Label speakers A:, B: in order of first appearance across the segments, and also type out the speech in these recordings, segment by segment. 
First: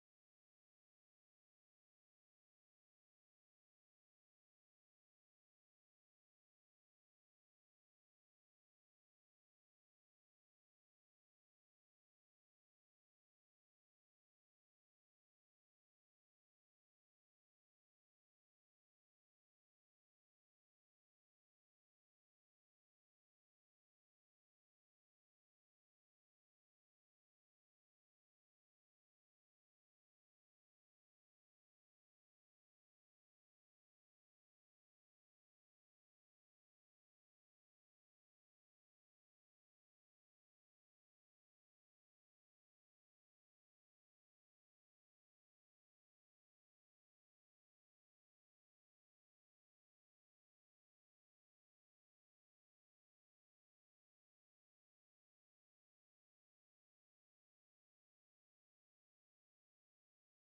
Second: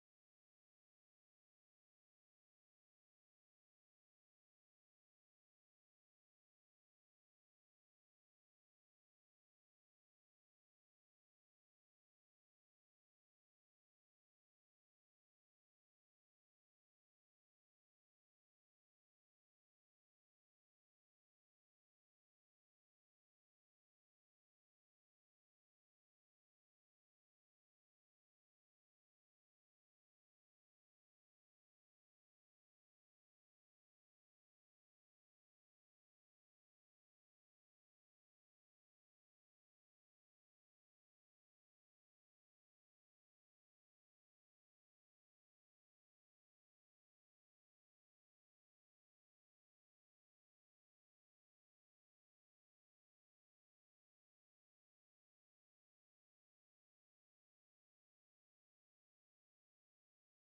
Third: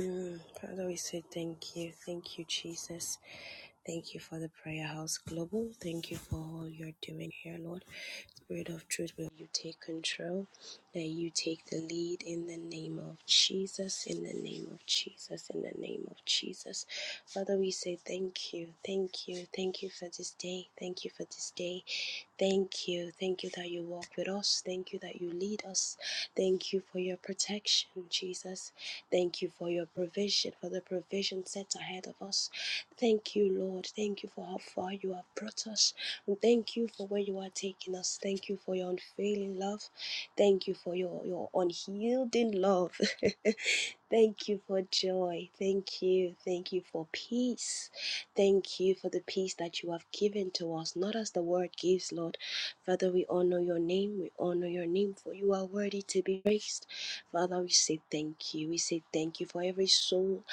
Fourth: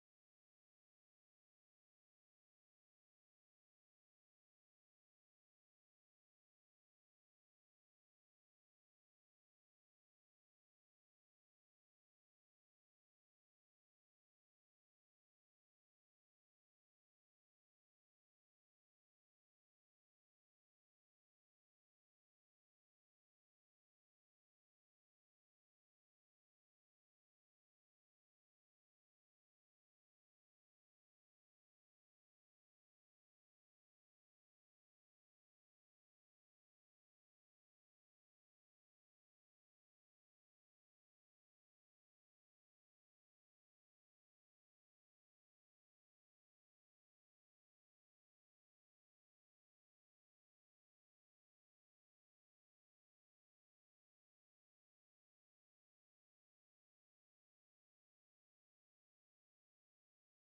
A: Mm, Father, we say thank you. Thank you, Jesus. Thank you for the Prayer House Global. Thank you for all you're doing here, Lord. Spirit of truth, will you take control? That you take the lead in the name of Jesus, in the name of Jesus, in the name of Jesus. Father, we say thank you, thank you, thank you for this day. Thank you for this day. Thank you. Thank you that you walk with us. Thank you that you lead us. Thank you for your protection, Jesus. Thank you for your provision, for the provision set ahead of us. Thank you, Lord. Thank you for how far you have brought us. And thank you for where you are taking us. Thank you for your unfailing love. Thank you for your, your unyielding love. thank you for joy. Thank you. Thank you for peace. Thank you for the peace that you have given to us, not as the word gives, Lord. Father, we honor your name. We honor your name, for you are worthy to be praised. Father, we say thank you. We say thank you for every soul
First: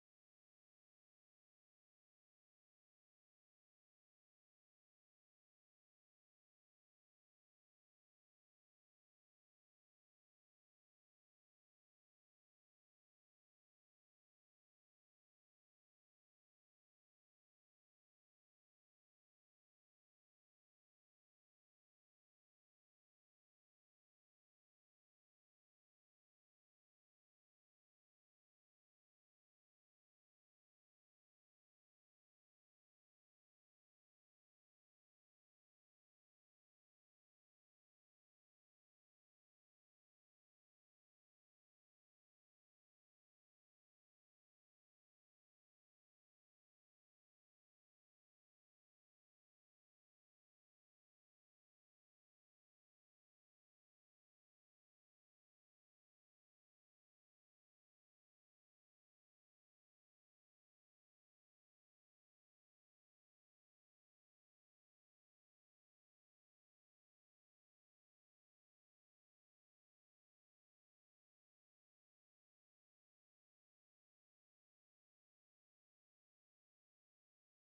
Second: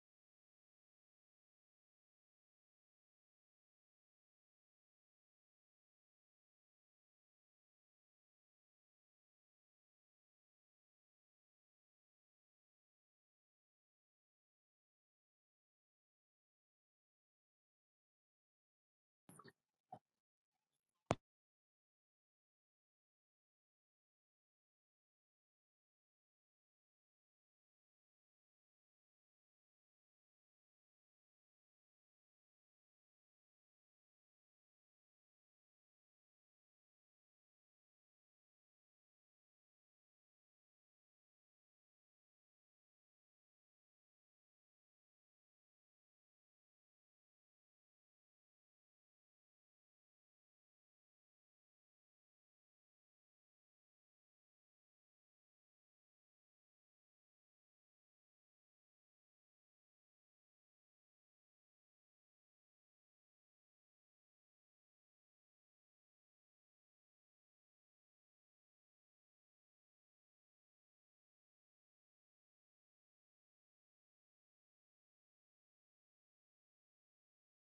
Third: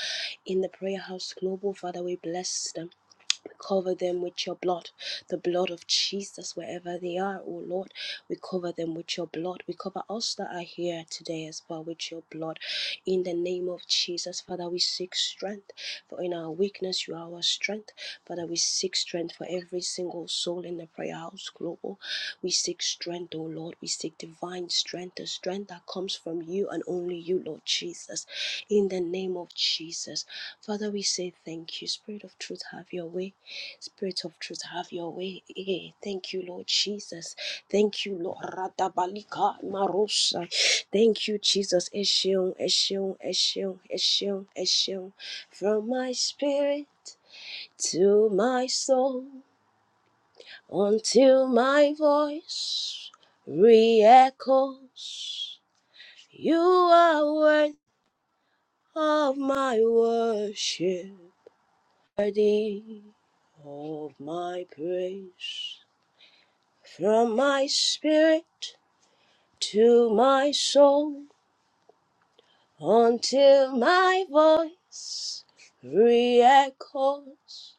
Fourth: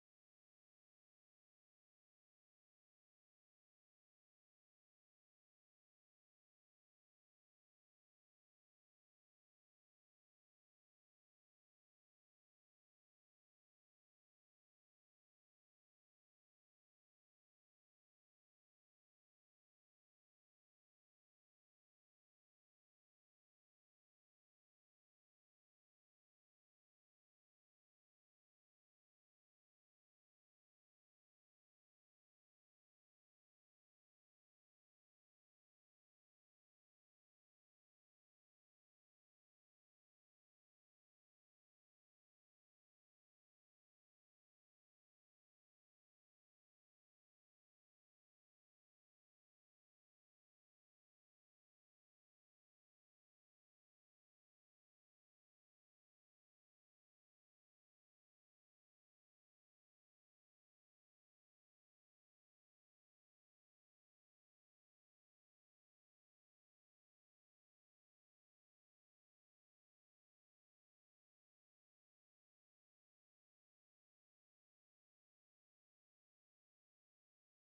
A: in the prayer house global. Father, we bless them. Cover them with your blood, the blood of Jesus, wherever they are, oh Lord. We cover them with your blood. We cover us that are here today as well with your blood. In the name of Jesus, Father, we seek strength. For in our weakness, you are our strength. Father, we seek strength for every single soul in the prayer house global. We seek strength, oh Lord. We seek divine strength, the strength that comes from you and only you, Lord Jesus. In the name of Jesus. Father, we say thank you. Spirit of truth, have your way. Spirit of truth, have your way. Eh, Thank you, Lord Jesus. Thank you, Lord. Radabalika Marosha. Thank you, Jesus. Eshion, Eshion, Eshion, Eshion, Eshion. From my spirit to my soul until my voice re-echoes. You are worth of my worship, worthy of my praise. From my spirit to my soul until my voice re-echoes.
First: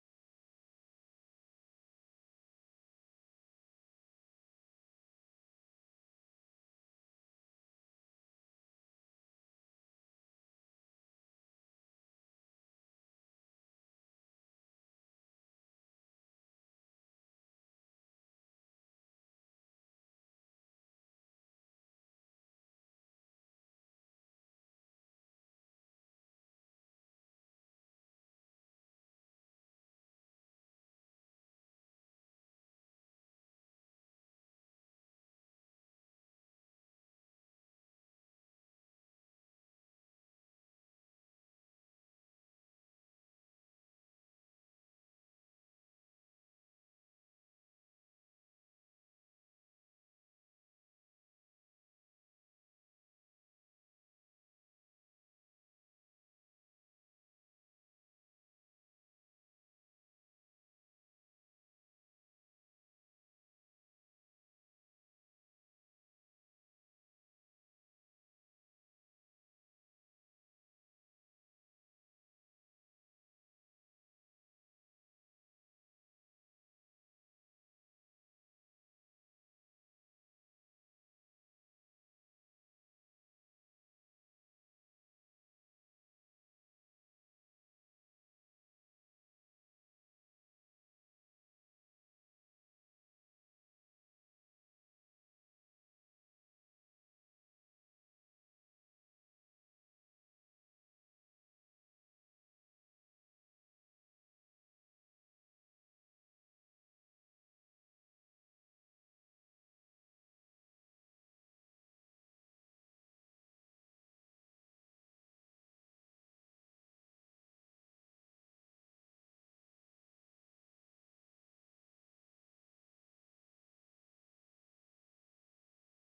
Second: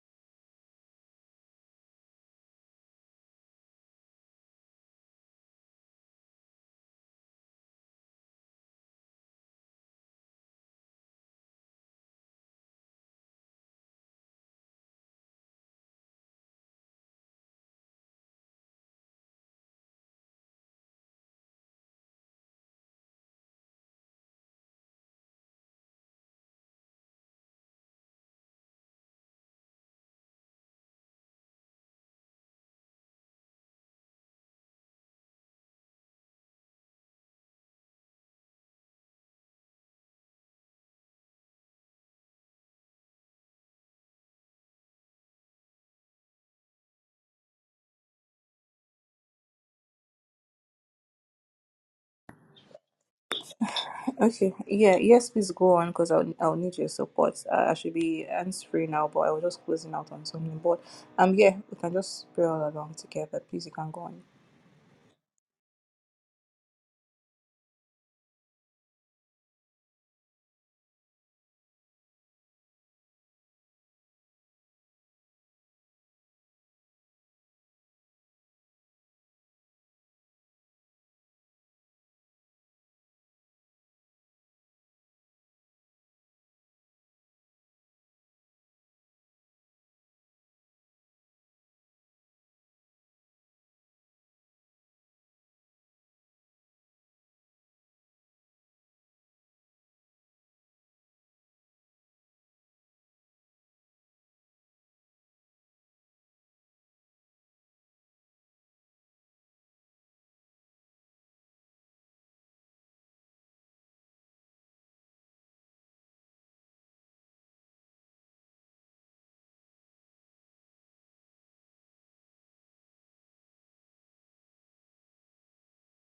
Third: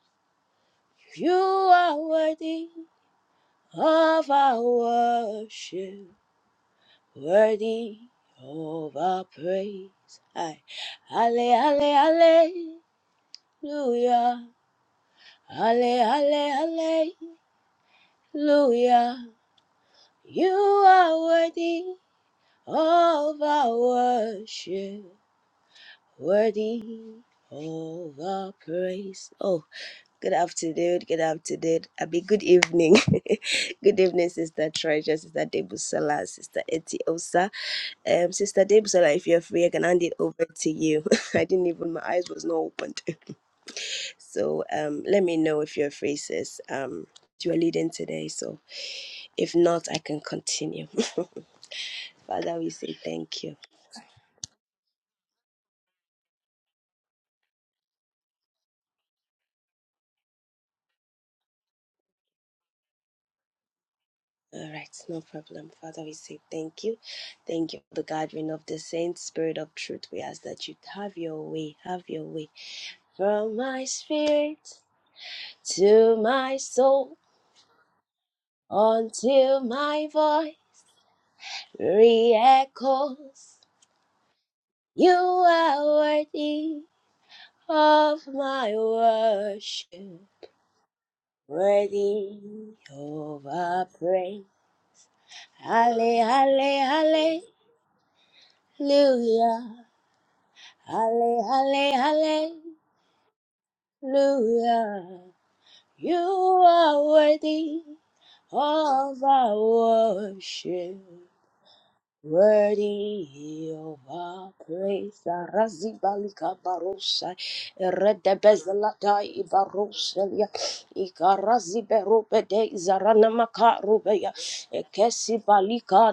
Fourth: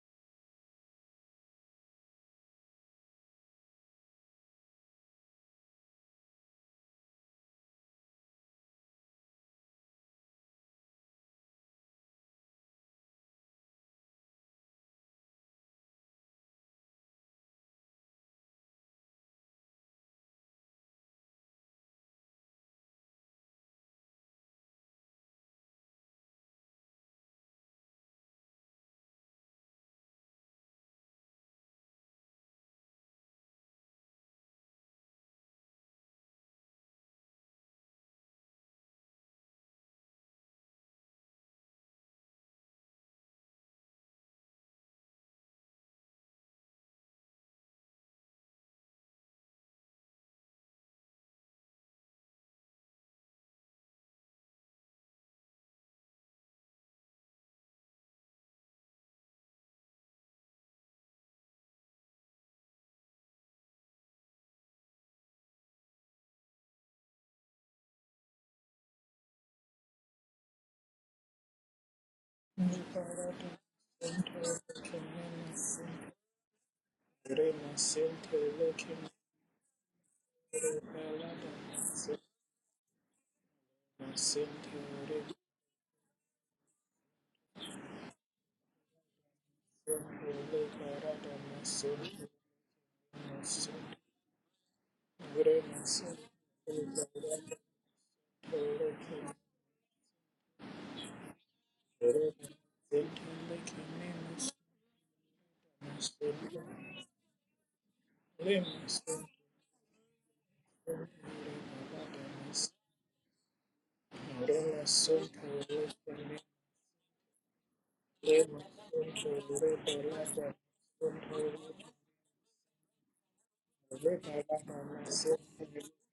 A: You are worthy of our worship, worthy of our praise. Aye. Alle, alle, alleluia. Alle, alle, alleluia. You are worthy of our worship. Worthy of the praise. Oh, good afternoon. Good afternoon. I mean, good evening. good evening, Sister Treasure, Sister Debusala, Sister Etiosa. Um, Sister Debusala, if you're free, I can hand it over to you. I didn't even, my eyes was not opened. So um, let me know if you're free, sis. Um, you are leading today. So if not, I can continue. Father, we say thank you.
B: Okay, yeah, yes, please go on because I'll, I'll need your support. Uh, I should be hands free now, but I was just closing out on something. But um, yeah, we can just pray all along together. Please, you can go on.
A: All right, no problem. Father, we say thank you. Thank you for the gathering of the saints, spirit of truth. We ask that you have your way, have your way. From my spirit to my soul, until my voice re-echoes. You are worthy of my worship, worthy of our praise. Halle, halle, hallelujah. Halle, halle, halle. Hallelujah. You are worthy of our worship. Worthy of our praise, Razibalika Barosa, Redebezalata Ibaroselia, Ikarazi Berupe de Zaranamaka Rubea, Ekesi Balika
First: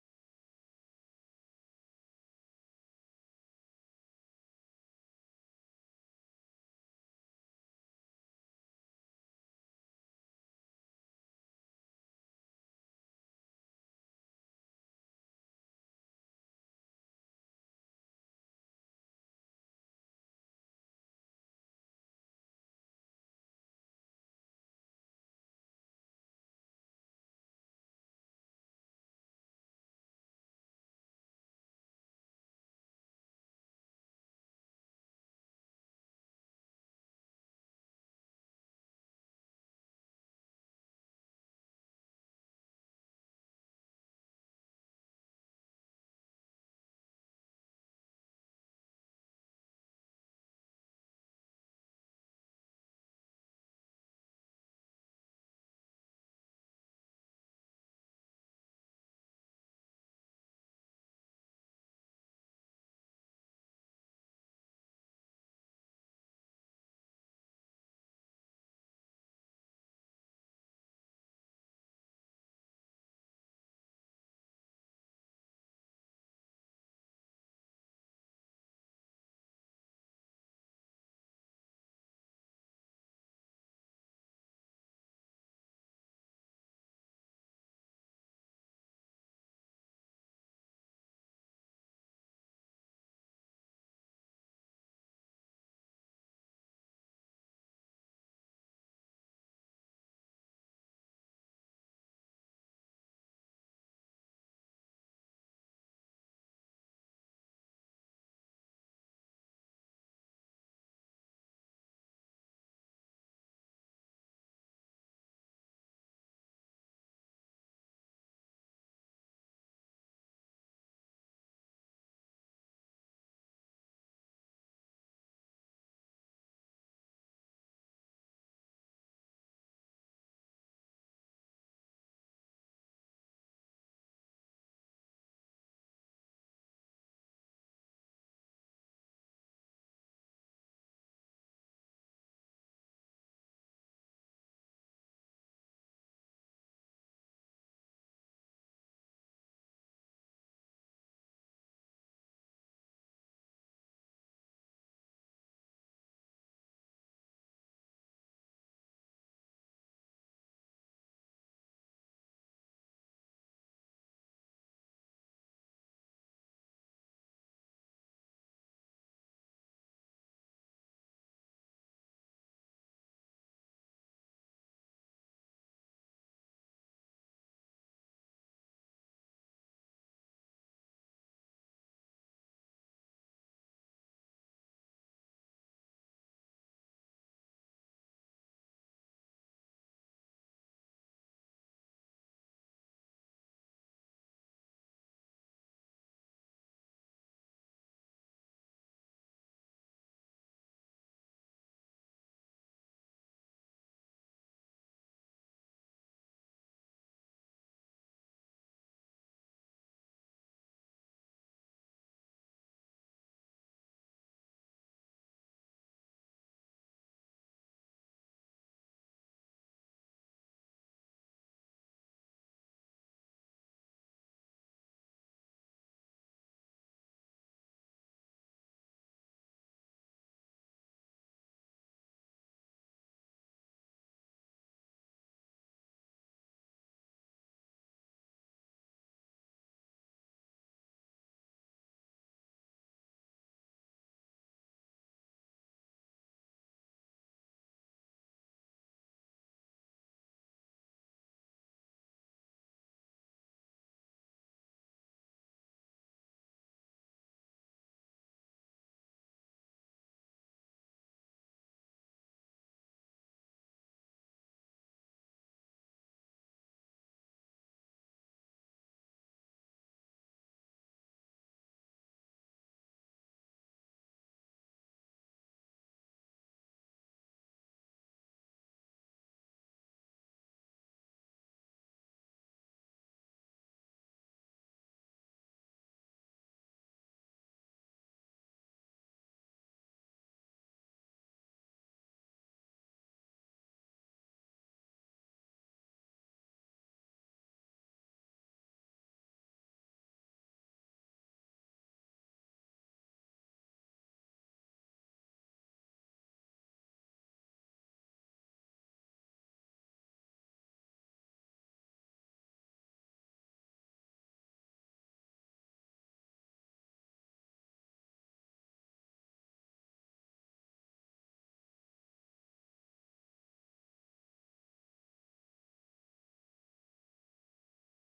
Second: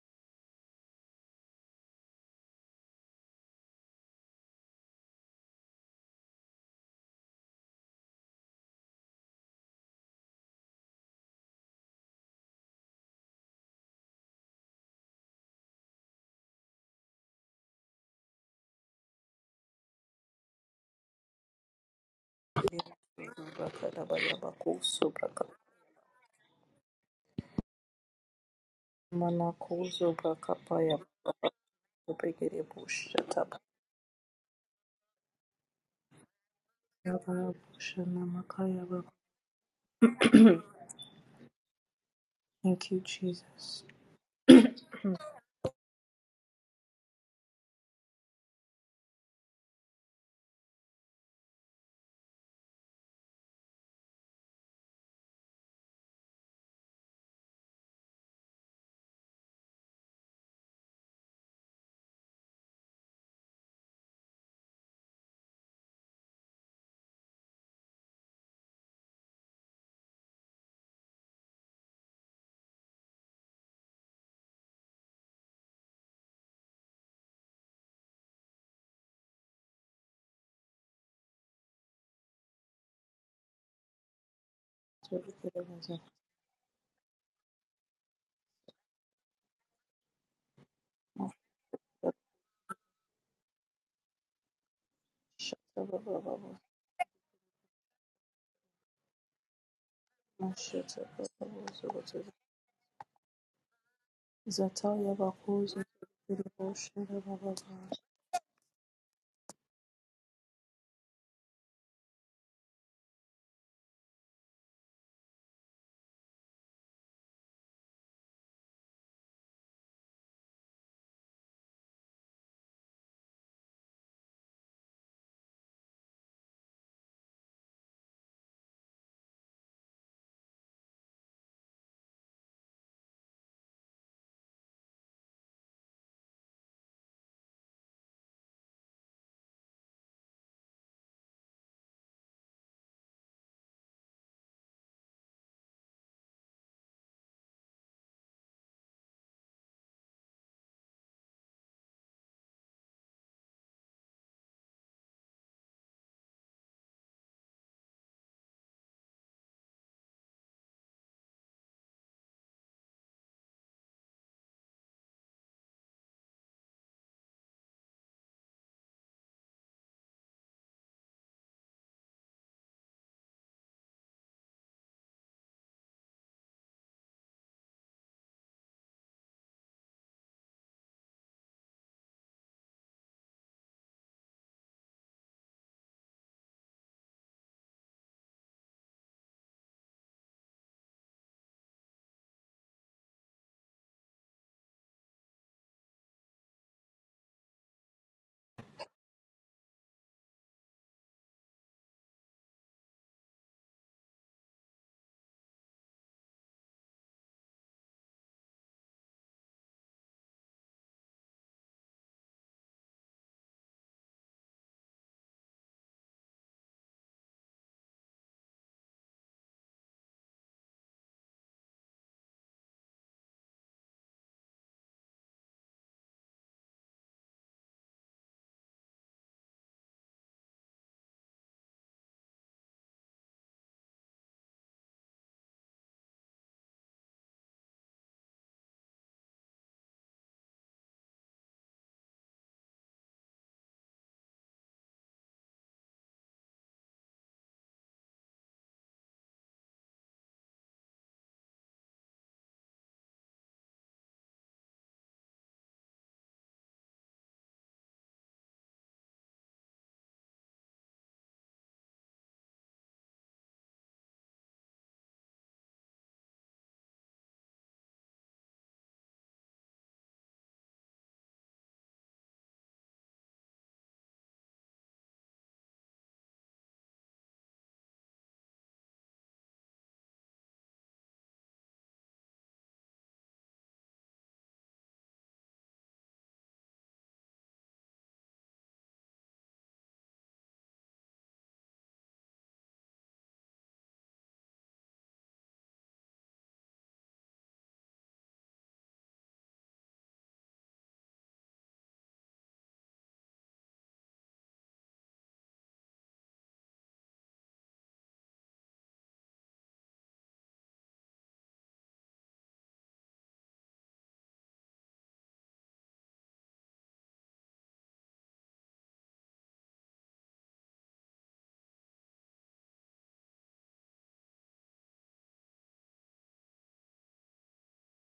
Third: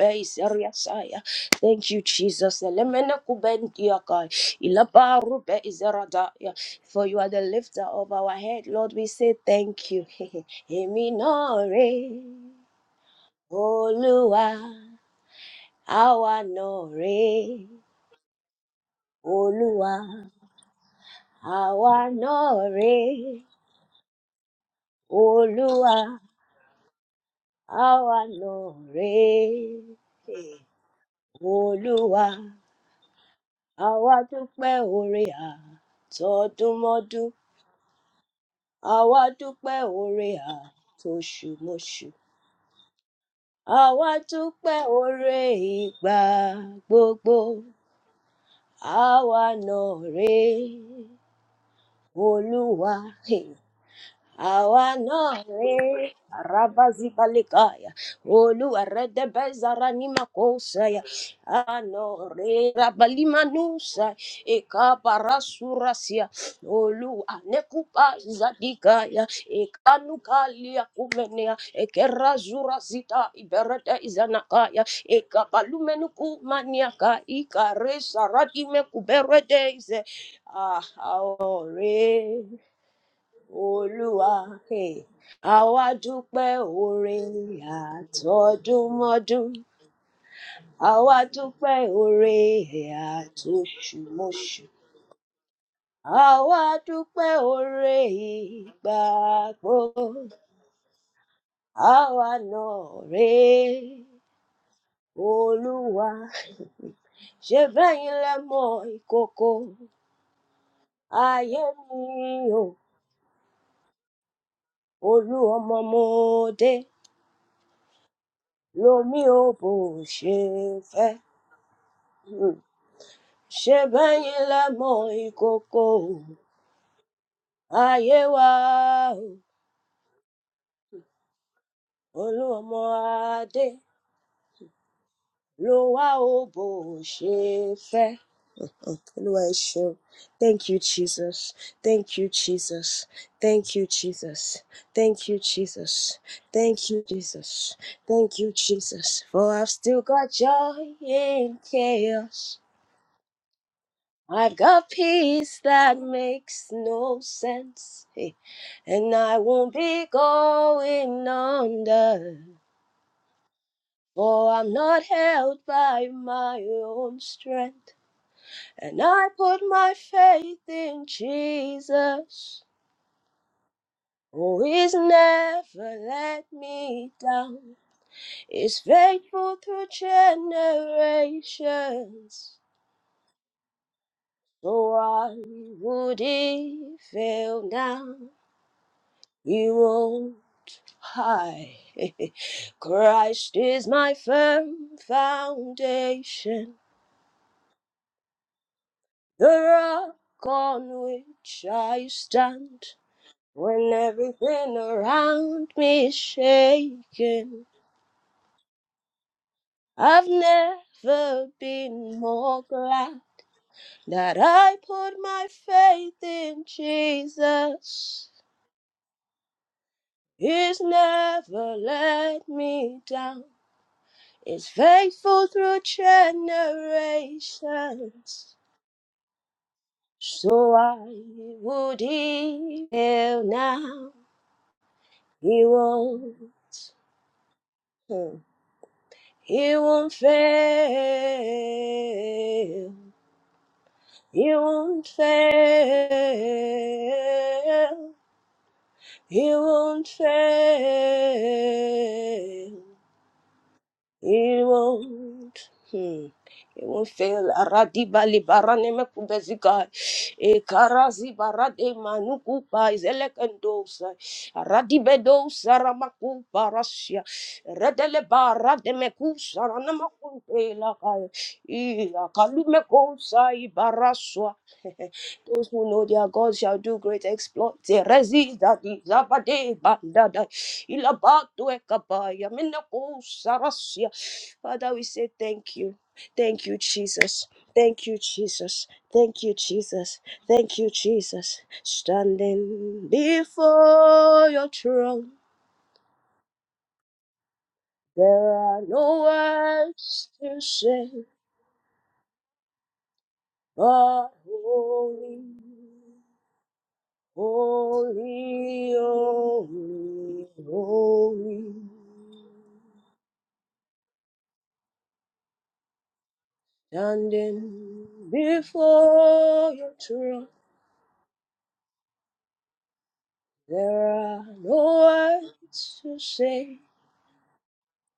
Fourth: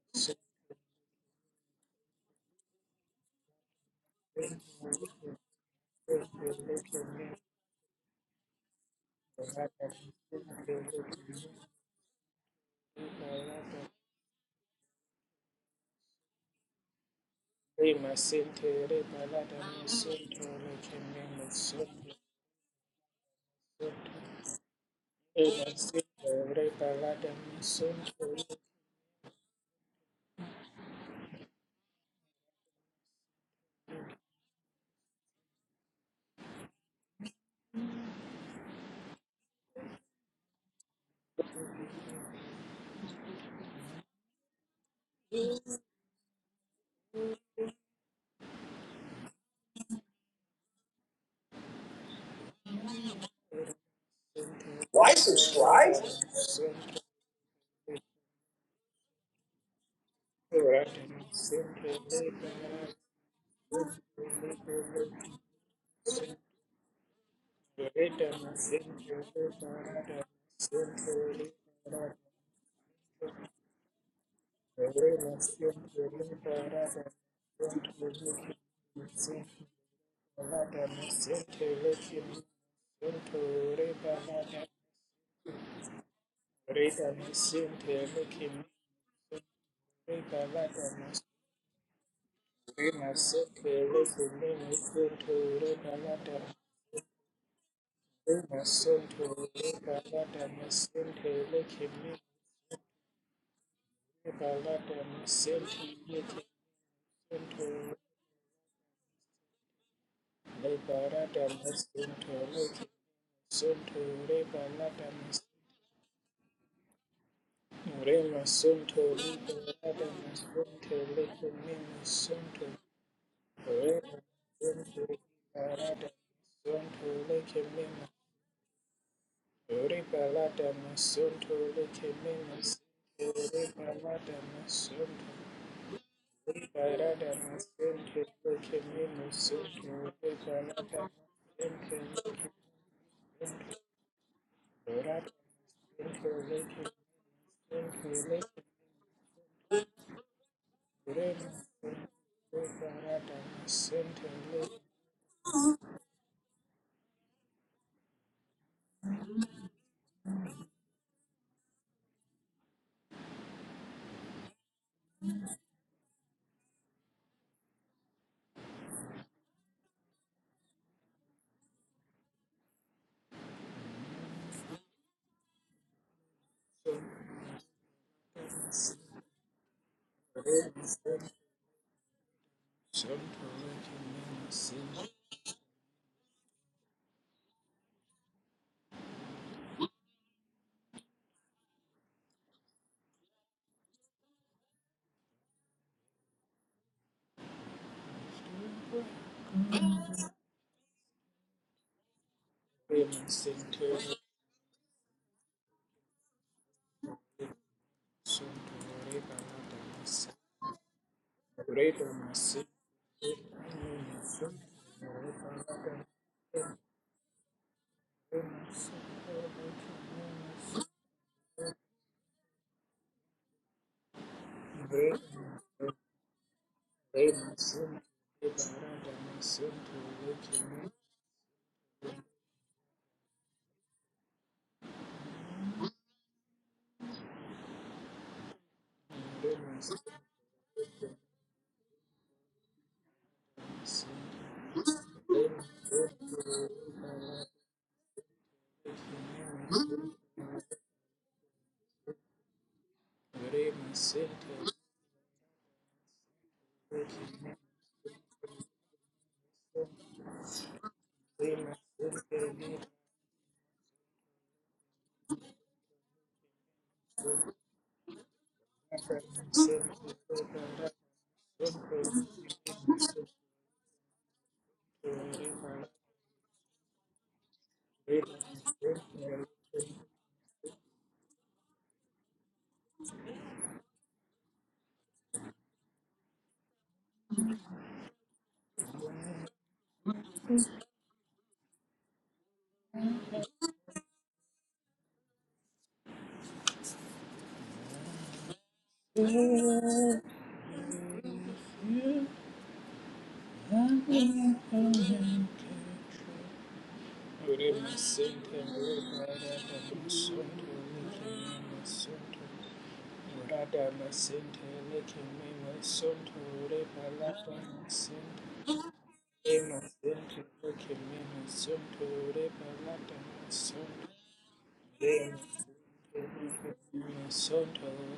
C: Thank you.
A: Seriasaya. Thank you, Jesus. Elemena Kubendiakai,
C: Right?
A: Ilaba Rube Zeradaya. For you are the lifter of our head, Lord. We say thank you. Eminore, Oluwa àwa náà rèé olúwa àwa náà rèé olúwa àwa náà rèé Hey. olúwa àwa dúpẹ́ oore àtọdúnmọ́dún àwa dúpẹ́ oore àtoṣùmọṣù
B: Thank you, Jesus.
A: àwa dúpẹ́ oore ìgbà gbogbo àwa náà rèé olúwa How I Olu it. Rabazibalikaya. Oluwa redebeza ranima kosaya. Anore rabalima nusa. Eka anekupa Oluwa nekupa
C: Thank
A: zadikaya. Eka nukalia kumenea. Eke
C: you.
A: razura zita iberete izanakaya.
C: Thank
A: Eka palume nukumaniaka. Ika resa radime kuberete ize. Ah, aore olúwa eh,
B: Thank
A: àwa dúpẹ́ oore àtọdúnmọ́dún àwa dúpẹ́ oore àtoṣùmọṣù àwa dúpẹ́ oore ìgbà gbogbo
B: you, Jesus.
A: àwa náà rèé
B: Zataya bakuze
A: olúwa
B: kiriboshera
A: ṣe
B: bababa
A: bẹ́yìn lẹ mọ ìkókó ayé mi o
C: you.
A: olú ọmọ mo dé
C: Rema Santo,
A: lomi ò bó
C: Rema
A: ṣe
C: Santo,
A: fẹ́
C: Rema Santo, Rema
A: ṣẹ̀bẹ̀yìn lẹ mọ
C: Santo,
A: ìkòkò
C: Parada Santo, Lekemema,
A: ayé wa o
C: Ripalada Santo, Lekemema,
A: olúọmọ adé
C: Ripalada Santo,
A: ló wá o bó
C: Ripalada
A: ṣe fẹ́.
C: Santo,
A: Oh,
C: Lekemema,
A: Olúwa ẹ
C: Santo,
A: ṣeun. Thank
C: Ripalada
A: you, Jesus. Thank you,
C: Santo,
A: Jesus. Thank you, Jesus.
C: Lekemema,
A: Thank
C: Rada
A: you, Jesus. Thank
C: Santo,
A: you, Jesus. Thank
C: Lekemema,
A: you, Jesus. For I've still got joy
C: Thank
A: in chaos. I've got peace that makes no sense, eh, and I won't be going under. For I'm not held by my own strength, and I put my faith in Jesus, who is never let me down, is faithful through generations. So why would he fail now? He won't. high. Christ is my firm foundation, the rock on which I stand. When everything around me is shaking, I've never been more glad that I put my faith in Jesus. He's never let me down. He's faithful through generations. So I would hail now. He won't, hmm, he won't fail. He won't fail. He
C: you.
A: won't fail. It won't. Hmm. It won't fail. Aradi bali barane me kubezika. E karazi barade manukupa izelekendosa. Aradi bedosa ramakupa rasia. Redele barade me kusa ranamakunte lakai. Ila kalume kosa ibaraswa. Those who know their God shall do great exploits. Erezida di zabade bandada. Ilabatu ekabaya. Minako sarasia. Father, we say thank you. Thank you, Jesus. Thank you, Jesus. Thank you, Jesus. Thank you, Jesus. Standing before your throne, there are no words to say but holy.
C: Thank
A: Holy, holy, holy, standing before your throne.
C: you.
A: There are
C: Soto
A: no words to say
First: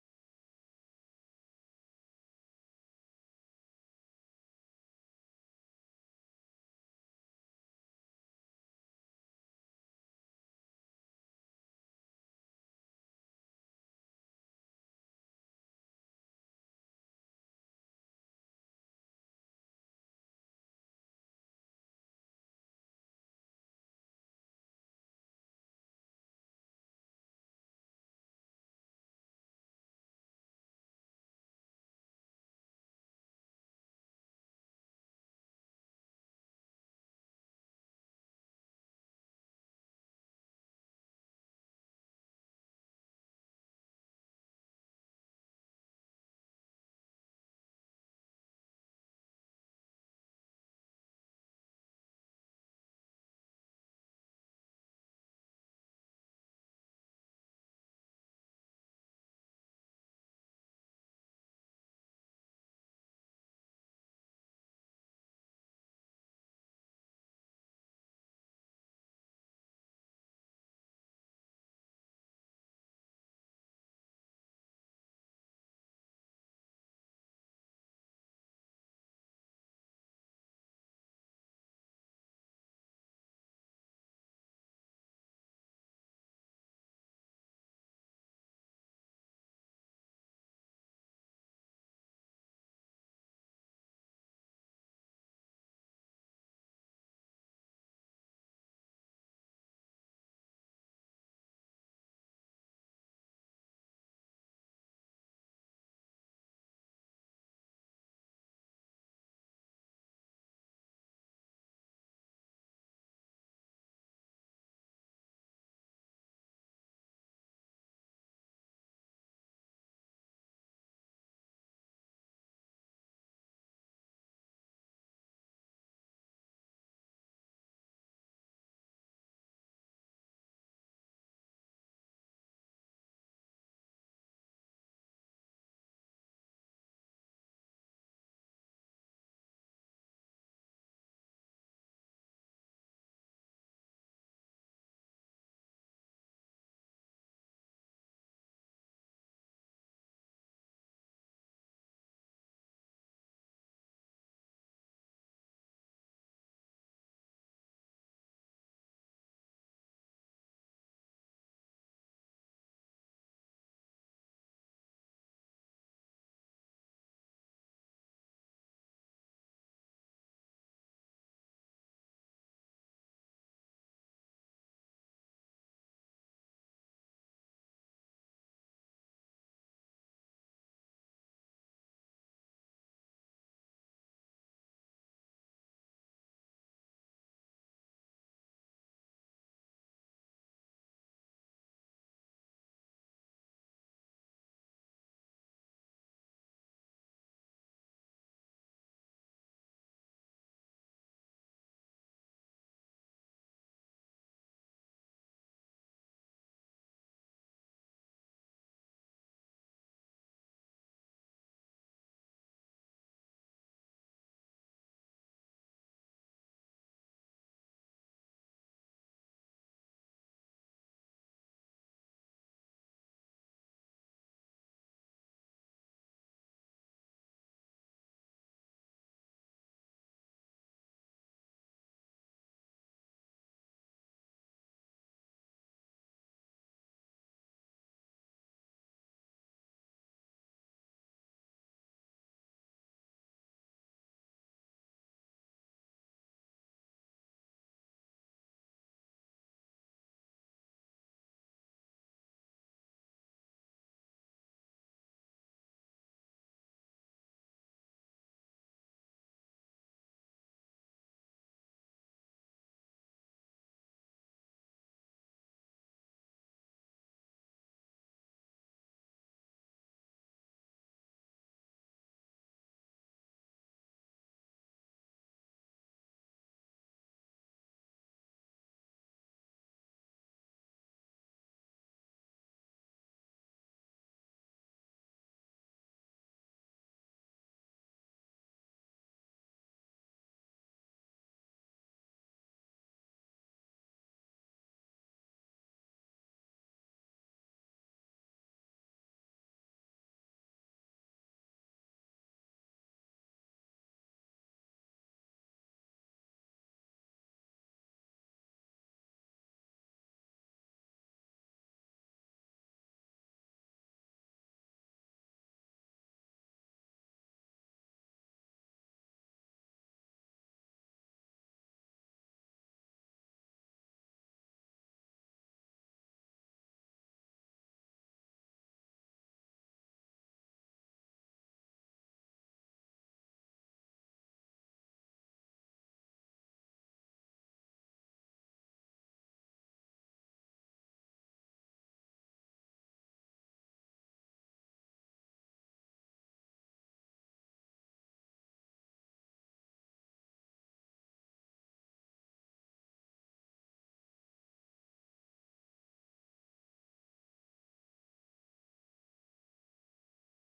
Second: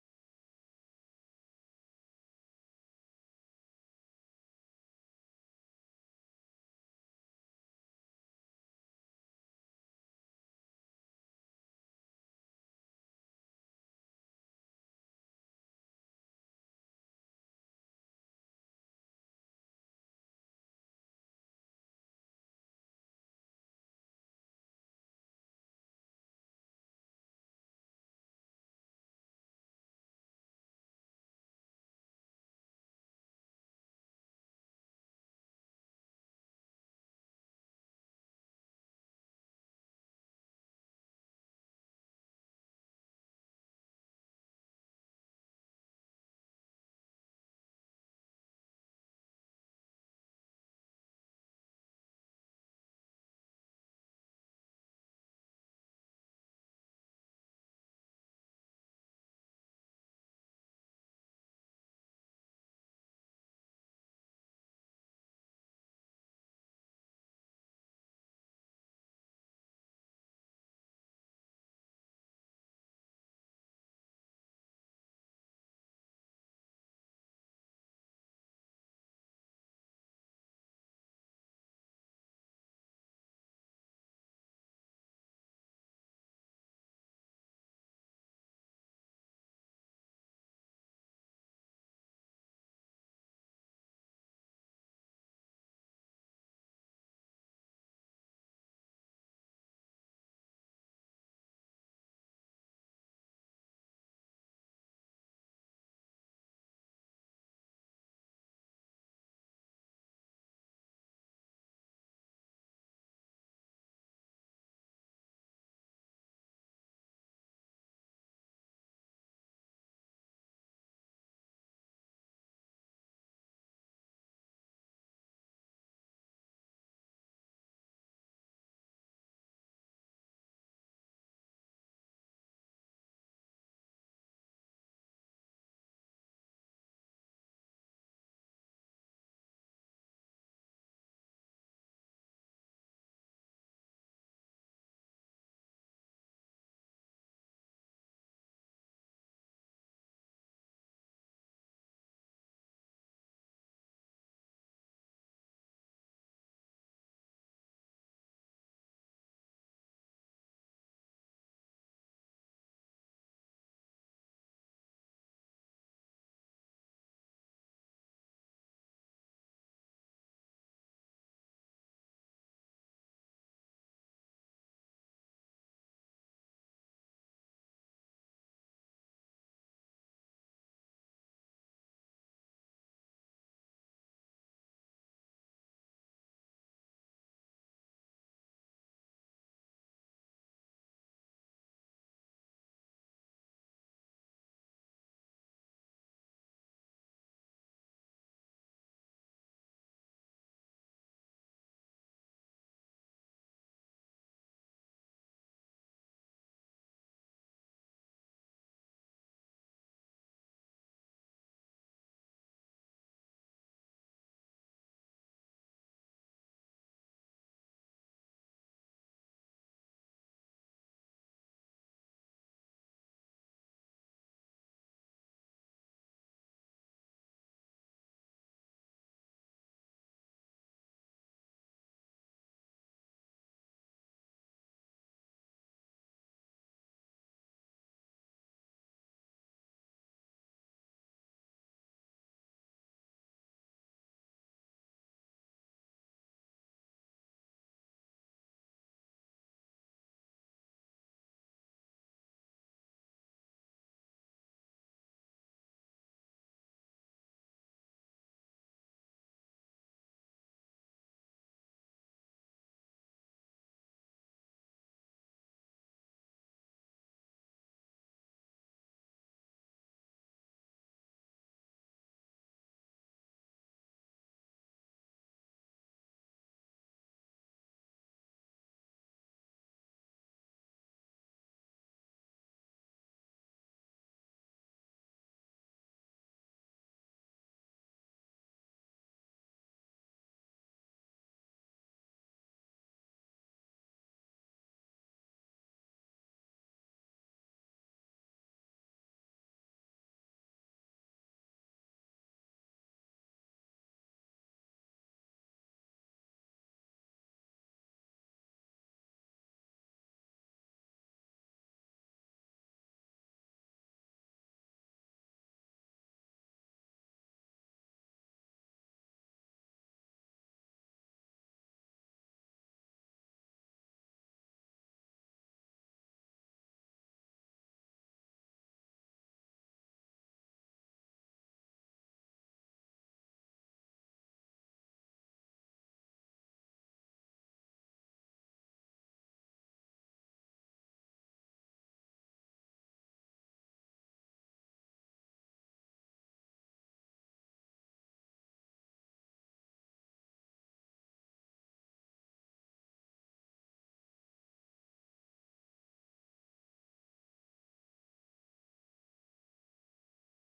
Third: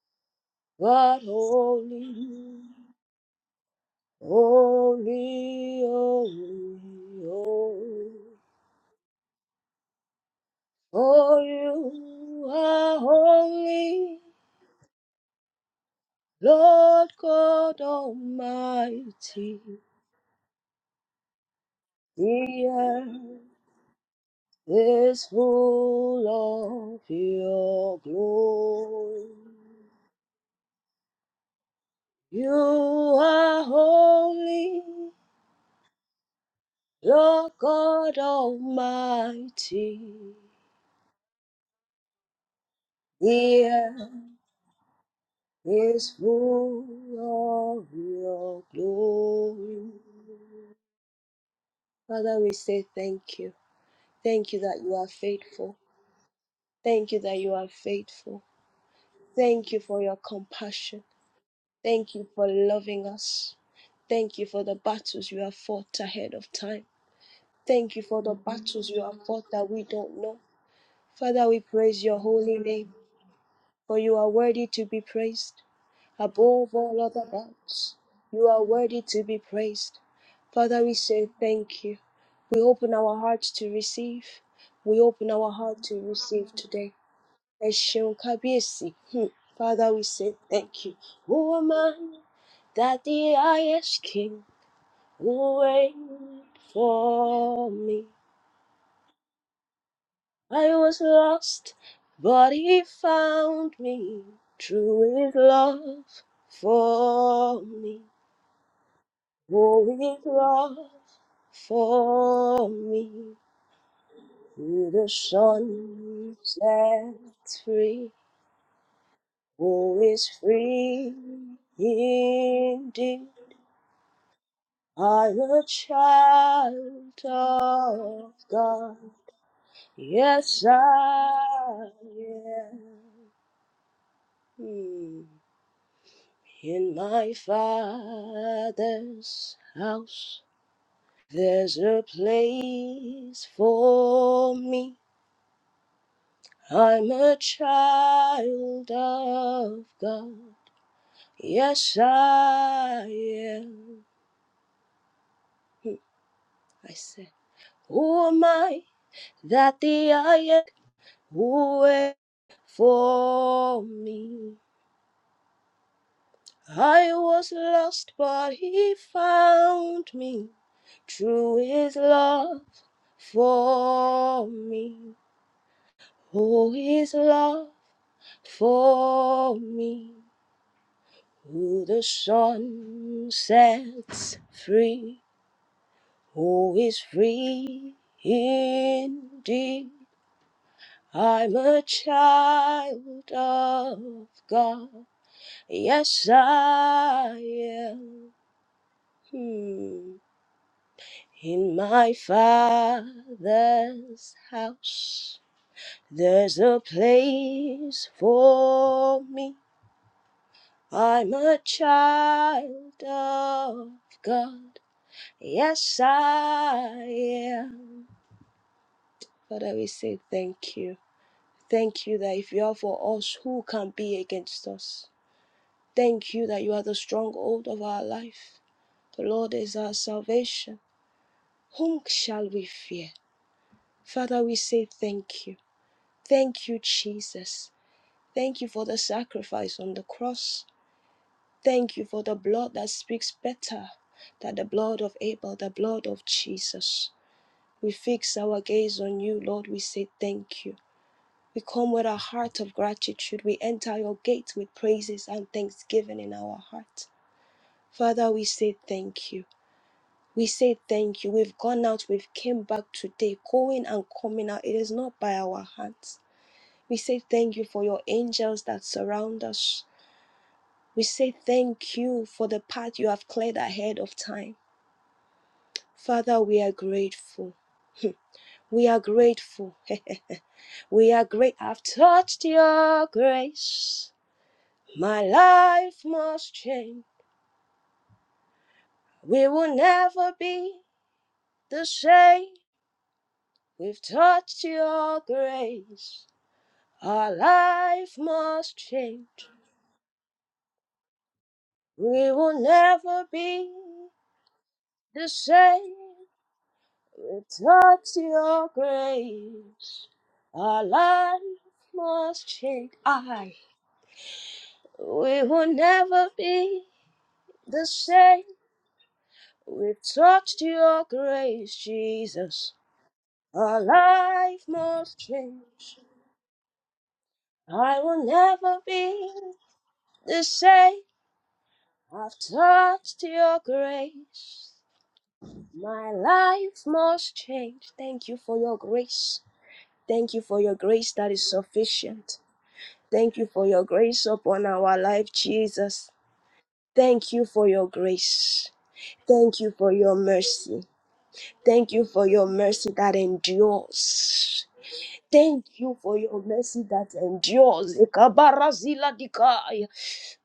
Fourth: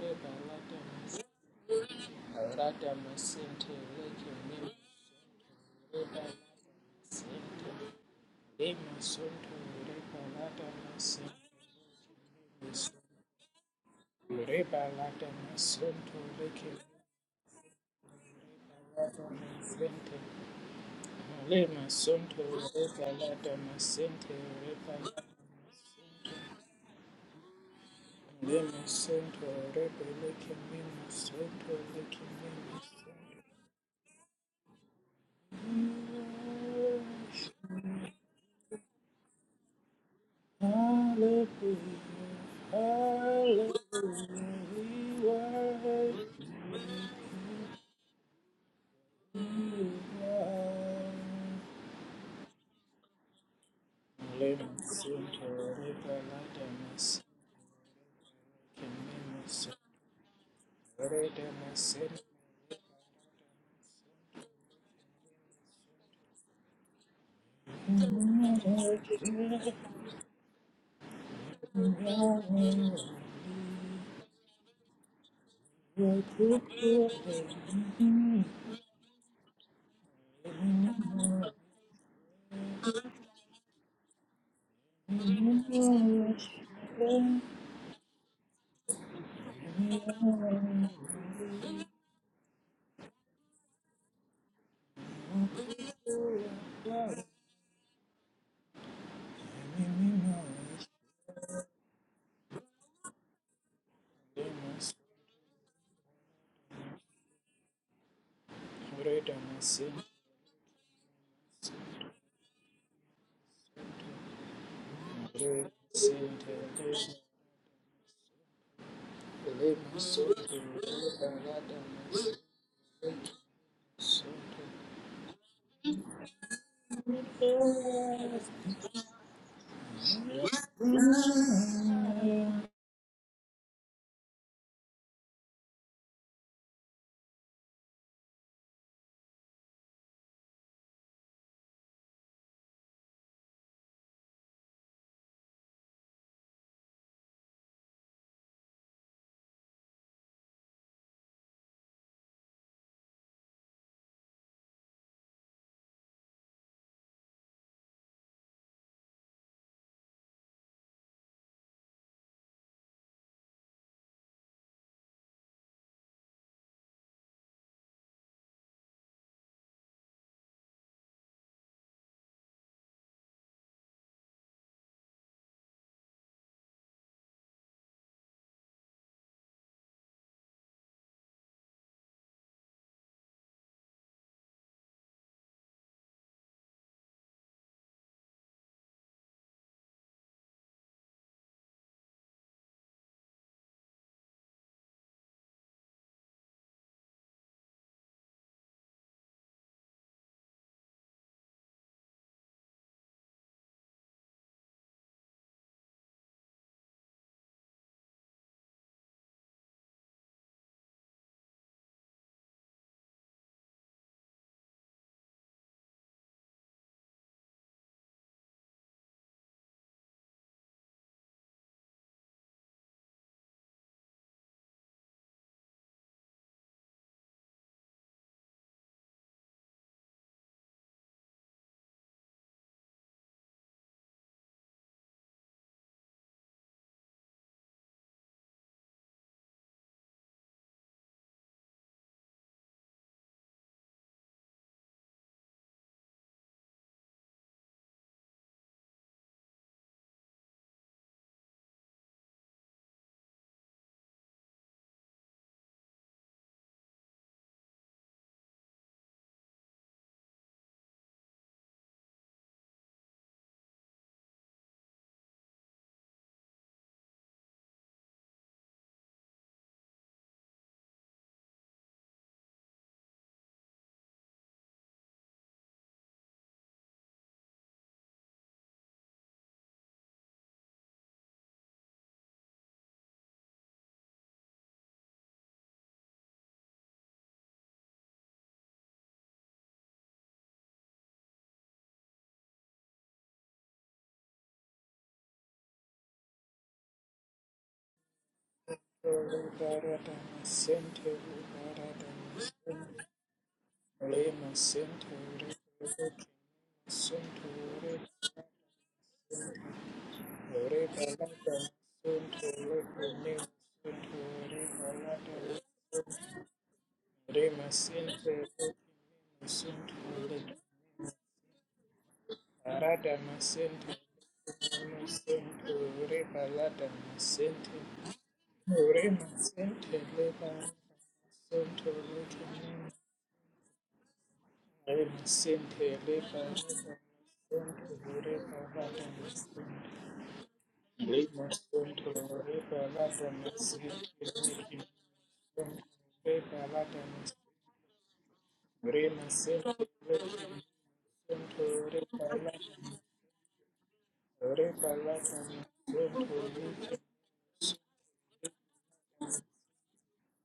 C: reba lata mas-
A: but holy,
C: rata masente leke meme
A: holy,
C: reba lata
A: holy,
C: masente
A: holy.
C: lema soto reba lata
A: For
C: masente
A: you
C: mes-
A: are holy,
C: reba lata masonto leke meme
A: Lord God
C: rata
A: Almighty.
C: masente lema soto
A: The
C: reba
A: earth.
C: lata masente reba
A: is full of your
C: lema
A: glory.
C: soto reba leke meme soto leke
A: You
C: meme
A: are holy, Lord God Almighty.
C: Hallelujah,
A: The
C: hallelujah,
A: earth
C: we
A: is
C: worship
A: full of your glory.
C: God.
A: Father, we say thank you. Thank you that you
C: Lemons
A: are
C: in
A: faithful.
C: Torita Ladamas,
A: Thank you that you are faithful. Thank you for your compassion. Thank you for loving us. Thank you for the battles you have fought ahead of time. Thank you for the battles you have fought that we don't know. Father, we praise your holy name, for you are worthy to be praised. Above all other gods,
C: Kimimus,
A: you are worthy to be praised. Father, we say
C: Redamas,
A: thank you. We open our hearts to receive. We open our heart to receive today. Ẹ ṣeun kábíyèsí. Hmm. Father, we say thank you. Who am I that the highest king will wait for me? I was lost, but he found me through his love for me.
C: and Redamas,
A: Oh, his love for me. Who the
C: Lord,
A: sun
C: send the vision.
A: sets free,
C: Let my
A: who is
C: soul be
A: free
C: ruled by God and my
A: indeed.
C: soul.
A: I'm a child of God. Yes, I am. In my Father's house, there's a place for me. I'm a child of God. Yes, I am. Hmm, I said, Who am I that the I am? Wait for me. I was lost, but he found me. True his love for me. Oh, his love for me. Who the sun sets free. Who is free indeed? I'm a child of God. Yes, I am hmm. in my father's house. There's a place for me. I'm a child of God. Yes, I am. Father, we say thank you. Thank you that if you are for us, who can be against us? Thank you that you are the stronghold of our life. The Lord is our salvation. Whom shall we fear? Father, we say thank you. Thank you, Jesus. Thank you for the sacrifice on the cross. Thank you for the blood that speaks better than the blood of Abel, the blood of Jesus. We fix our gaze on you, Lord. We say thank you. We come with a heart of gratitude. We enter your gate with praises and thanksgiving in our heart. Father, we say thank you. We say thank you. We've gone out, we've came back today, going and coming out. It is not by our hands. We say thank you for your angels that surround us. We say thank you for the path you have cleared ahead of time. Father, we are grateful. We are grateful. we are great. I've touched your grace. My life must change. We will never be the same. We've touched your grace. Our life must change.
C: Lord, God, and my center, Lord, God, and
A: We
C: my
A: will
C: center.
A: never be
C: Let my center,
A: the
C: Lord, God,
A: same
C: and my center,
A: without your grace. Our life must change. I. We will never be the same without your grace, Jesus. Our life must change. I will never
C: Ore
A: be
C: masente
A: the
C: leba
A: same.
C: masonto
A: I've
C: leke nene.
A: touched your grace.
C: Ore masente leba
A: My
C: leba
A: life
C: masonto
A: must change. Thank
C: lore
A: you for your
C: baba da
A: grace.
C: masente.
A: Thank you for your grace
C: Le
A: that is
C: masonto
A: sufficient.
C: lore baba da
A: Thank you for your
C: masente
A: grace upon
C: leke masonto
A: our life, Jesus.
C: lore baba da
A: Thank you
C: masente.
A: for your grace.
C: Ore
A: Thank you
C: masente
A: for your
C: leke masonto
A: mercy. Thank
C: lore
A: you for
C: baba da
A: your mercy
C: masente.
A: that endures.
C: Ore baba da masonto
A: Thank
C: leke. Ore masente
A: you for your mercy that endures. Ikabarazila dikai.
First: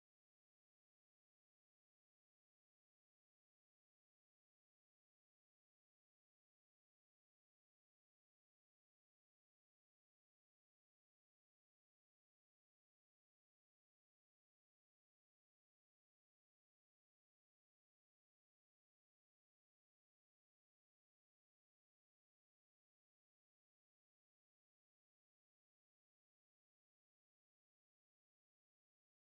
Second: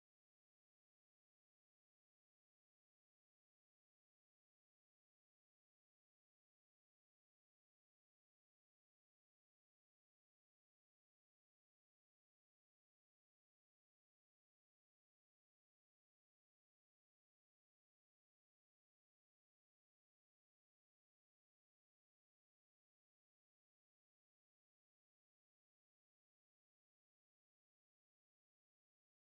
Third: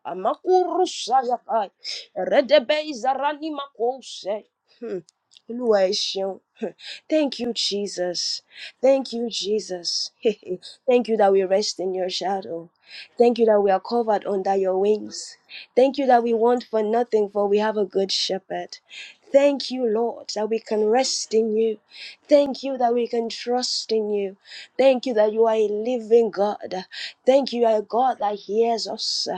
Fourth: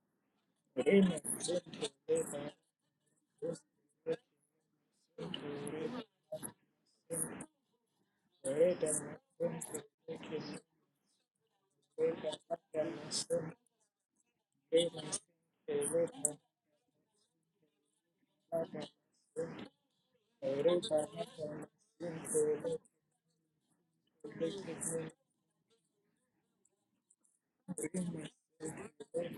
A: Amakurusayakai.
C: leba
A: Redebezarani makose. Hmm.
C: masonto
A: Olúwa
C: lore
A: ẹ
C: baba.
A: ṣeun. Hmm. Thank you, Jesus.
C: Reda
A: Thank you,
C: masunto
A: Jesus.
C: reke
A: Thank you that we rest in your
C: reda
A: shadow.
C: mata
A: Thank you
C: masunto
A: that we are covered under your
C: reda
A: wings.
C: masunto
A: Thank
C: reda
A: you that we
C: mata
A: want for nothing, for we have a good shepherd.
C: masunto
A: Thank you, Lord, that we
C: reda
A: can
C: mata
A: rest
C: masunto
A: in
C: reda
A: you.
C: reke reda
A: Thank you
C: masunto
A: that we can trust in you.
C: reda
A: Thank you that you are a living God. Thank you, you are a
C: reda masunto reda mata masunto reda masunto reda reda
A: God
C: masunto reda masunto reda reda masunto reda reda masunto reda mata
A: that hears
C: masunto
A: us.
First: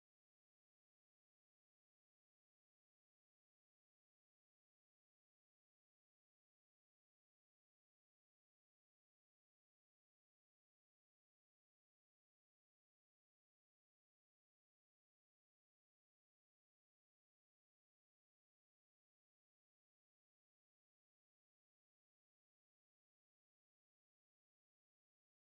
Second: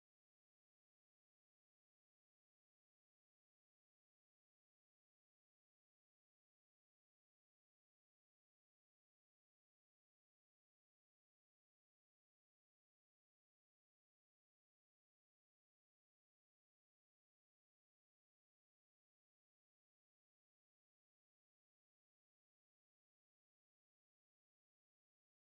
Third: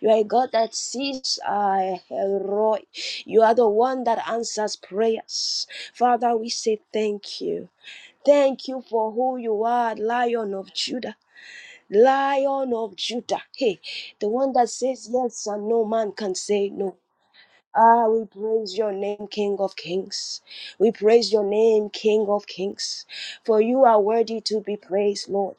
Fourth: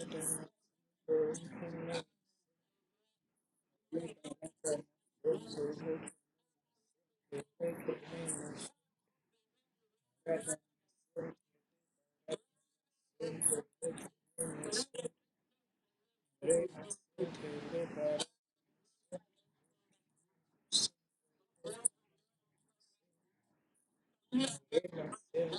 A: You are a God that sees our Roy. You are the one that answers prayers.
C: reda
A: Father, we say thank you. Thank you for who you are, Lion of Judah. Lion of Judah. Hey, the one that says yes and no man can say no. Ah, we praise your name, King of Kings. We praise your name, King of Kings. For you are worthy to be praised, Lord.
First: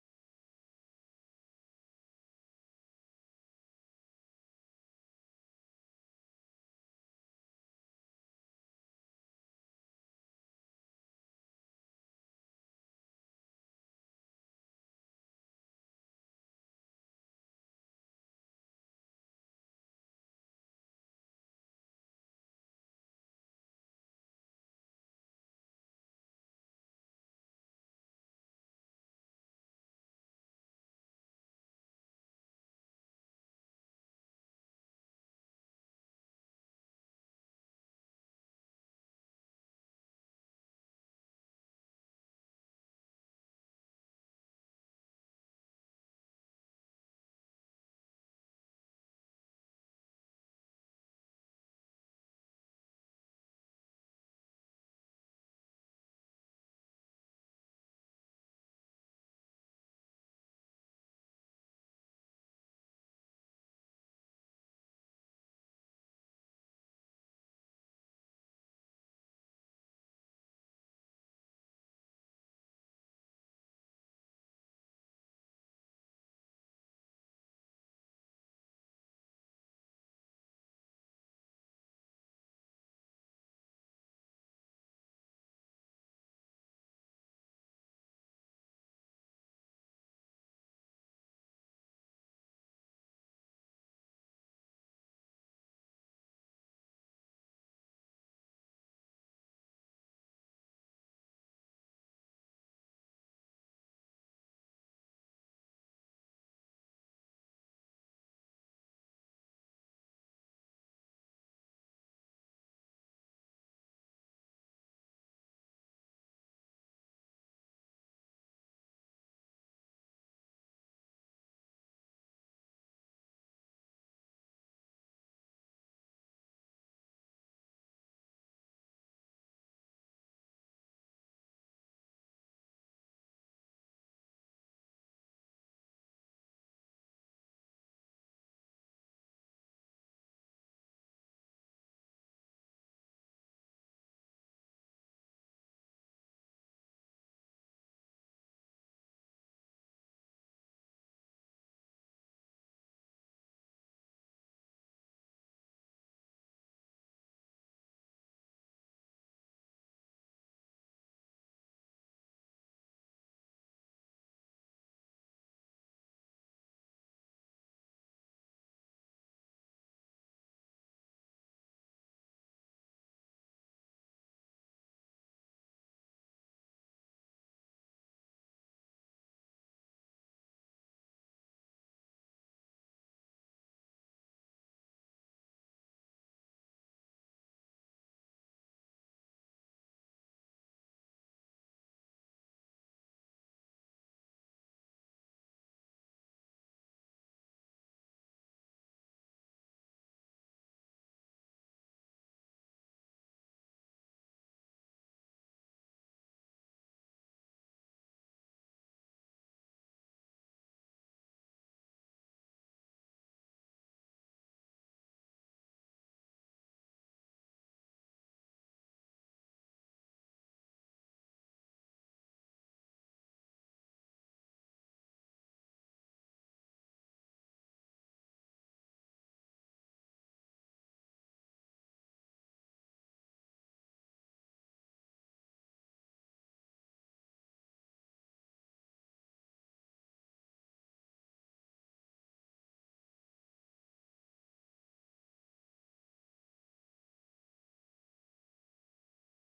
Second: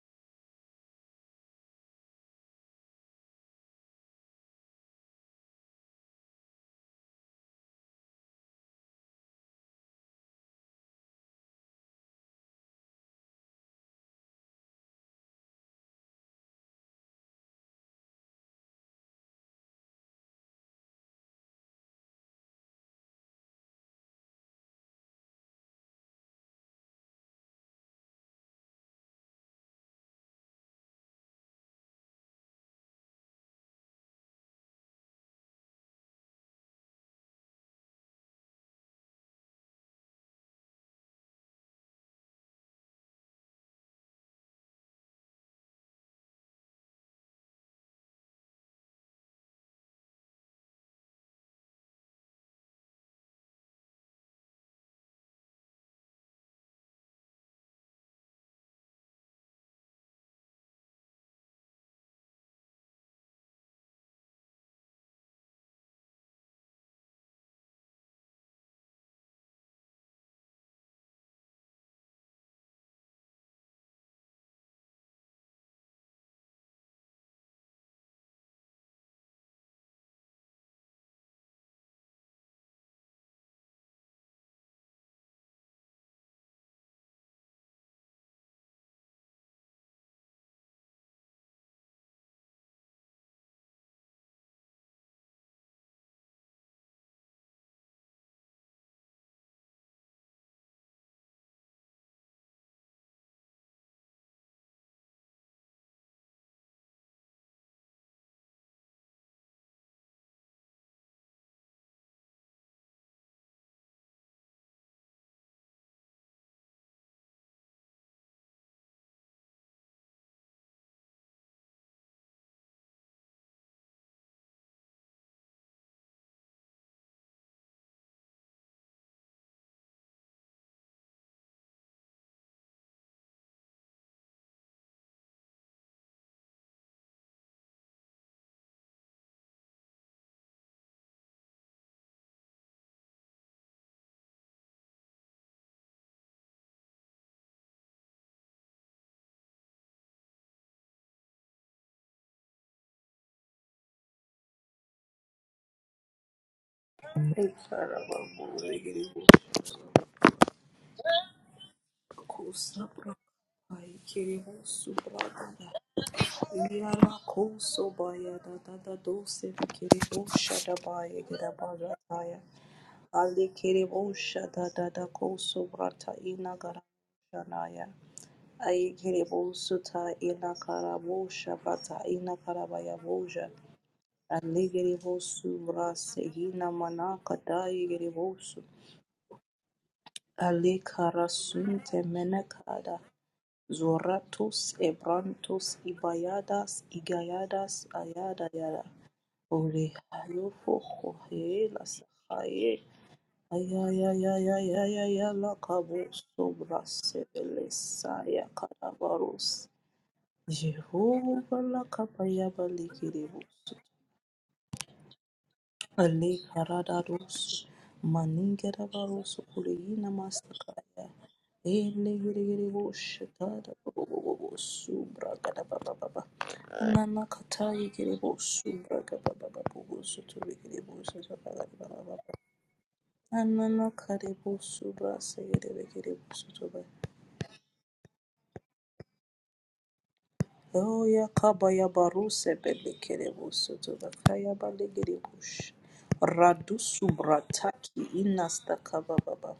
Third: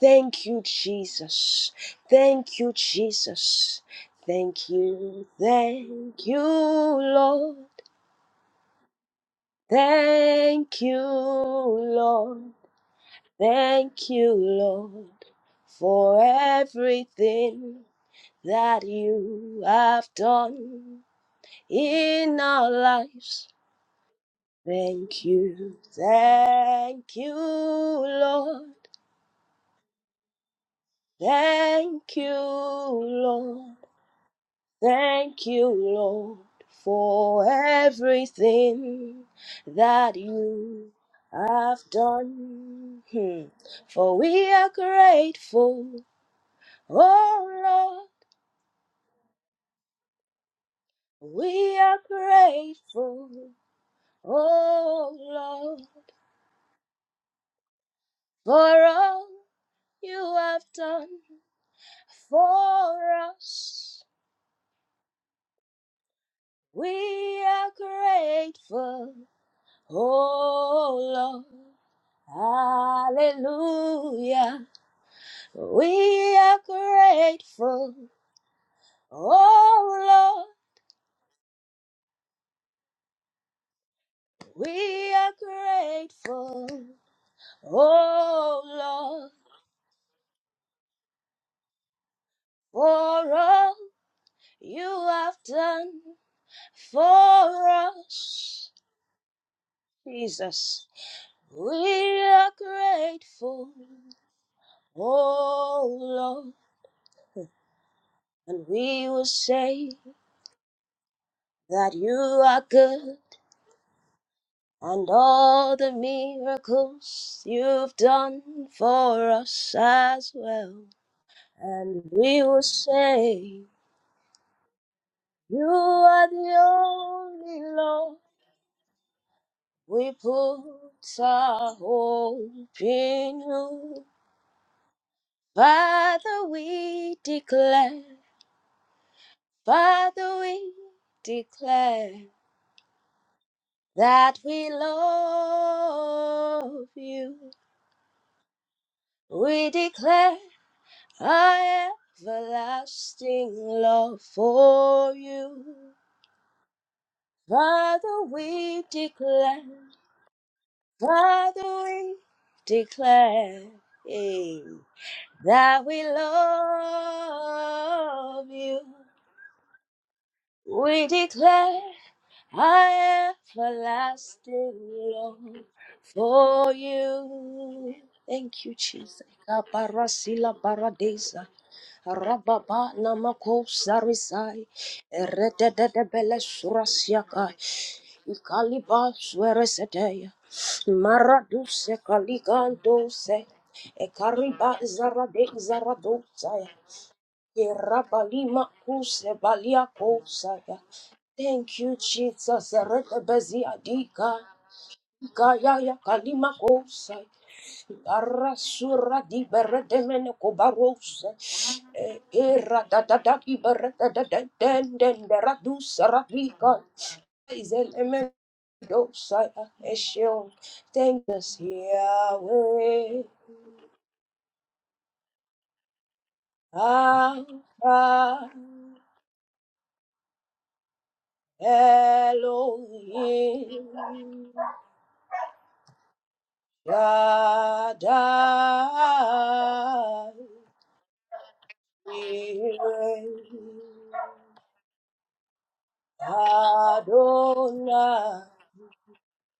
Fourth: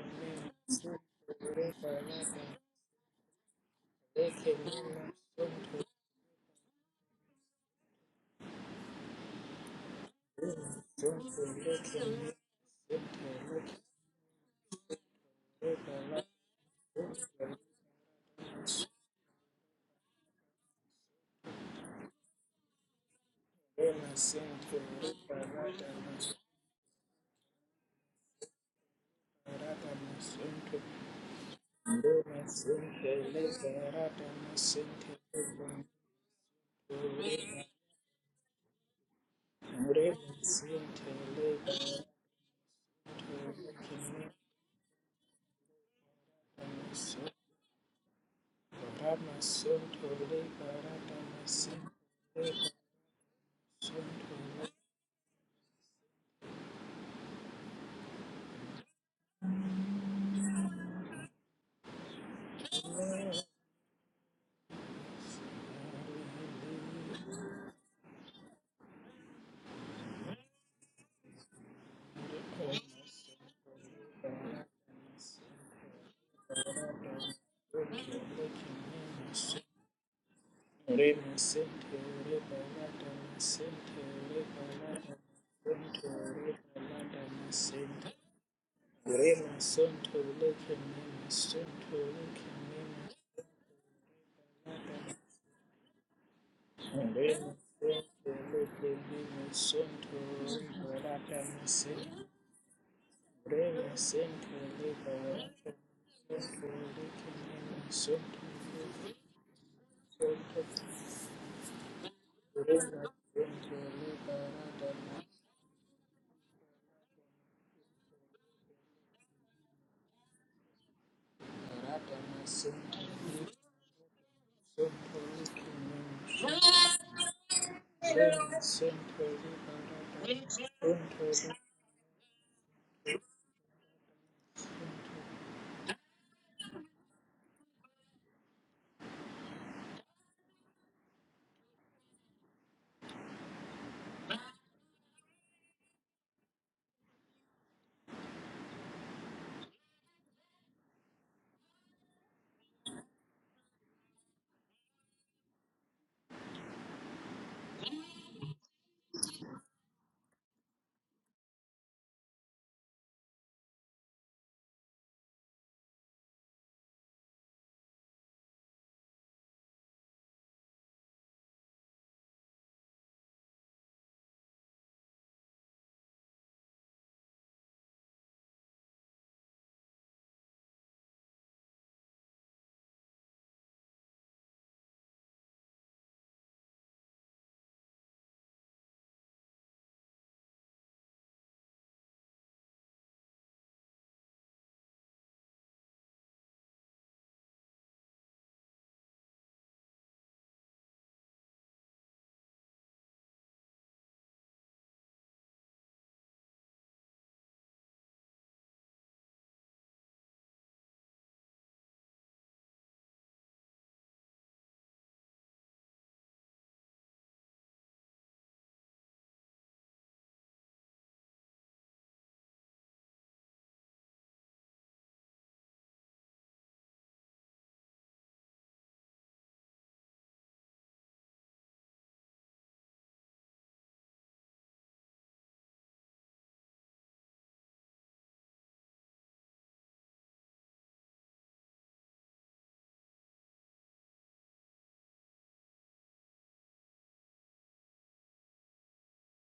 A: Thank you, Jesus. Thank you, Jesus. Thank
C: mata masunto
A: you,
C: reda
A: thank you, Lord. Thank you,
C: Rama
A: Lord. Thank you, Lord, for everything that you have done in our lives. Thank you, thank you, Lord. Thank you, Lord. Thank you, Lord, for everything that you have done. Hmm. For we are grateful, oh Lord, we are grateful, oh Lord, for all you have done for us. We are grateful, oh Lord. Hallelujah. We are grateful. Oh Lord, we are grateful. Oh Lord, for all you have done for us. Jesus,
C: Rema
A: we are grateful.
C: Rema sente leba wako
A: Oh Lord,
C: sente leke mama sente
A: and we will say
C: leke sente
A: that you are
C: Rema
A: good.
C: sente leba rada
A: and all the miracles you've done for us as well.
C: na
A: And
C: rada
A: we
C: na
A: will
C: sente
A: say,
C: leke sente leke
A: You are
C: mama
A: the only Lord.
C: Rema sente leba
A: We
C: rada na
A: put
C: sente leke sente
A: our hope in you. Father, we declare, Father, we declare that we love you. We declare I everlasting love for you.
B: ekara
A: Father,
B: bamuye
A: we declare, Father, we
B: kusabra
A: declare
B: ay kiribo
A: eh,
B: subrada da
A: that we
B: yara kuso baya
A: love
B: da da
A: you.
B: da dose kiribo shada
A: We
B: baya gida
A: declare
B: bazataya
A: our
B: ali kiribo shada
A: everlasting
B: da da
A: love
B: kuso brata ina
A: for
B: shanaya
A: you. Thank you,
B: ay
A: Jesus.
B: kiribo suta ina
A: Kabarasila
B: karabo
A: baradeza.
B: shabata ina
A: Rababa namako sarisai
B: Aligiri vosu brase
A: eredededebele
B: hina mana
A: surasiakai
B: kadaí manakata vosu.
A: ikaliba suereseteya maraduse
B: Alikarasunthe menekada.
A: kaligandose
B: Zoratus
A: ekariba zarade
B: ebrantus
A: zaradosaya
B: ibayadas igayadas ayada
A: irabalima
B: yada.
A: kuse
B: Ore hayofo
A: baliakosaya Thank
B: hohela
A: you, Jesus.
B: sahaye.
A: Eredebezi adika.
B: Ayayayayayaya
A: Ikayaya
B: lakabo sobra
A: kalimako saya.
B: sebelesaya
A: Arasura di
B: karabarus.
A: beredemene kobarose.
B: Jehovah
A: Eh,
B: lakapaya
A: Era da da
B: baligiri
A: da di
B: vosu.
A: berede de de den den de radusa
B: Ale
A: radika.
B: karada dosu
A: Izeleme
B: maningera
A: dosa
B: barosu kureyina
A: eshion.
B: masakaya
A: Thank us
B: ele yere yere
A: Yahweh.
B: boshe tada bosu braga da baba baba nana katayi gere
A: Alpha
B: bosu braga baba baba bosu turi gere bosu turi baba baba
A: Elohim
B: anana kare bosu brasa yere gere bosu
A: Shaddai.
B: Oh ya kaba ya baruse bele kere
A: Yireh.
B: bosu turi kaya bale gere bosu Radusu brataki
A: Adonai.
B: inasta kababa.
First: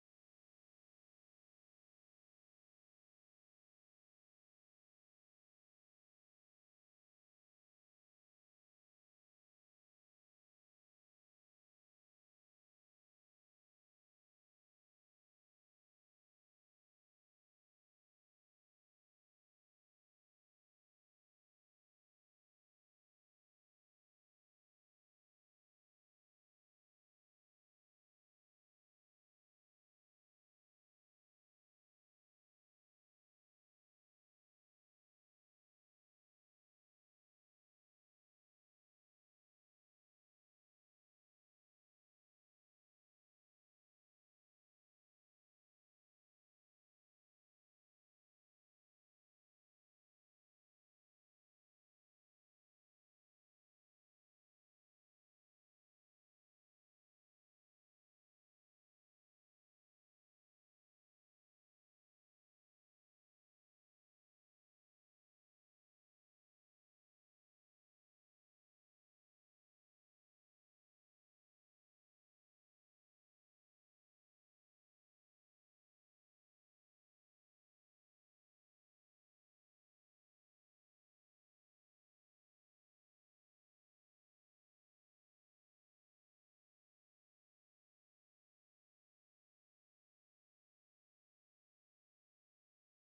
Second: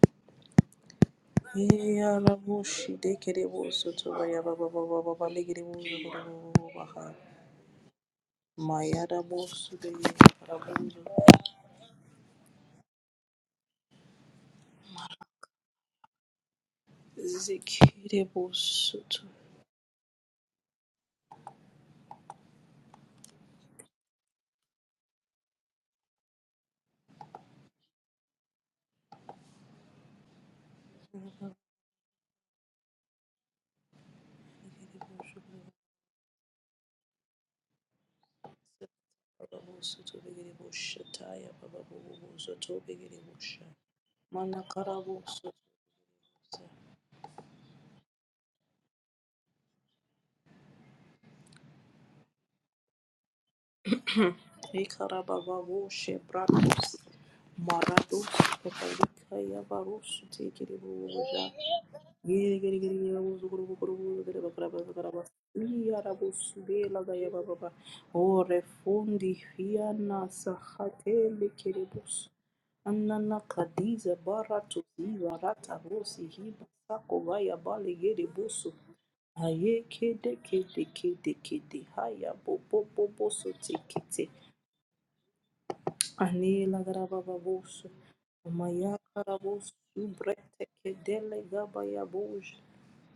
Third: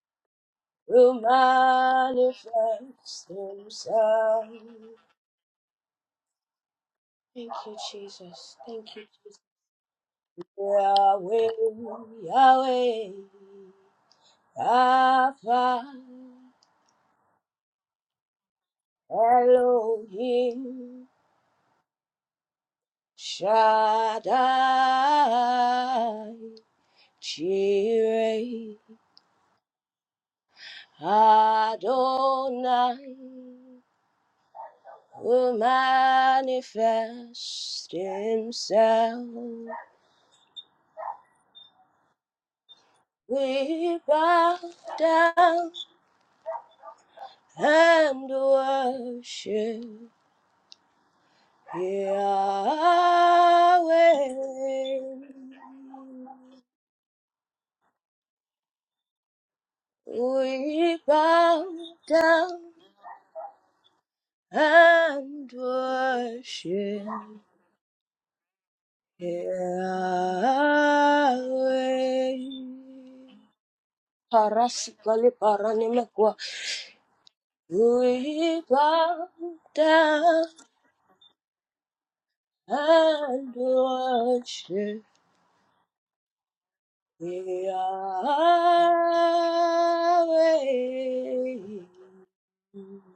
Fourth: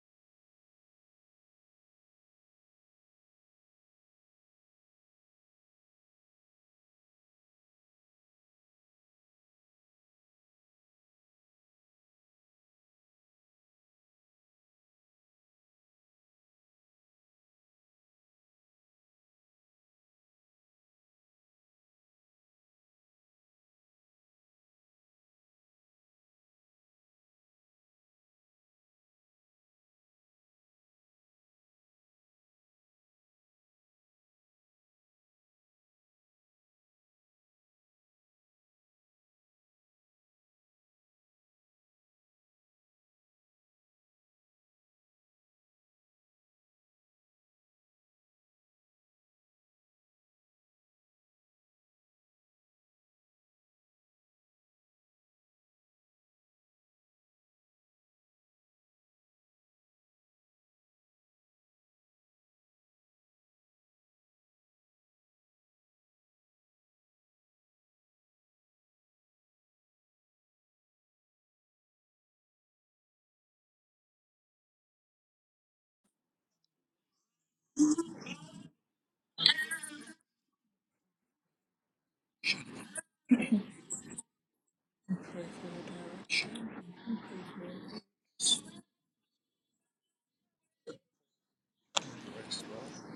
A: will manifest
B: Yarabushi dekereboso tobaya
A: himself.
B: baba baba baba legereboso baba
A: Thank you, Jesus. Thank you, Jesus.
B: mayaraboso deyaraboso
A: Yahweh, Yahweh, Alpha,
B: zekereboso to
A: Elohim, Shaddai, Jireh, Adonai,
B: legereboso
A: will manifest himself.
B: yaraboso to legereboso taya baba baba boso to legereboso
A: We bow
B: manakaraboso
A: down and worship Yahweh.
B: ekarababa boshe bratos marados baba likaya
A: We bow
B: giri
A: down
B: giri, giri giri, abu zukuru zukuru zukuru, giri bakra bakra bakra bakra.
A: and
B: Iya rabu sube
A: worship
B: laga ya baba baba. O
A: Yahweh.
B: refundi hiana sahatele bus. Anana kadiza bara
A: Parasikali
B: tuziva rata rosi
A: paranimekwa.
B: hiba sako vaya bale gere
A: We
B: boso.
A: bow
B: Aye kede
A: down
B: kede kede kede haya bobo bobo so
A: and
B: tekete.
A: worship.
B: Anela garababa
A: Yahweh,
B: busu. Maya karabos subrete kedele gaba ya busu.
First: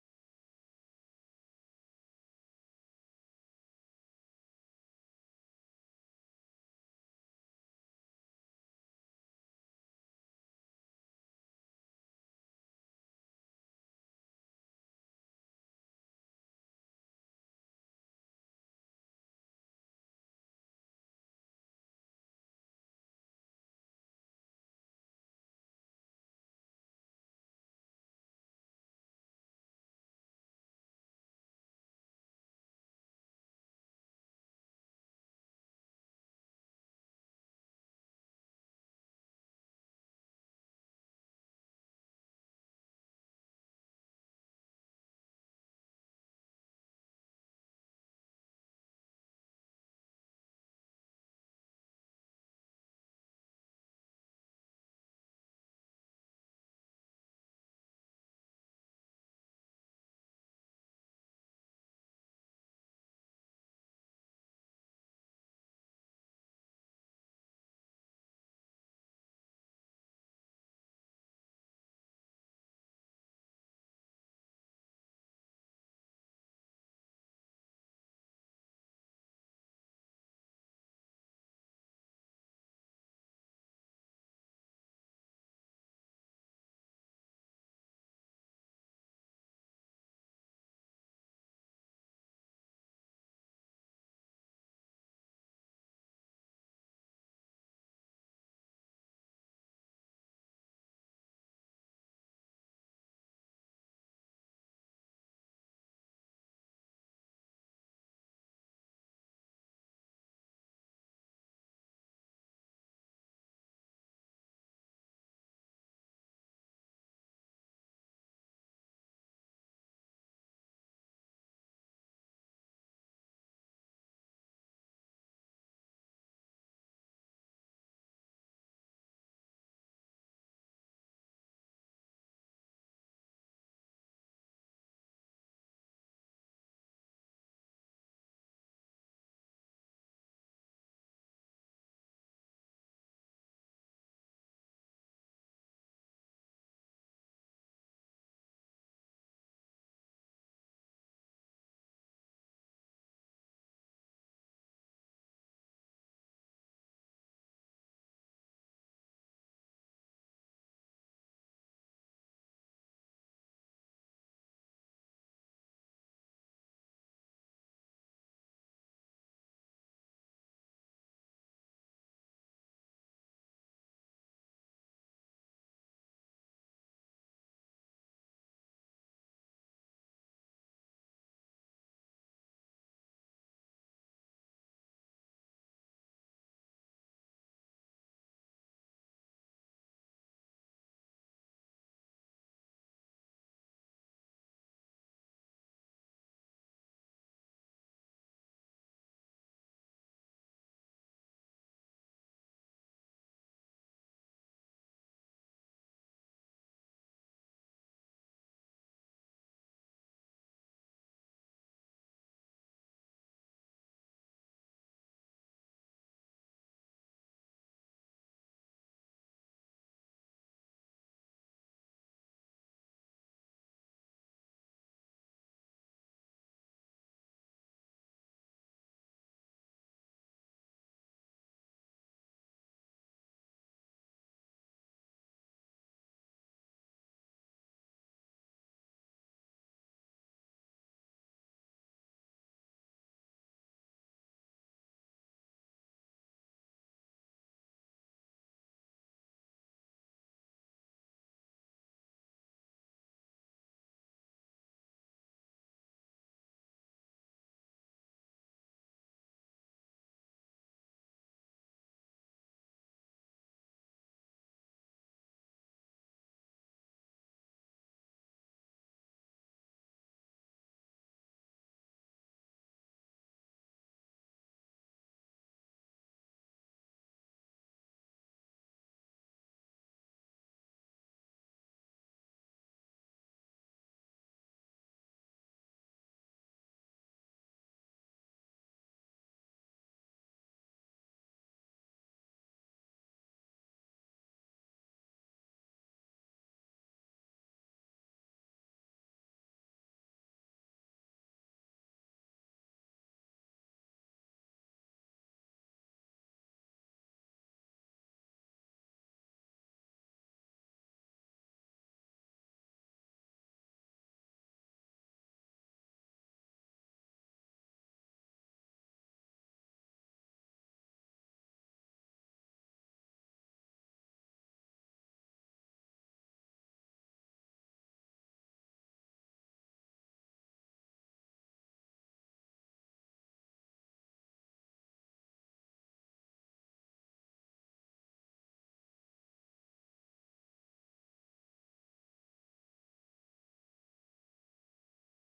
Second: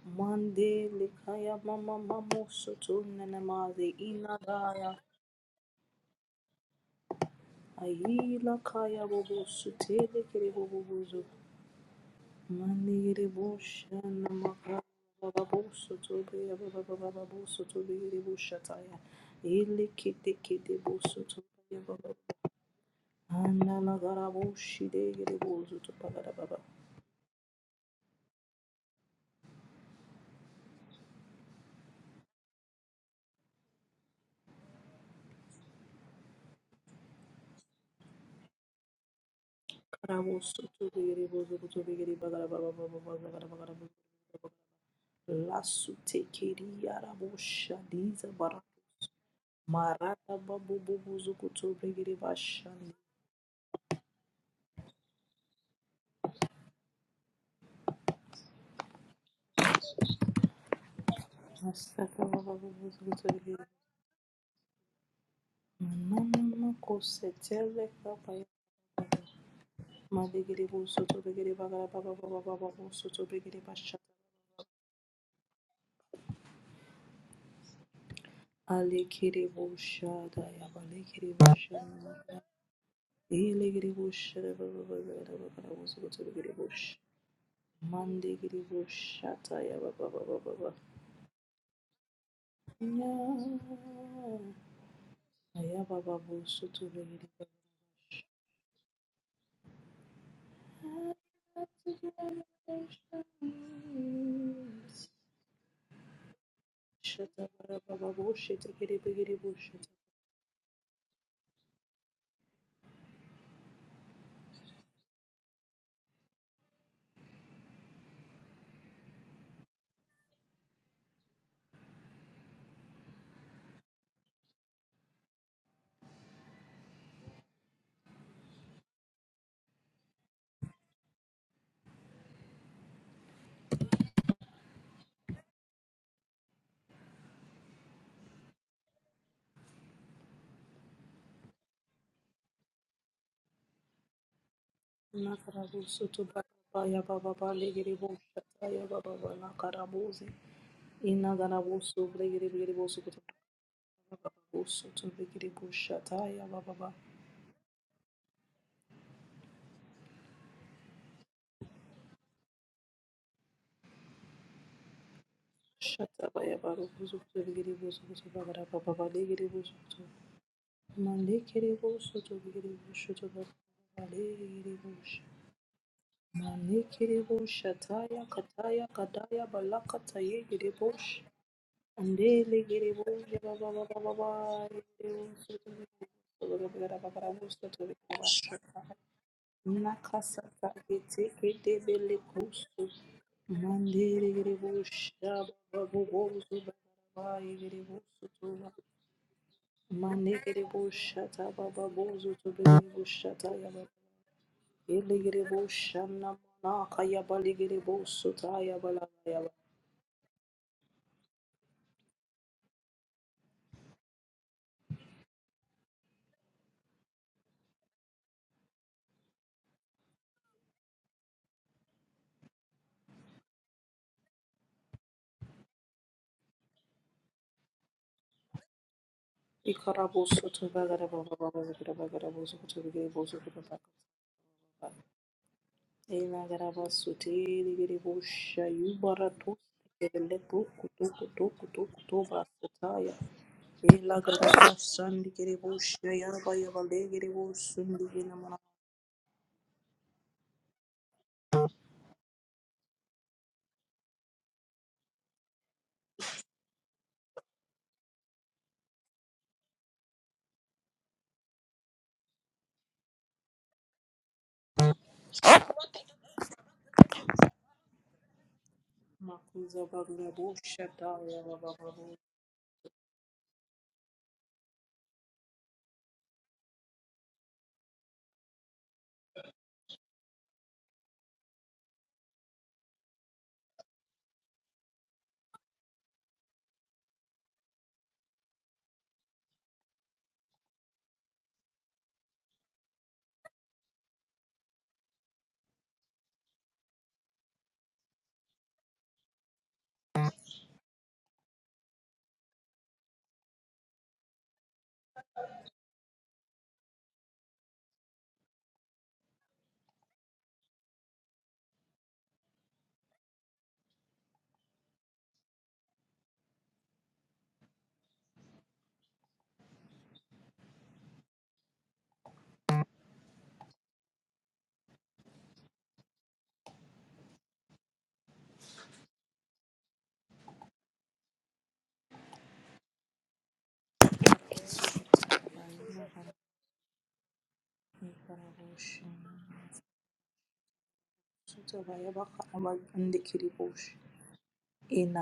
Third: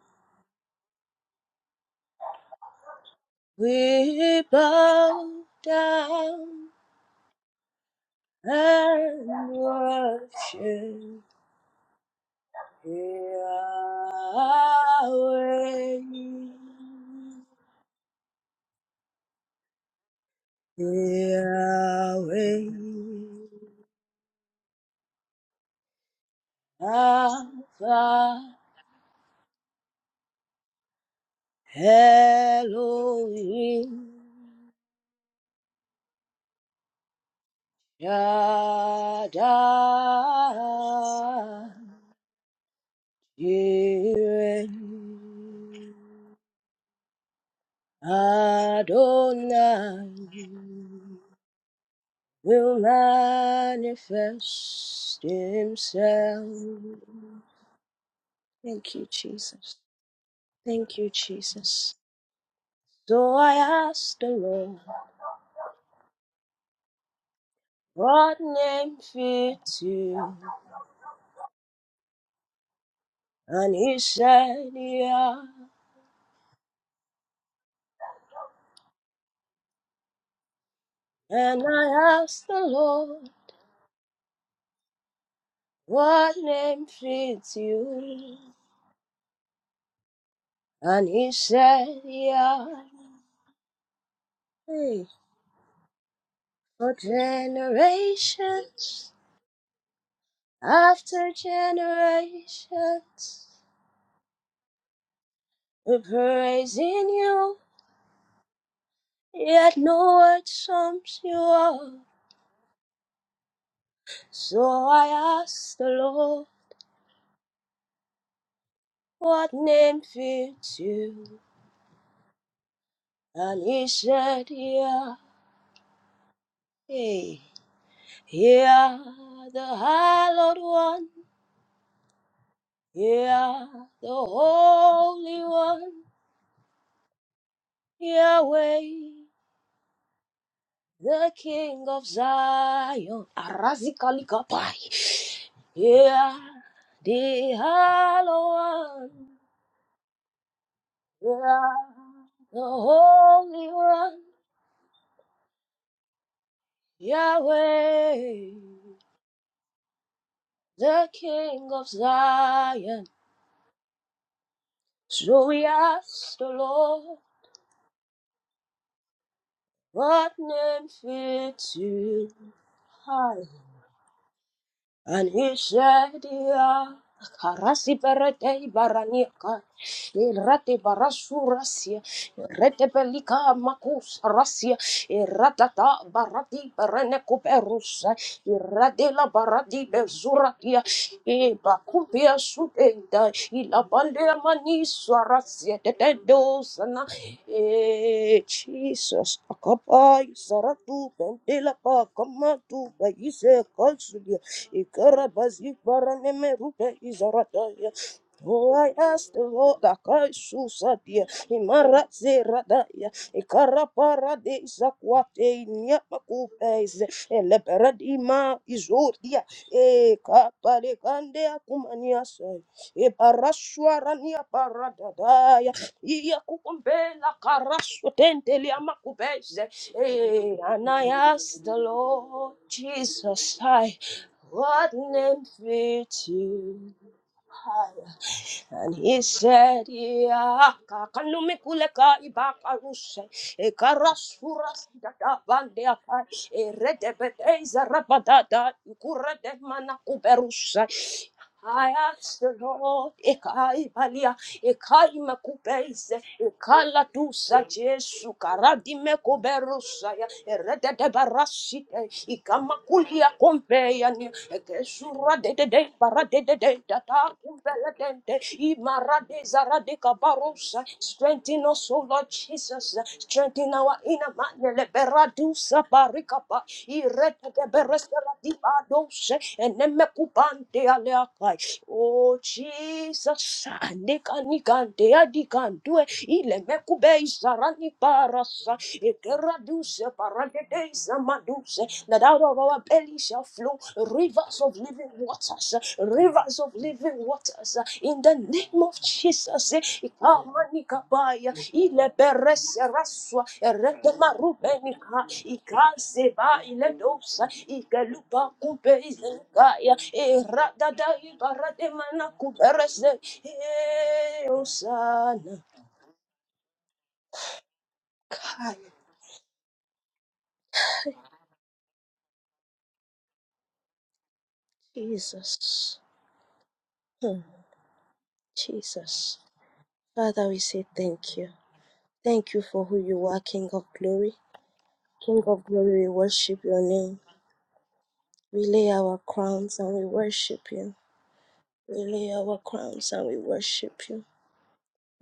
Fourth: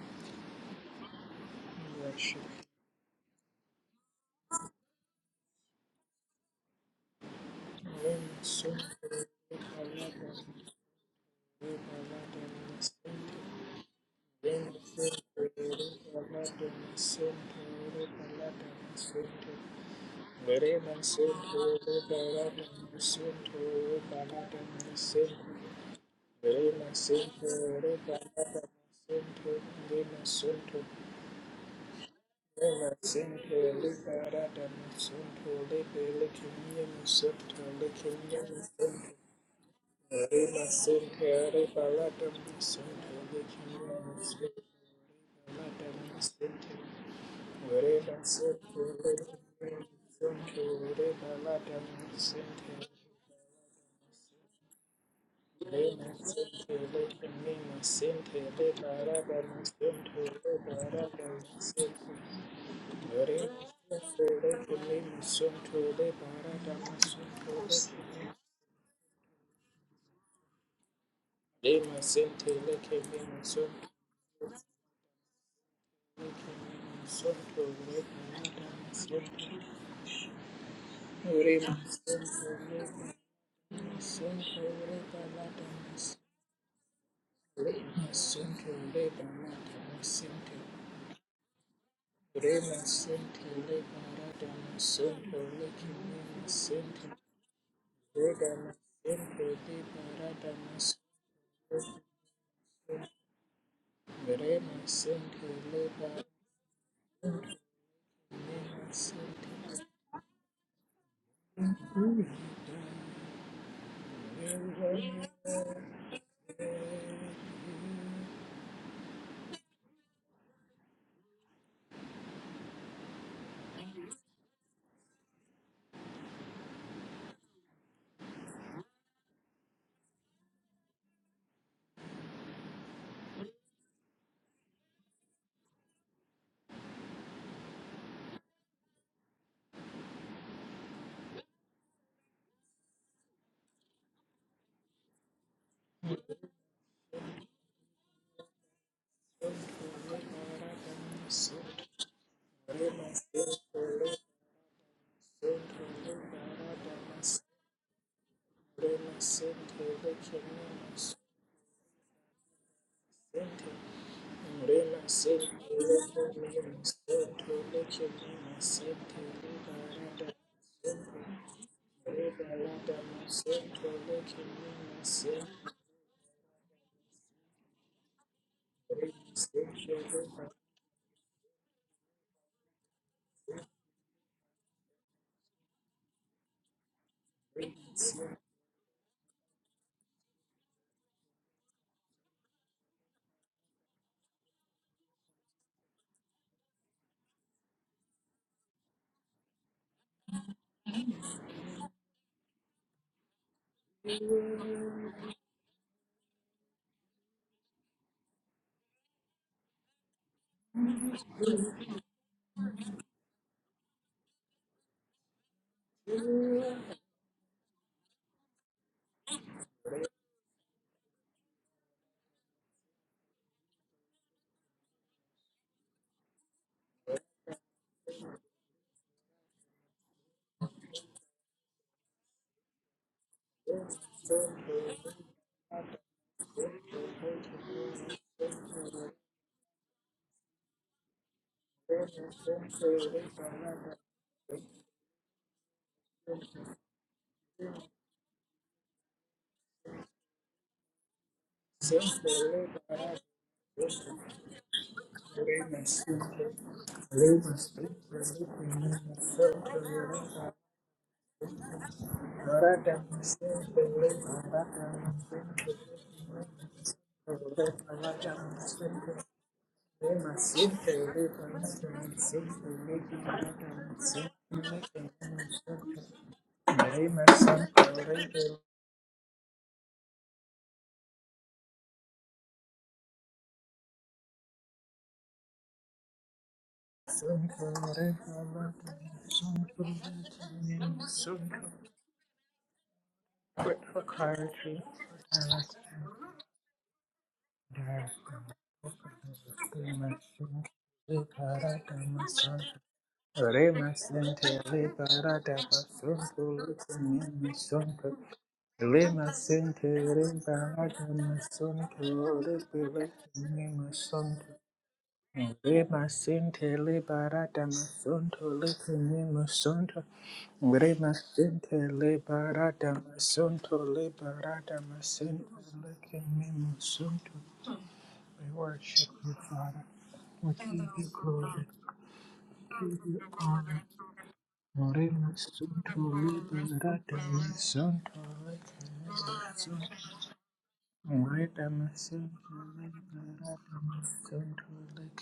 B: Mande likaya mama mamo
C: Worship
B: soto nanamaze
A: we
B: inagaya
A: bow down
C: Rema
B: ayila
C: sente
B: kaya
C: leba rada na
B: bobo
A: and
B: sutele kere
A: worship
B: bobo bozo
C: leba rada na
B: mande yere
A: Yahweh.
B: bosha
C: Bene
B: namakaya baba boso
C: sentire,
B: tobe
C: amando
B: baba baba baba soto be
C: sentire,
B: yere bosha
C: palabra
B: taya
C: sentire.
B: ele kete kete
C: Verema
B: boso tobe
C: sentire,
B: baba
A: Yahweh,
C: palabra
B: anna
C: sentire,
B: lagara boshi
C: palabra
B: de yere
C: sentire.
B: bozo to pagara baba
C: Verema sentire,
A: Alpha,
C: palabra sentire, lema sentire. Verema sentire,
A: Elohim,
C: palabra sentire, lebe lekemia sentire, lekemia sentire.
B: kara boso
C: Verema
B: tobe yere bozo
C: sentire,
A: Shaddai.
B: tobe yere
C: palabra
B: bagara baba baba
C: sentire,
B: bagara
C: lekemia
B: bagara
C: sentire,
A: Jireh,
C: palabra
B: Lasutekeri
C: sentire.
B: arabosha diza bara
A: Adonai
B: marata babu bubu zukuto bregiri
A: will
B: bashani
A: manifest himself. Thank you, Jesus. Thank you, Jesus.
B: masaka baba bubu zukuto
A: So I
B: bregiri
A: asked the Lord,
B: manana kose setere kapa
A: what
B: ya
A: name fits you?
B: madigiri bu soto bregiri bagara baba
C: Thank
B: baba baba bu soto bregiri
A: And he
B: bashata
A: said, yeah.
B: alekiri bu shada ya balekiri bu
A: And I
B: shada
A: asked the
C: you.
A: Lord,
B: ilegiri
C: Rema
B: bu shada
C: Sente
B: baba baba baba baba bu zukuto
A: what
B: bregiri bu
A: name
B: sh
A: fits
C: Rema
A: you?
B: mandigiri
C: Sente
B: bu
C: Rema
B: shata ya baba baba baba
A: And he said,
C: Sente Rema
A: yeah.
B: Shut up,
C: Sente
A: Hey, for generations after generations, we're praising you, yet no word sums you up. So I asked the Lord, what name fits you? And he said, Yeah, hey, yeah, the hallowed one, yeah, the holy one, Yahweh. the King of Zion. Arazikaligabai. Yeah,
B: I have
A: the Hallowed One. Yeah, the Holy One. Yahweh,
C: Rema sente leke mama
A: the King of Zion.
C: sente. Rema
A: So
C: sente
A: we ask
C: leke
A: the
C: mama
A: Lord,
C: sente leke mama sente leba
B: a
A: what
C: rada.
A: name
B: Mandekere
A: fits
B: bosho
A: you?
B: to
C: Reba
B: bigere
C: rada
B: bosho to
C: ma
A: Hi.
C: sente
B: bale
C: leke mama
B: bosho.
A: And
C: sente.
A: he said, "Ya
B: Mandekere bosho
A: karasi
B: taya
A: berete
B: kataya
C: Rema
B: kadaya
A: baraniaka,
C: sente
B: balaka taye
C: leba
B: gere
A: irate
B: bosho.
A: barasurasia,
B: Andele
A: irate
B: gere bosho
A: pelika
B: ba ba ba ba ba
A: makus
B: ba.
A: rasia,
B: Gere bosho to
A: iratata
B: bigere bosho to
A: barati
B: bigere ba ba
A: berene
B: ba bosho to
C: rema
B: bigere
C: sente
A: kuperusa,
B: bosho.
A: irate la barati
B: Nakasa
A: bezuratia,
B: taye teke
A: e
B: debele
A: bakupia
B: bosho.
A: sudenda, ilabande
B: Mandere gere
A: mani
B: bosho ba
A: sarasia
B: ba ba bosho ba ba
A: tetedosana,
B: ba gere bosho
A: e
B: to.
A: Jesus, akapai
B: Manegere
A: saratu
B: boshata
A: bendela
B: baba
A: pa
B: bozo tobeli
A: kamatu,
B: boshata
A: bayise
B: yaba
A: kalsulia,
B: elegere
A: Ikarabazi
B: boshana
A: baraneme rupe
B: manaka yaba legere
A: izaradaya.
B: bosota
A: Oh,
B: taya.
A: I
B: la
A: ask the
B: yaba
A: Lord, Akai Susadia, Imara Zeradaya, Ikaraparade Zakwate, Nyapakupes, Eleperadima, Izodia, Ekapale Kande Akumanias, Eparaswarania Paradadaya, Iakukumbela Karaswatentelia Makupes,
B: ikara bosoto
A: and
B: bagara
A: I
B: baba baba
A: ask the
B: bagara bagara bozo
A: Lord
B: tobeli bozo
A: Jesus,
B: bagara
A: I what
B: baba
A: name fits
B: ena gara
A: you?
B: bosote
C: leke
B: elegere bosha
A: And he
B: yubara to
A: said,
B: ele to
A: Yeah,
B: kuto kuto
A: Kakanumi
B: kuto
A: Kuleka
B: kuto
C: rema sente
B: basota ya
A: Ibakaruse,
C: leba rada
B: ela gara
A: Ekarasura
B: basandi
A: Dada
B: gere
A: Bandia,
B: bosha yaba yaba legere
A: Eredebedeza
B: bosundi gena manaka
A: Rabadada, Ukure de Manakuberusa, I
C: sente
A: ask the
C: leba
A: Lord,
C: rada.
A: Ekai Balia, Ekai
C: Rema
A: Makubeise,
C: sente
A: Ekala
C: leba
A: Dusa
C: sente
A: Jesu,
C: leke
A: Karadi
C: mama sente leba
A: Mekoberusaya, Erede de
C: rada.
A: Barasite,
C: Thank
A: Ikamakulia Compeyani, Ekesura de de de, Barade de de, Data Kumbele de de, Imara de
B: Makuza
A: Zarade
B: bagla
A: Kabarusa,
B: boshata yaba
A: strengthen us, O
B: baba
A: Lord Jesus us, strengthen our inner man, leberadusa barikapa, irete bereseradiba dose, enemekubante aleakai. Oh Jesus, nika nika de adikandue, ilemekube isarani parasa, ekeraduse paradedeza maduse, that out of our belly shall flow rivers of living waters, rivers of living waters, in the name of Jesus. Ikamanikabaya,
C: you.
A: ilebereseraswa,
C: Remasente
A: eredemarubenika,
C: liberata basunto
A: ikaseba, iledosa,
C: lukumini sunto.
A: ikelupakube,
C: Remasente
A: izenikaya,
C: liberata
A: eradada,
C: masunto
A: ibarademanakuberese.
C: lukumini sunto.
A: Hey, Hosanna.
C: Remasente liberata masunto
A: God,
C: lukumini sunto. Remasente liberata masunto liberata masunto
A: Jesus.
C: lukumini sunto.
A: Hmm,
C: We worship you,
A: Jesus.
C: Father.
A: Father,
C: We
A: we say
C: give you
A: thank you.
C: glory.
A: Thank you for
C: We
A: who
C: give you
A: you are, King
C: honor.
A: of glory.
C: Morena
A: King of
C: Santo
A: glory, we worship
C: Rita
A: your
C: Rata
A: name.
C: Santo
A: We
C: Rita
A: lay our crowns and we
C: Santo
A: worship you.
C: Rita
A: We lay
C: Santo
A: our crowns
C: Rita
A: and we
C: Rata
A: worship you.
C: Santo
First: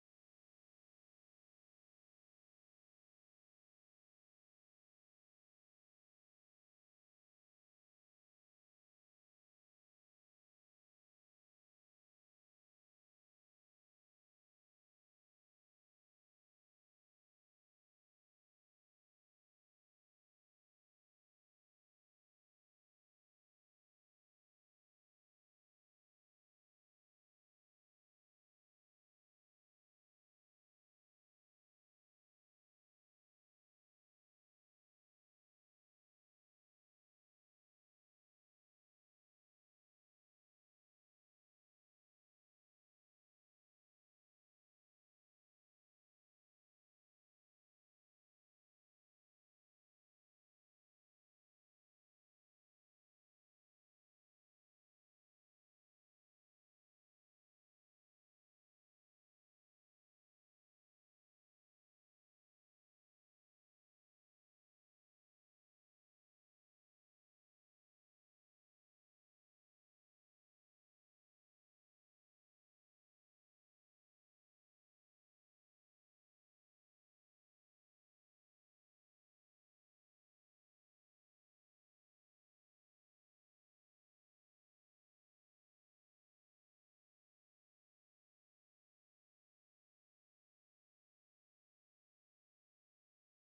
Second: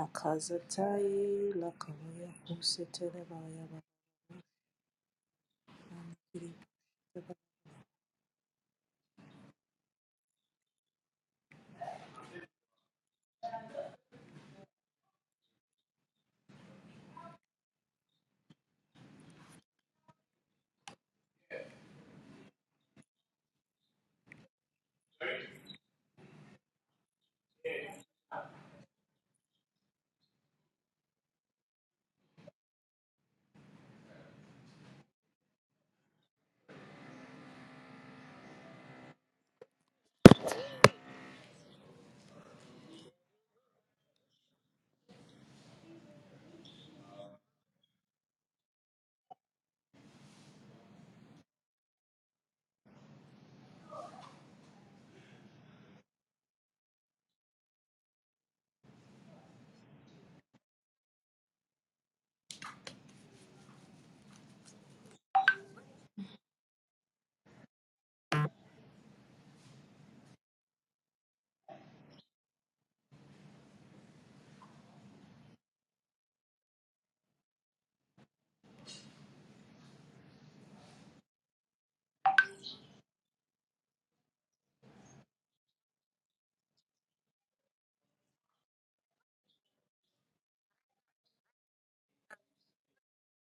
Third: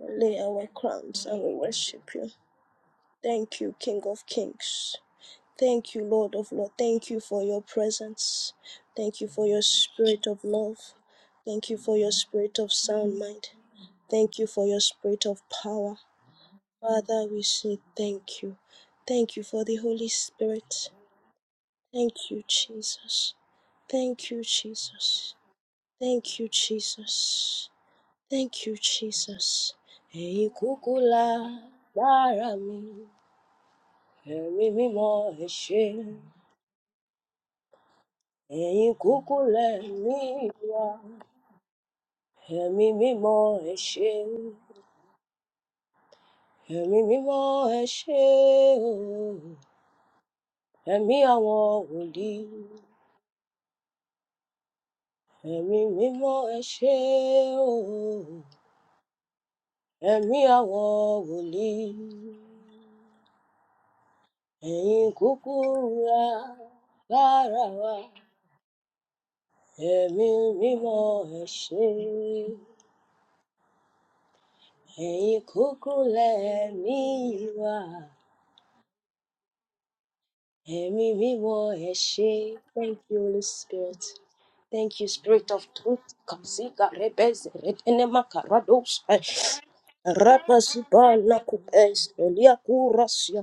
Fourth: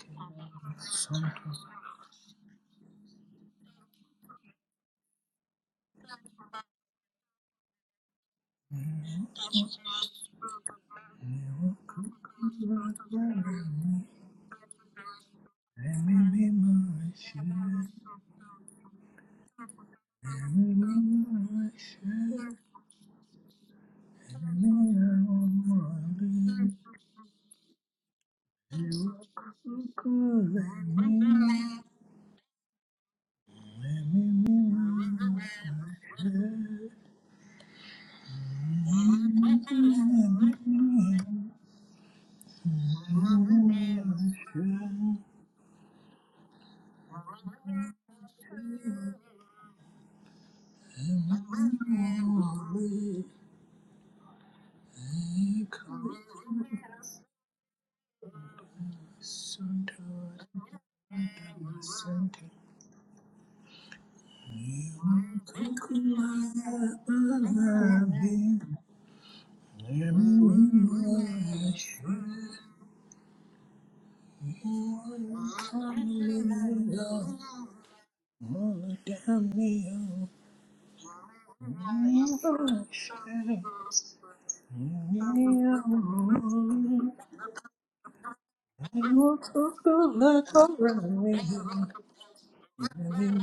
A: We lay our crowns and
C: Santo
A: we worship you. Thank King of kings. Thank you, Lord of Lords. Thank you for your presence. Thank you for your spirit of.
C: Eu
A: Thank you for your
C: canto
A: spirit of sound mind. Thank you for your spirit of power. Father, we say thank you. Thank you for the Holy Spirit. Thank you, Jesus. Thank you,
C: Thank
A: Jesus. Thank you, Jesus. Thank you, Jesus. Ẹ̀yin kúkú la lára mi, ẹ̀mí mímọ́ ẹ ṣé. Ẹ̀yin kúkú lẹ̀mí wa,
C: you.
A: ẹ̀mí
C: Thank
A: mímọ́ ẹ ṣé. Ẹ̀mí mímọ́ ẹ ṣé o, ẹ̀mí àwọn wòlíì. Ẹ̀mí mímọ́ ẹ ṣé o, ẹ̀mí àwọn wòlíì. ẹ̀yin kúkú ra lára wa ẹ̀mí mímọ́ ẹ̀ ṣe ẹ̀yin kúkú lẹ̀mí wa Ẹ̀mí mímọ́ ẹ ṣé. Thank you, Holy Spirit. Thank you, Spirit of Truth. Kazika
C: you.
A: rebeze retenema karados.
C: I want to feel like
A: Rapasiba
C: around me.
A: nakubes elia
C: Nothing
A: kurasia.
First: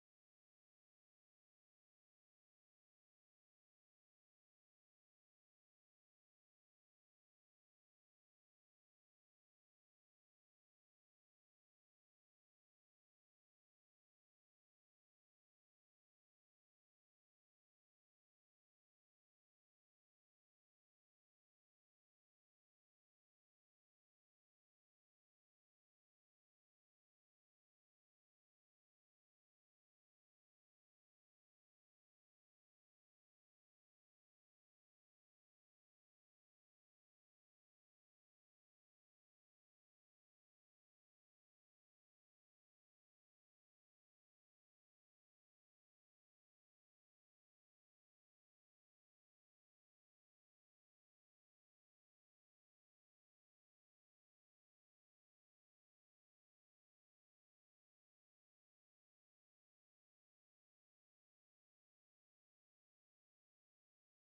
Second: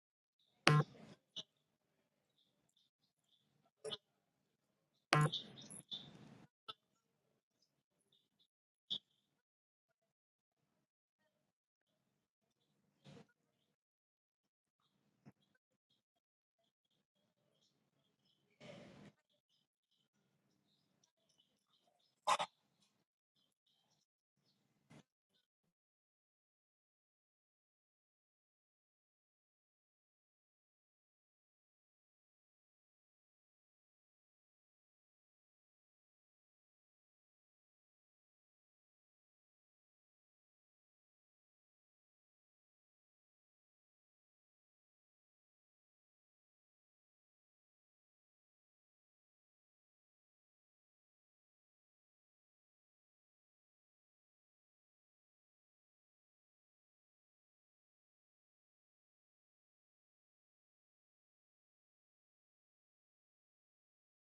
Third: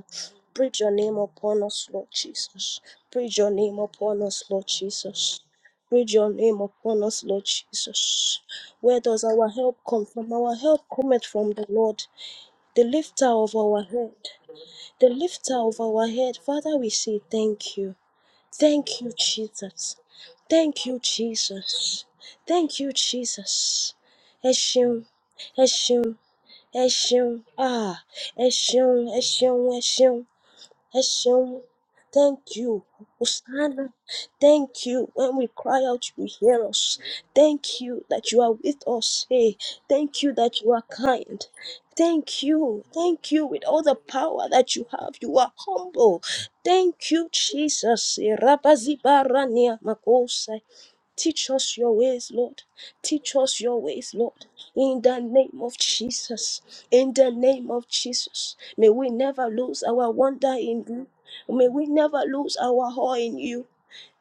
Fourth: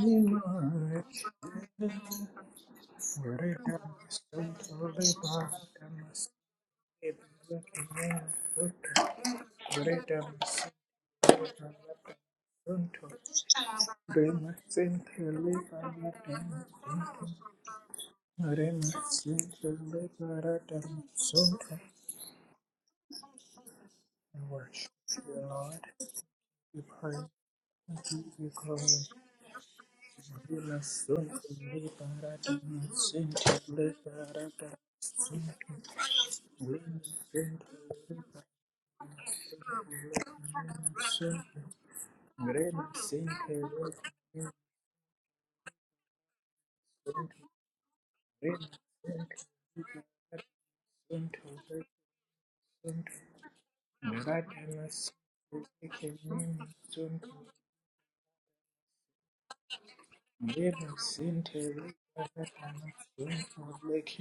A: Preach your
C: anymore.
A: name upon us, Lord Jesus. Preach your
C: Worried
A: name
C: about
A: upon us, Lord
C: myself, worried
A: Jesus.
C: about
A: Preach your
C: myself.
A: name upon us, Lord
C: Looking
A: Jesus.
C: in the
A: Where
C: photo.
A: does our help come
C: Worried
A: from?
C: about
A: Our
C: myself,
A: help cometh from
C: worried
A: the
C: about
A: Lord,
C: the
A: the
C: photo.
A: lifter of our head.
C: Worried myself,
A: The
C: worried
A: lifter of
C: about
A: our
C: the
A: head. Father, we say
C: photo.
A: thank you.
C: Worried
A: Thank you,
C: myself,
A: Jesus.
C: worried about the
A: Thank you,
C: photo.
A: Jesus. Thank you, Jesus.
C: I
A: Ẹ
C: worship
A: ṣeun,
C: you,
A: ẹ
C: Lord.
A: ṣeun,
C: You
A: ẹ
C: praise
A: ṣeun, ah,
C: you, we give
A: ẹ
C: you
A: ṣeun,
C: glory.
A: ẹ ṣeun, ẹ ṣeun.
C: Bila sonto
A: Hashem,
C: liberata
A: thank you.
C: nascente
A: Hosanna,
C: liberata
A: thank you. When we
C: sonto
A: cry out, you hear us.
C: lima sente
A: Thank you that you
C: liberata
A: are with us. Hey,
C: sonto
A: thank you that you are kind. Thank you.
C: lima
A: Thank you
C: sente
A: with all the
C: liberata
A: power that you have. You are humble. Thank you,
C: sonto
A: Jesus.
C: liberata sonto lima sente
A: Rabazibarania makosa
C: liberata sonto lima
A: Teach us your ways, Lord.
C: sente
A: Teach us your ways,
C: liberata sonto lima sente liberata
A: Lord. In
C: sonto
A: the name of Jesus. In the
C: lima
A: name of Jesus. May we never lose our wonder in you. May we never lose our awe in you.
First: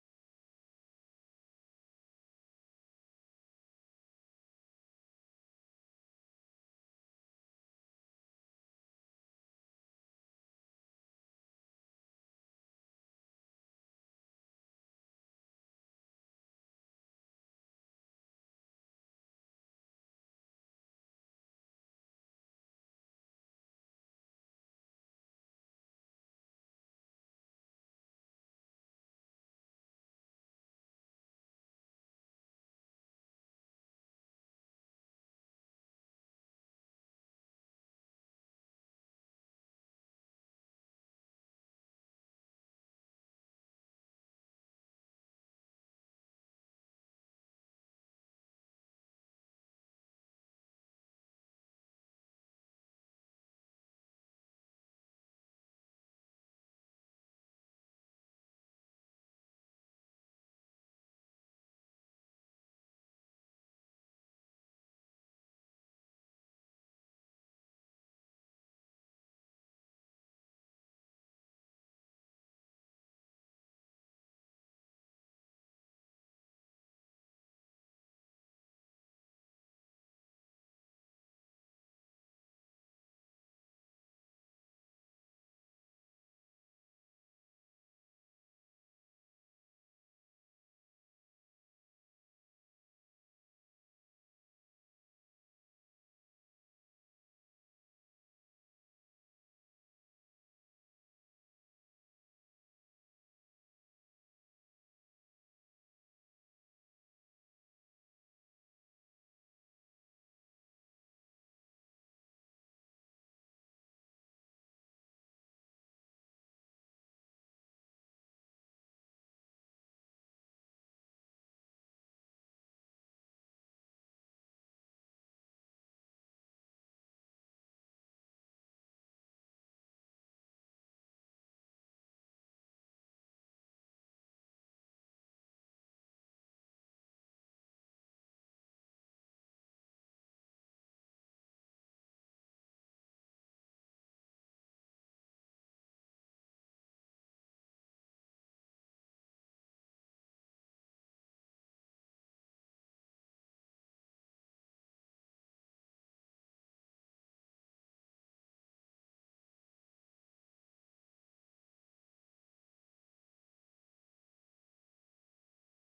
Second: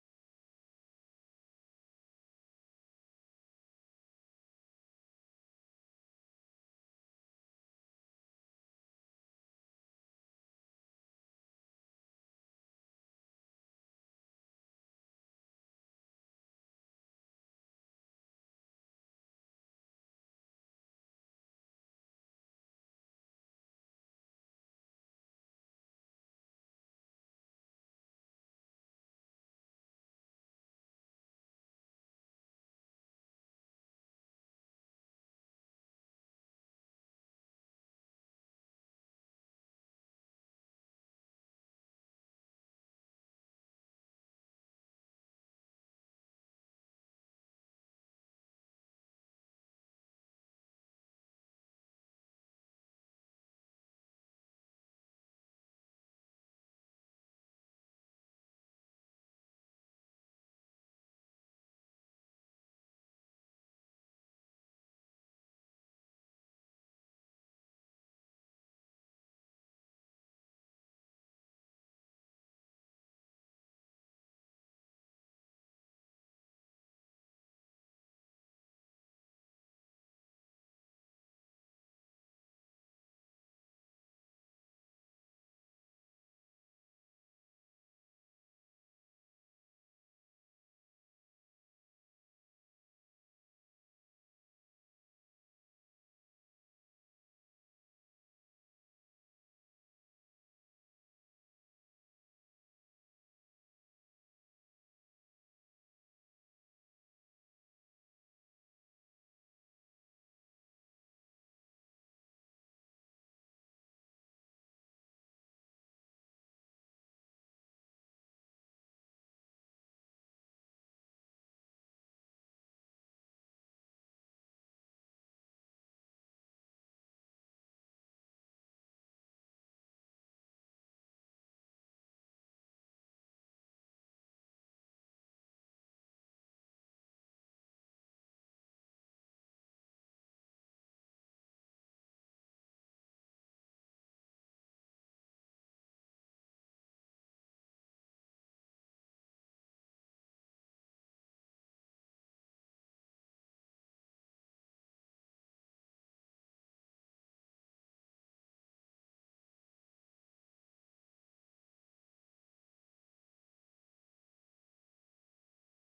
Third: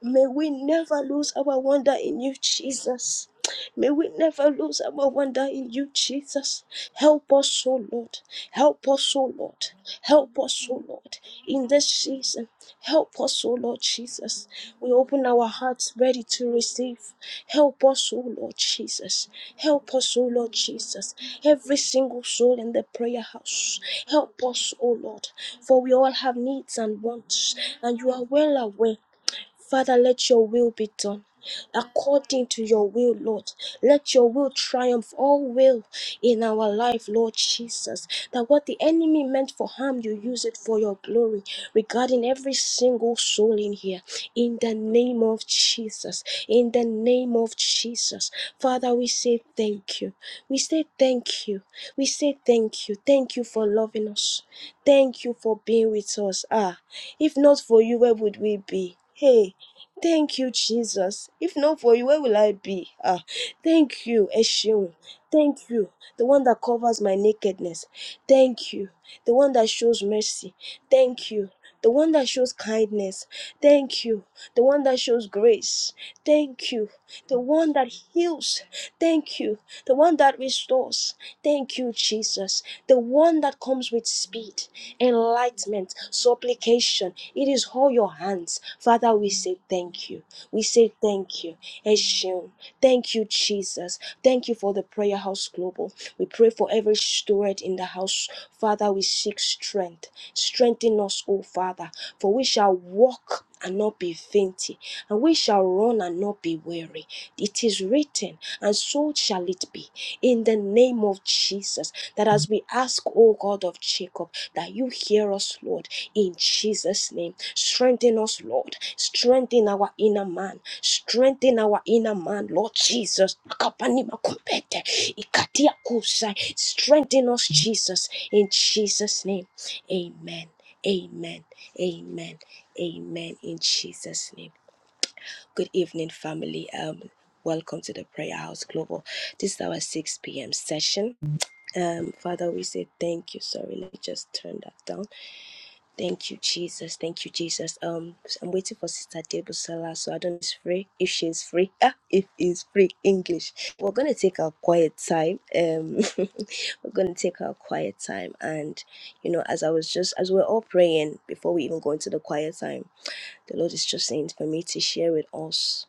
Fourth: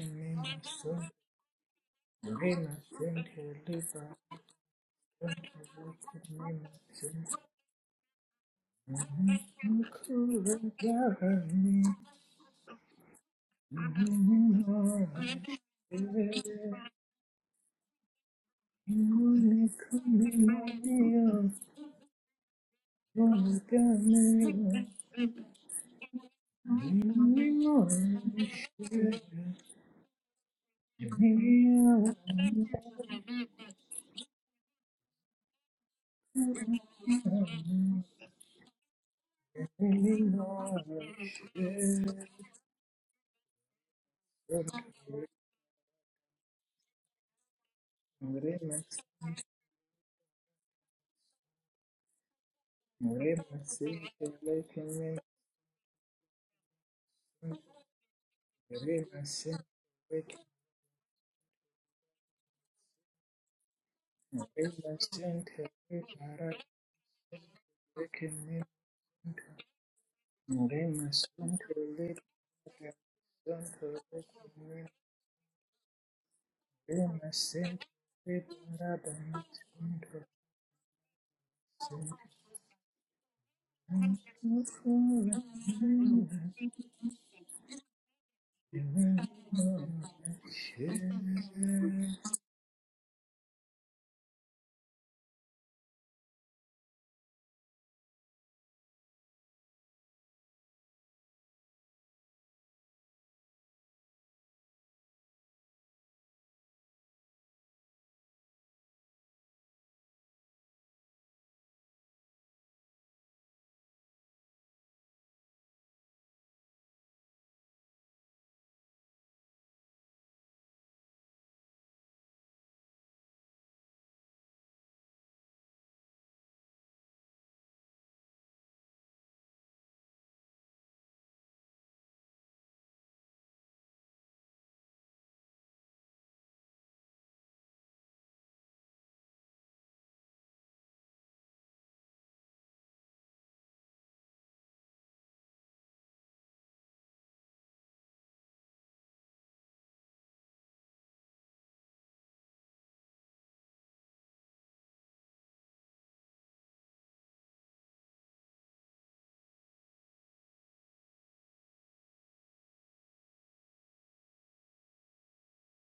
A: May we never lose our wonder in you, Jesus.
C: sente liberata
A: May
C: sonto
A: we never lose our wonder in you, Jesus.
C: Remix, remix,
A: Help us, O Lord. Help us, O Lord.
C: remix,
A: Help us, O Lord, in this season. Help us, O Lord Jesus. We open our hearts ready to receive. Help us, O Lord Jesus. Help us, O Lord Jesus. Every single soul in the prayer house. Help us, O Lord, for we all have needs and wants, and you are well aware Father, let your will be done. According to your will, Lord, let your will triumph all will in our life, Lord Jesus. That what the enemy meant for harm, you use it for your glory regarding every single soul in here. In the name of Jesus, in the name of Jesus, Father, we say thank you. We say thank you. We say thank you. Thank you for loving us. Thank you for being with us. Ah, if not for you, where would we be? Hey,
C: remix,
A: thank you, Jesus. If not for you, where will I be? Ah, thank you, Eshion.
C: Mrema
A: Thank
C: sentele
A: you, the one
C: para
A: that covers my nakedness.
C: rekeninga.
A: Thank you, the one that shows mercy.
C: Mrema
A: Thank you, the
C: sentele
A: one that shows
C: para
A: kindness.
C: sentele
A: Thank you, the one
C: kenin.
A: that shows grace. Thank you
C: Mrema
A: the one that
C: sentele
A: heals.
C: para dana
A: Thank you. The one
C: sentele
A: that restores. Thank you,
C: sentele.
A: Jesus. The one that comes with speed, enlightenment, supplication. It is all your hands. Father,
C: Mrema
A: we say thank you. We say thank you.
C: sentele
A: Eshim. Thank you, Jesus. Thank you for the Prayer House Global. We pray for every steward in the house. Father, we seek strength. Strengthen us, O Father, for we shall walk and not be fainty, and we shall run and not be weary. It is written, and so shall it be in the name of Jesus. That as we ask, O God of Jacob, that you hear us, Lord, in Jesus' name. Strengthen us, Lord. Strengthen our inner man. Strengthen our inner man, Lord Jesus. Akapanima kumpete, ikatia kusai. Strengthen us, Jesus, in Jesus' name. Amen. Amen. Amen. Amen. In Jesus' name. Good evening, family. Um, welcome to the Prayer House Global. This is our 6 p.m. session. Um, Father, we say thank you. Sorry, let me just turn that down. Thank you, Jesus. Thank you, Jesus. Um, I'm waiting for Sister Debusala, so I don't know if she's free. If she's free, ah, if it's free English, we're gonna take our quiet time. Um, we're gonna take our quiet time, and you know, as I was just as we're all praying before we even go into the quiet time. The Lord is just saying for me to share with us.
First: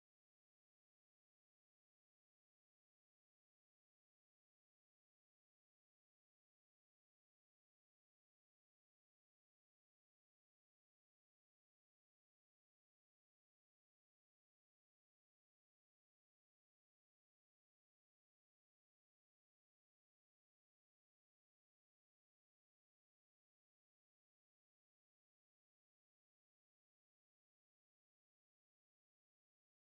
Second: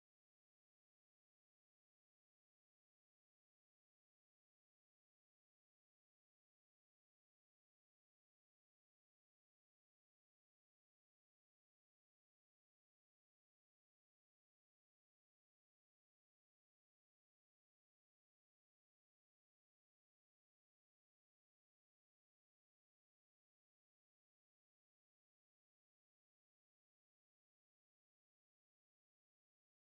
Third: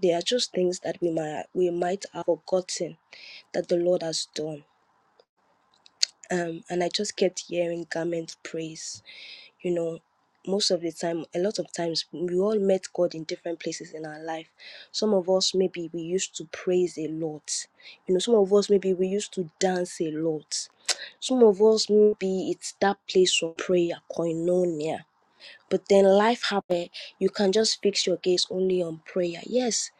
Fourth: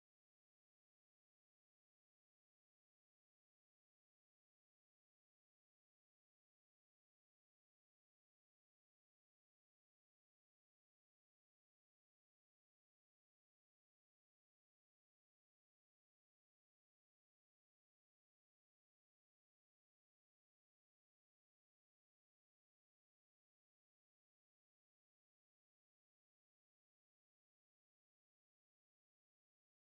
A: There are just things that we might we might have forgotten that the Lord has done. Um, and I just kept hearing garment praise. You know, most of the time, a lot of times, we all met God in different places in our life. Some of us, maybe we used to praise a lot. You know, some of us, maybe we used to dance a lot. Some of us, maybe it's that place of prayer, koinonia. But then life happened. You can just fix your gaze only on prayer. Yes.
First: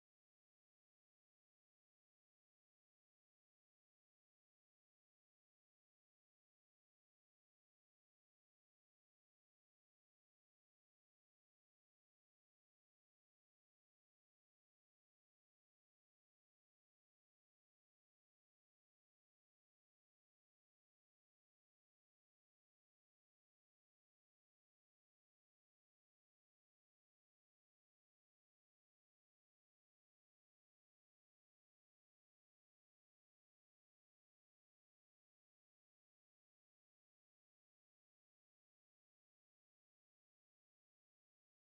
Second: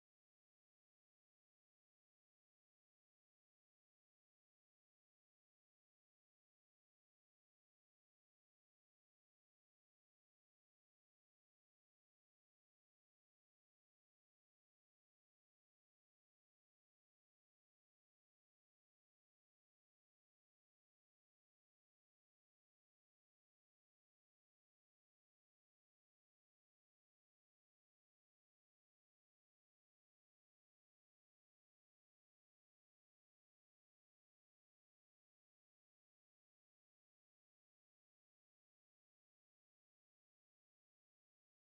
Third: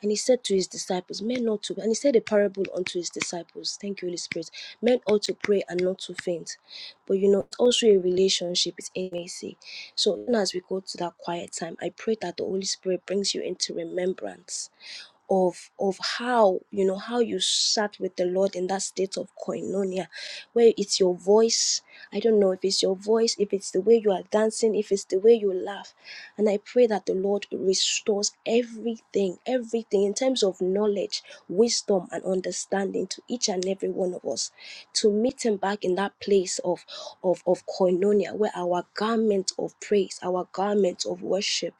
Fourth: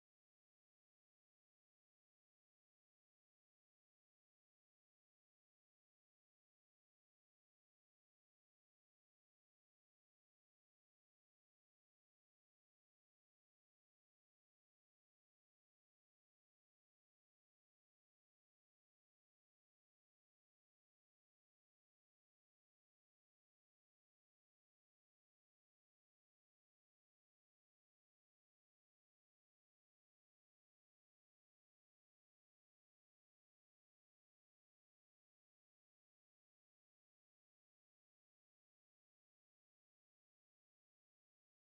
A: And he said to his disciples, Men not to, and he said a parable unto his disciples. Thank you, Holy Spirit. Men ought to pray and not to faint. But you know, it's also a relationship, it's intimacy. So even as we go to that quiet time, I pray that the Holy Spirit brings you into remembrance of of how you know how you sat with the lord in that state of koinonia where it's your voice i don't know if it's your voice if it's the way you are dancing if it's the way you laugh and i pray that the lord restores everything everything in terms of knowledge wisdom and understanding to each and every one of us to meet him back in that place of of of koinonia where our garment of praise our garment of worship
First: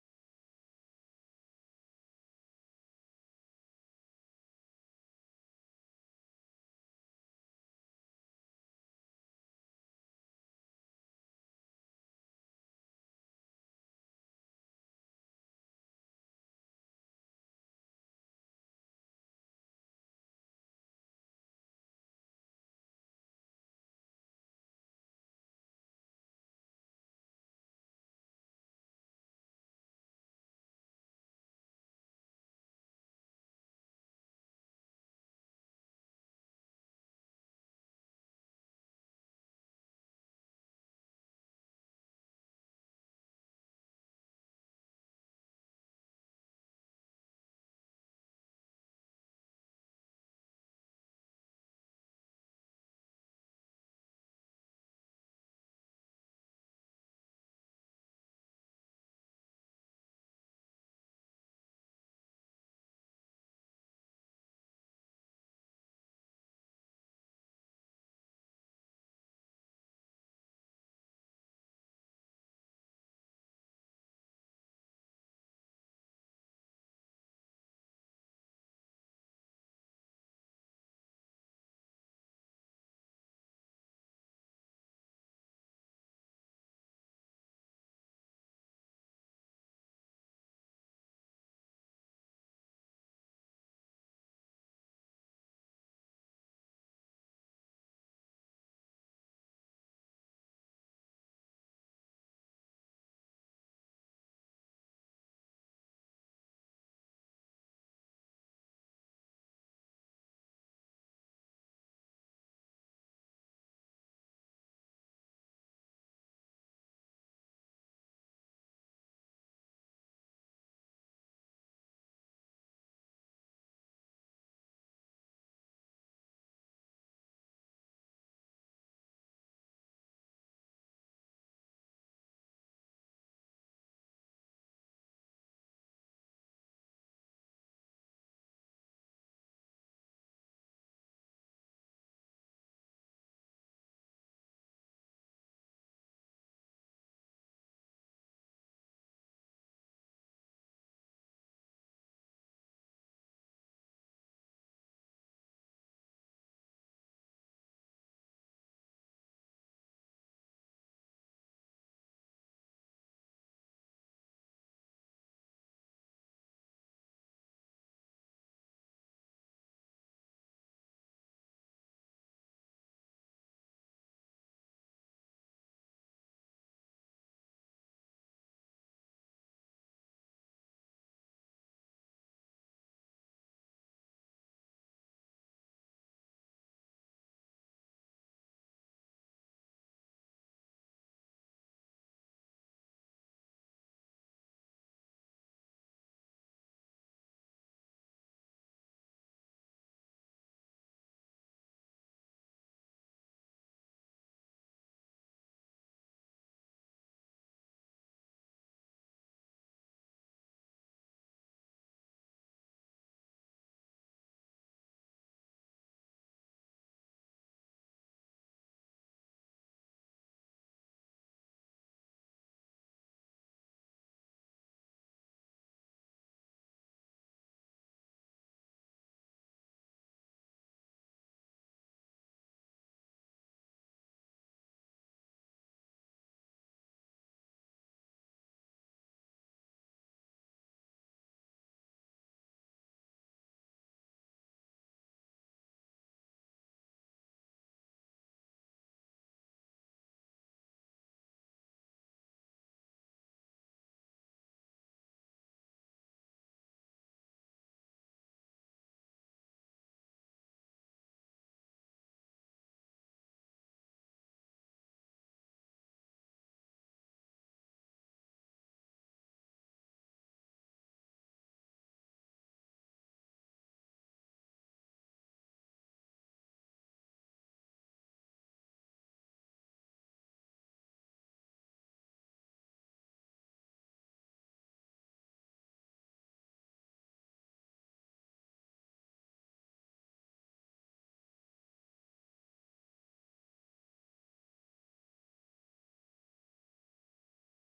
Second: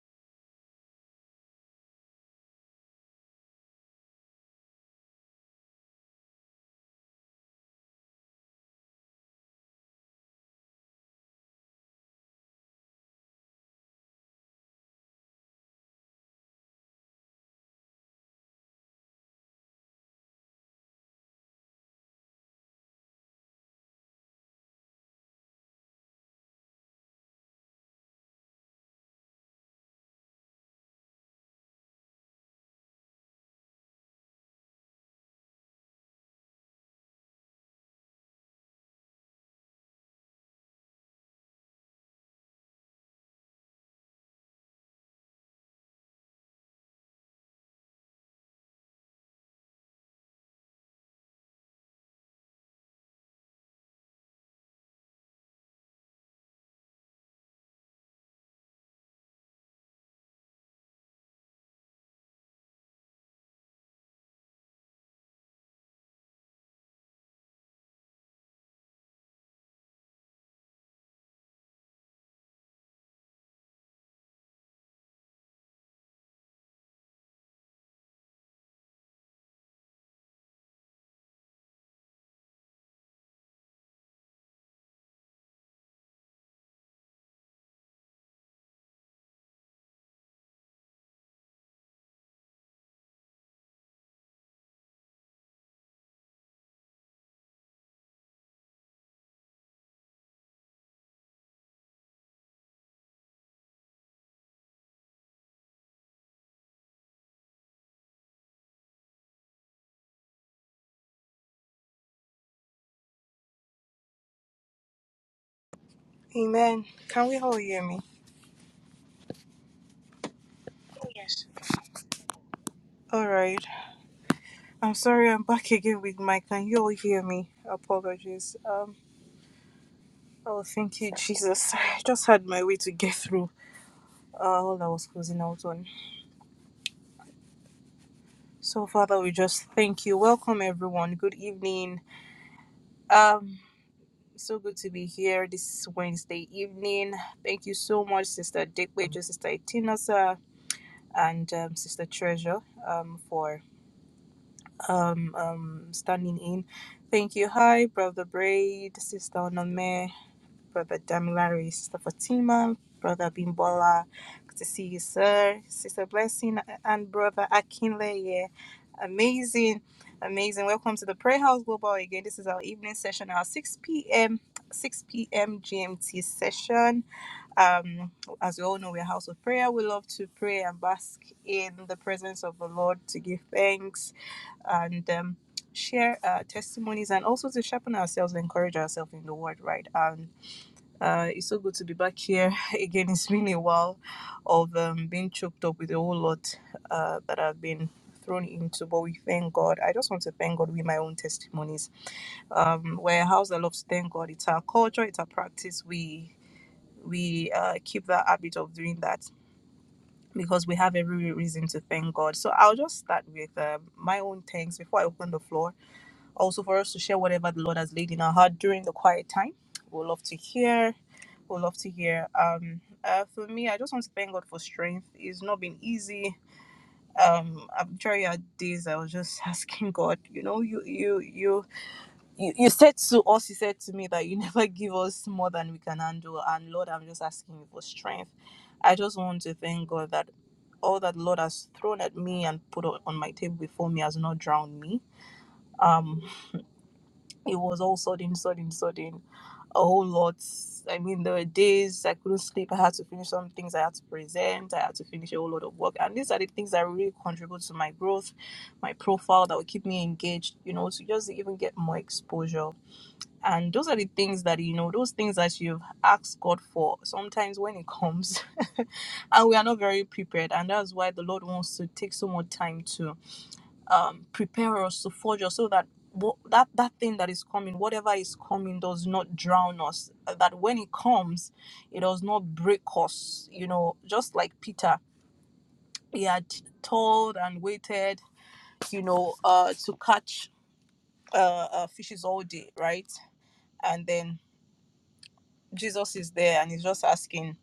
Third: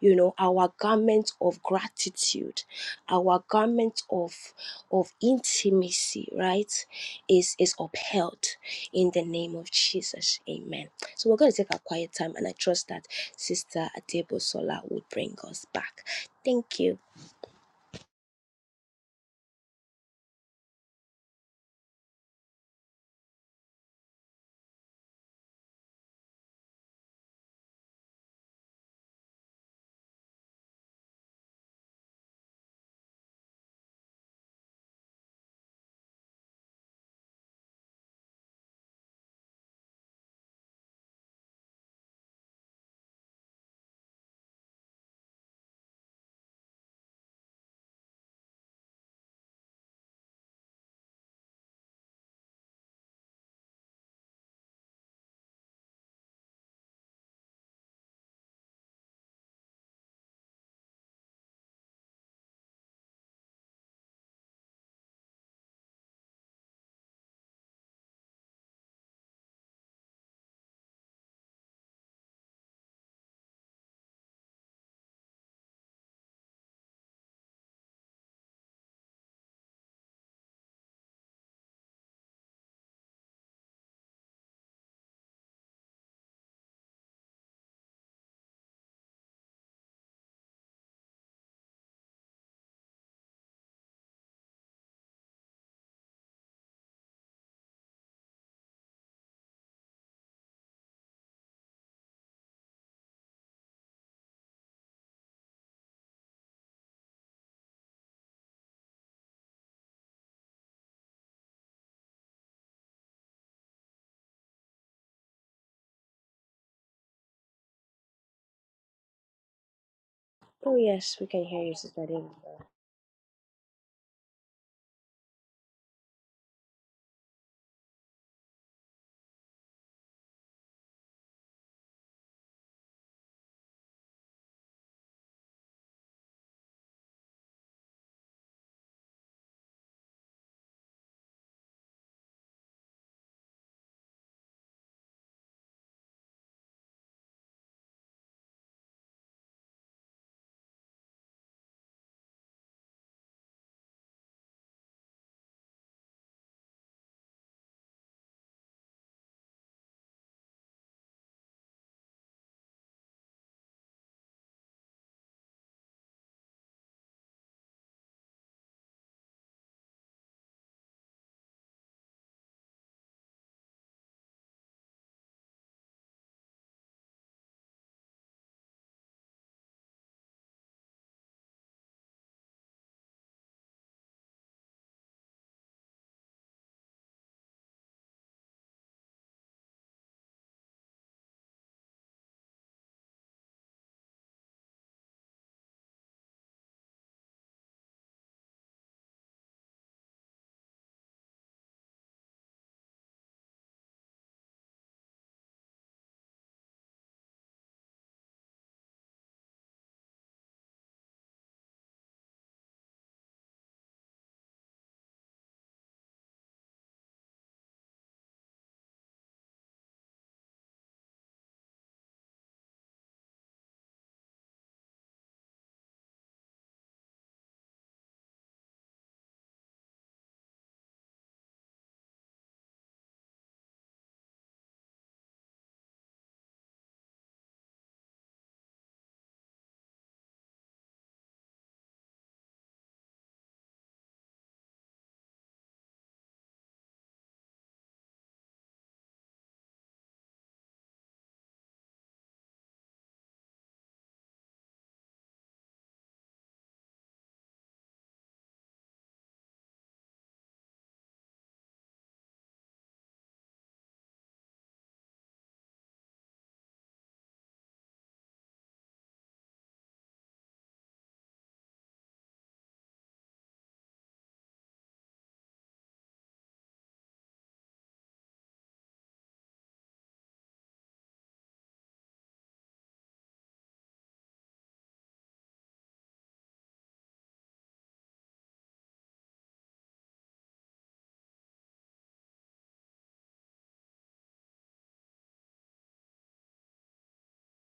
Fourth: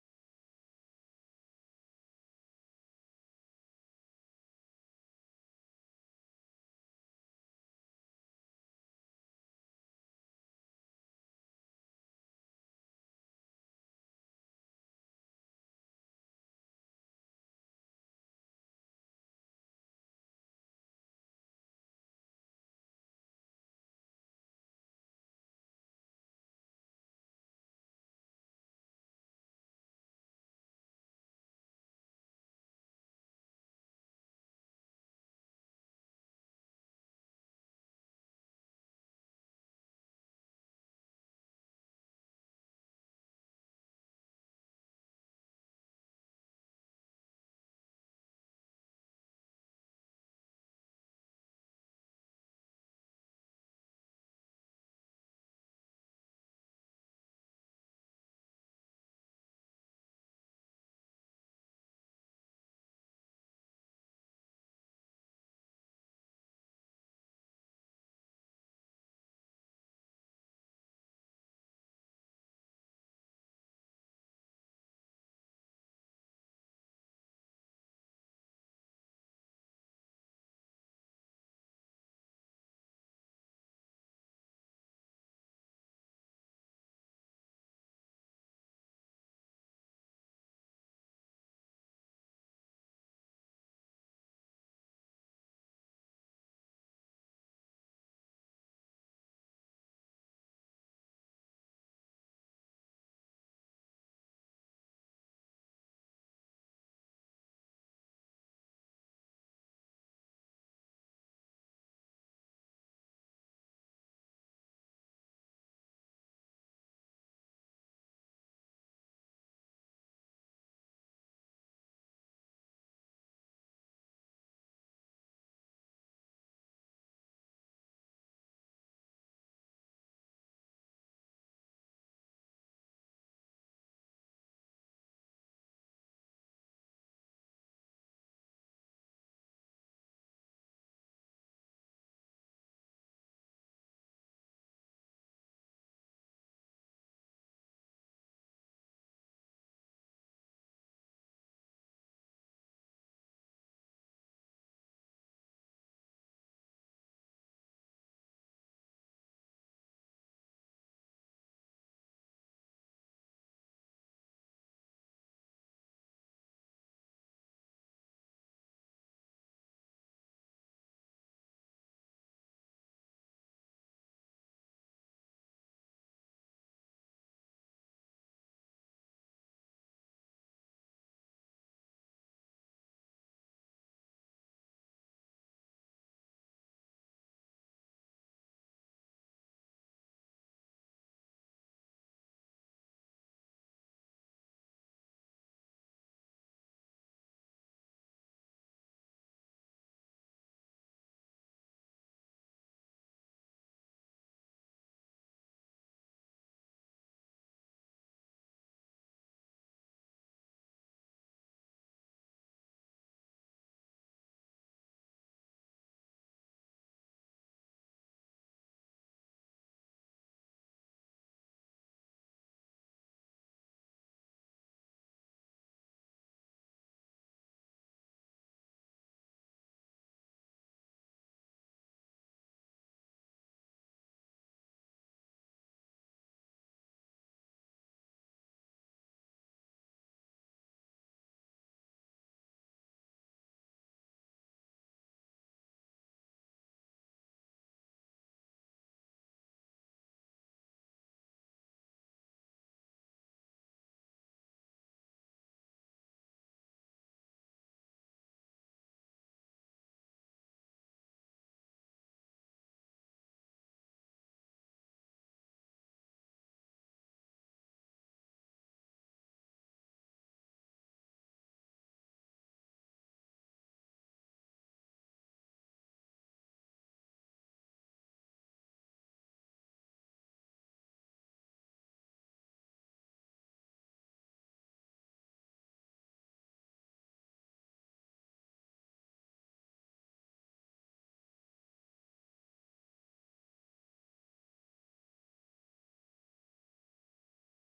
A: you know our garment of gratitude our garment of of intimacy right is is upheld in the name of jesus amen so we're going to take a quiet time and i trust that sister adebo sola will bring us back thank you
B: Amen. Can we all hear me?
A: oh yes we can
B: Yes.
A: hear you sister adebo
B: All right. I'm sorry I'm back again with Mike. Can you all hear me? Apologies. Um. Oh, thank you, Jesus. I just had my way to get through uh, all I was closing out on. So, Father, we just thank you. Welcome, everyone. Good evening. Um. So good to be here this Wednesday evening. Thank you so much, Sister Dickwager, Sister Itinosa, and um, Sister Treasure um, for um, um, standing in. Thank you. Hi, Brother Braid, Sister Onome. Brother Damilare, Sister Fatima, Brother Bimbola, good to see you, sir. Sister Blessing and Brother Akinle, yeah. Amazing, amazing. Welcome to the Prayer House Global again. This is our evening session, our 6 p.m. 6 p.m. GMT session. Um, as we all know, we're a house of prayer. We love to pray and bask in the presence of the Lord to give thanks and um, share uh, testimonies and also to sharpen ourselves and encourage ourselves in the word, right? and uh, it's so good to be back here again. It's been a while of um, being choked up with a whole lot uh, that I've been thrown into, but we thank God. I just want to thank God with my own testimonies. Um, we're a house that loves to thank God. It's our culture, it's our practice. We we uh, keep that habit of doing that because we have every reason to thank God. So I'll just start with um, my own thanks before I open the floor. Also, for us to share whatever the Lord has laid in our heart during the quiet time. We'll love to hear. We'll love to hear. Um, uh, for me, I just want to thank God for strength. It's not been easy. Um, I'm sure you had days I was just asking God. You know, you you you you, you said to us, you said to me that you never give us more than we can handle. And Lord, I'm just asking you for strength. I just want to thank God that all that the Lord has thrown at me and put on on my table before me has not drowned me. Um, it was all sudden, sudden, sudden, a whole lot. I mean, there were days I couldn't sleep. I had to finish some things. I had to present. I had to finish a whole lot of work. And these are the things that really contribute to my growth, my profile, that will keep me engaged. You know, to just even get more exposure. And those are the things that, you know, those things that you've asked God for sometimes when it comes. and we are not very prepared. And that's why the Lord wants to take so much time to um, prepare us, to forge us so that that, that thing that is coming, whatever is coming, does not drown us. That when it comes, it does not break us. You know, just like Peter, he had toiled and waited, you know, uh, to catch uh, uh, fishes all day, right? And then Jesus is there and he's just asking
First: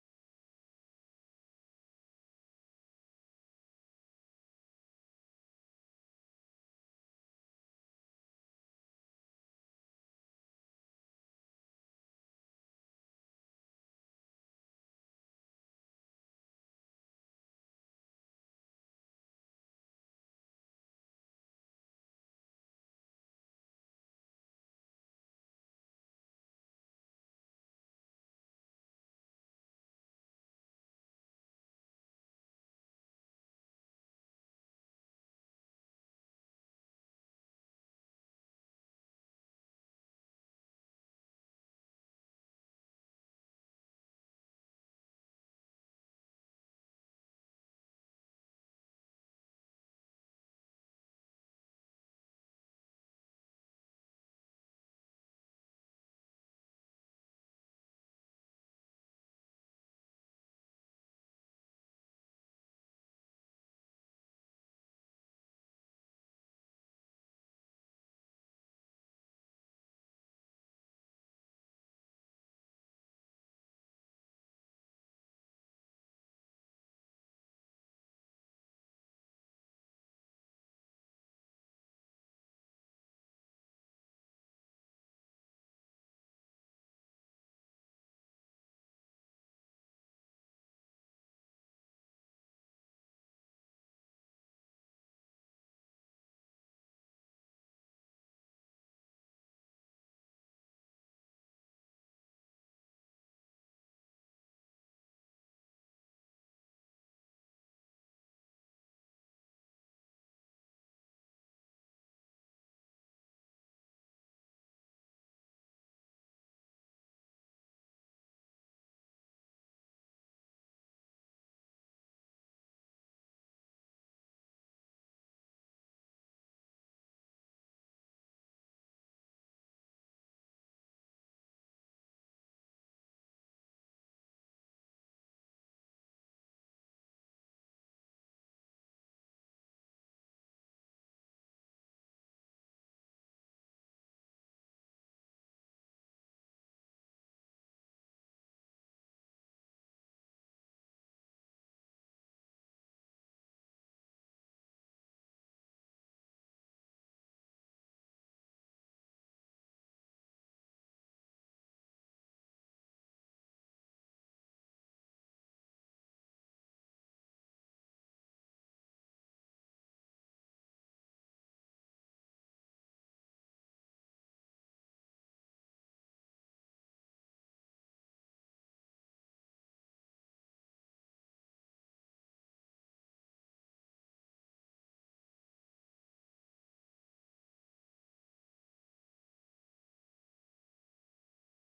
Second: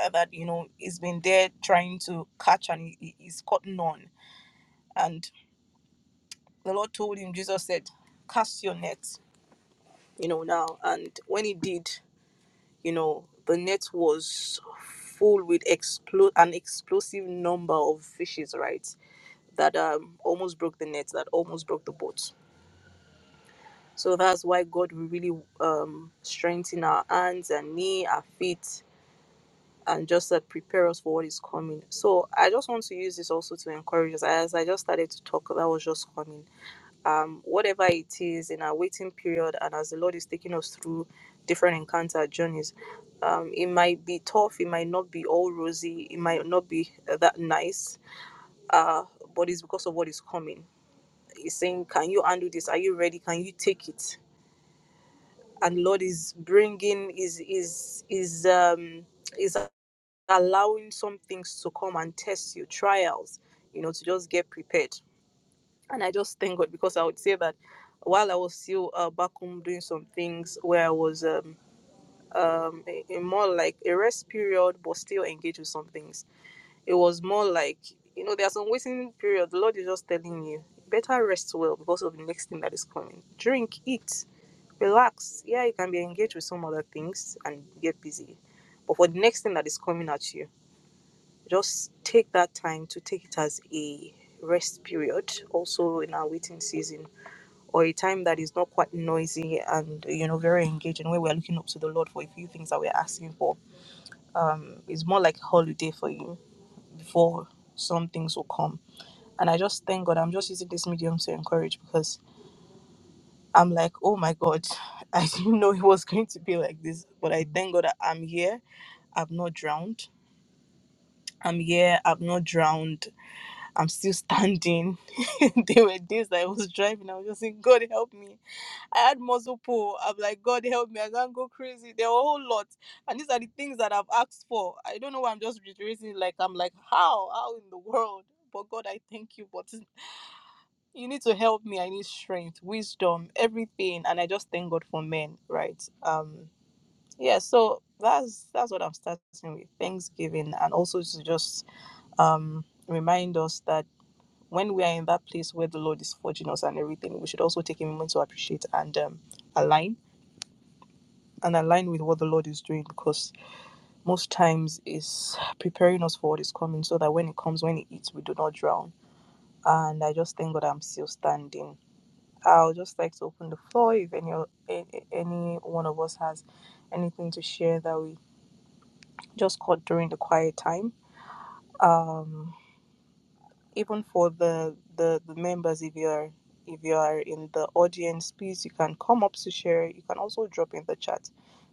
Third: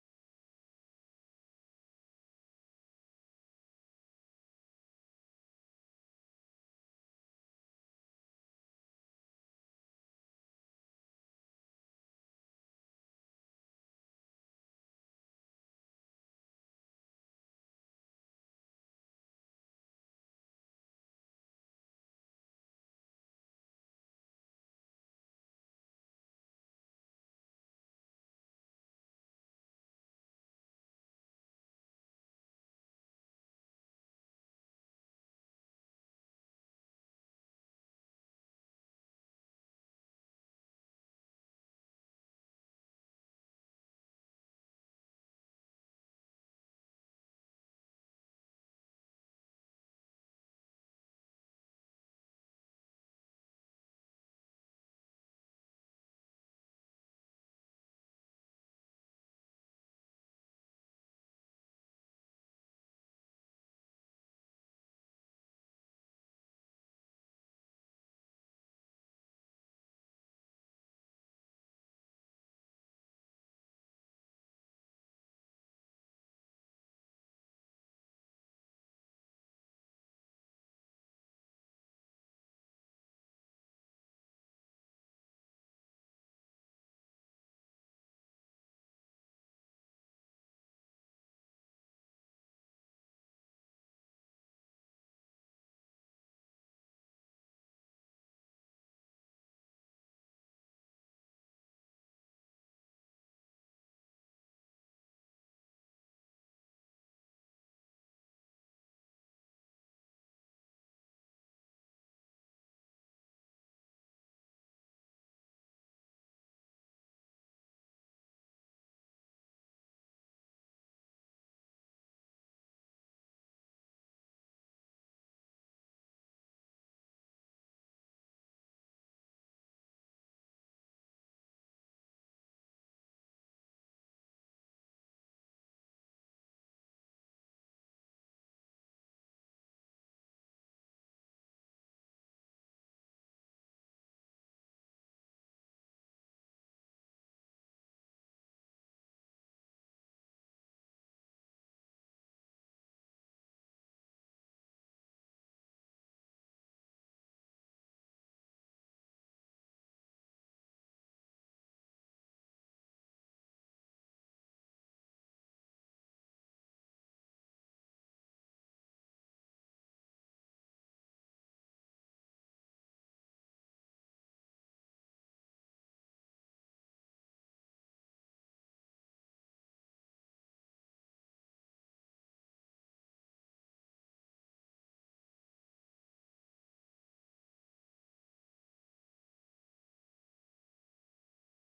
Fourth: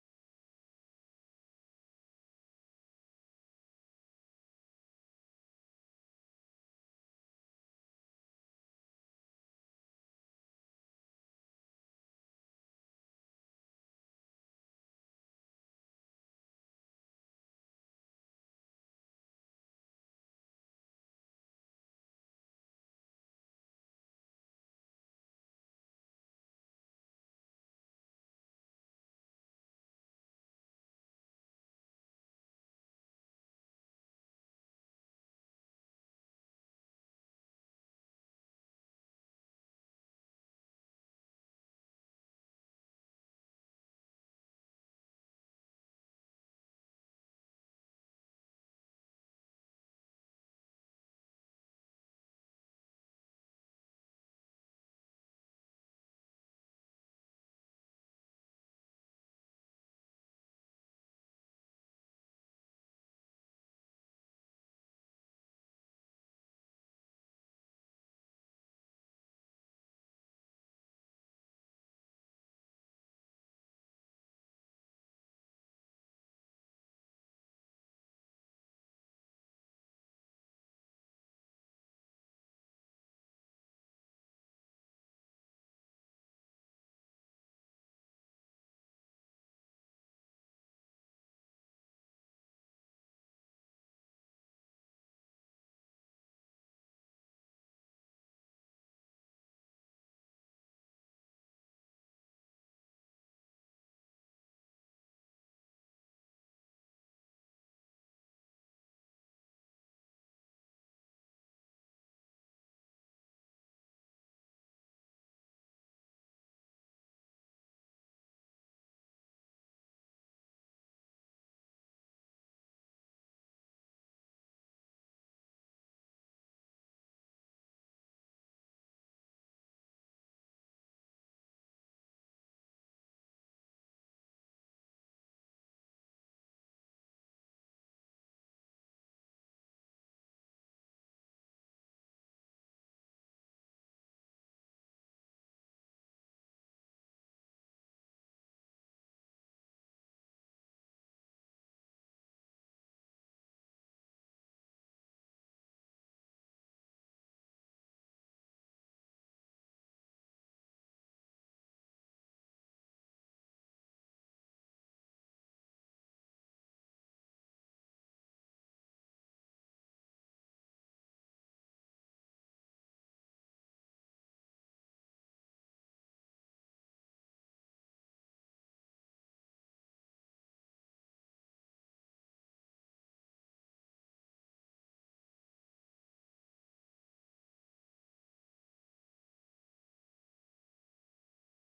B: uh, that, you know, he's been there trying to catch and he, he- he's caught none. And the Lord told him, Jesus said, cast your nets, you know, now. And when he did, you know, the net was full with explo- an explosive number of fishes, right? That um, almost broke the net, that almost broke the boat. So that's why God will really um, strengthen our hands and knee, our feet, and just uh, prepare us for what is coming. So I just want to use this also to encourage us. As I just started to talk, that was just coming. Um, whatever it is in our waiting period, and as the Lord is taking us through different encounter journeys, um, it might be tough. It might not be all rosy. It might not be uh, that nice. Uh, but it's because of what is coming. He's saying, "Can you handle this? Are you ready? Can you take it?" And Lord is bringing is is is um is allowing some things to come and test you, trials, you know, to just get prepared. And I just thank God because I would say that while I was still uh, back home doing some things where I was um, um, in more like a rest period, but still engaged with some things, it was more like, you know, there's some waiting period. The Lord is just telling you, better rest well because of the next thing that is coming. Drink, eat, relax. Yeah, you can be engaged with some other things and get busy. But for the next thing that is coming at you, just take that time to take it as a rest period also in our waiting season or a time that is not quite noisy and you know very engaging where we're looking up to the lord for a few things that we're asking for um it's more like a holiday for you before some things will come and i just thank god i'm just using this medium to encourage because i'm like oh my god i didn't know it was going to be like this but i thank god that i'm here i've not drowned i'm here i've not drowned I'm still standing. there were days that I was driving, I was just saying, God help me. I had muscle pull. I'm like, God help me, I can't go crazy. There were a whole lot. And these are the things that I've asked for. I don't know why I'm just reiterating, like, I'm like, how? How in the world? But God, I thank you. But you need to help me. I need strength, wisdom, everything. And I just thank God for men, right? Um, yeah, so that's that's what I'm starting with. Thanksgiving and also to just um remind us that when we are in that place where the Lord is forging us and everything, we should also take a moment to appreciate and um, align and align with what the Lord is doing because most times is preparing us for what is coming so that when it comes, when it hits, we do not drown. And I just thank God I'm still standing. I'll just like to open the floor if any eh, eh, any one of us has anything to share that we just caught during the quiet time. Um, even for the, the the members if you're if you are in the audience please you can come up to share you can also drop in the chat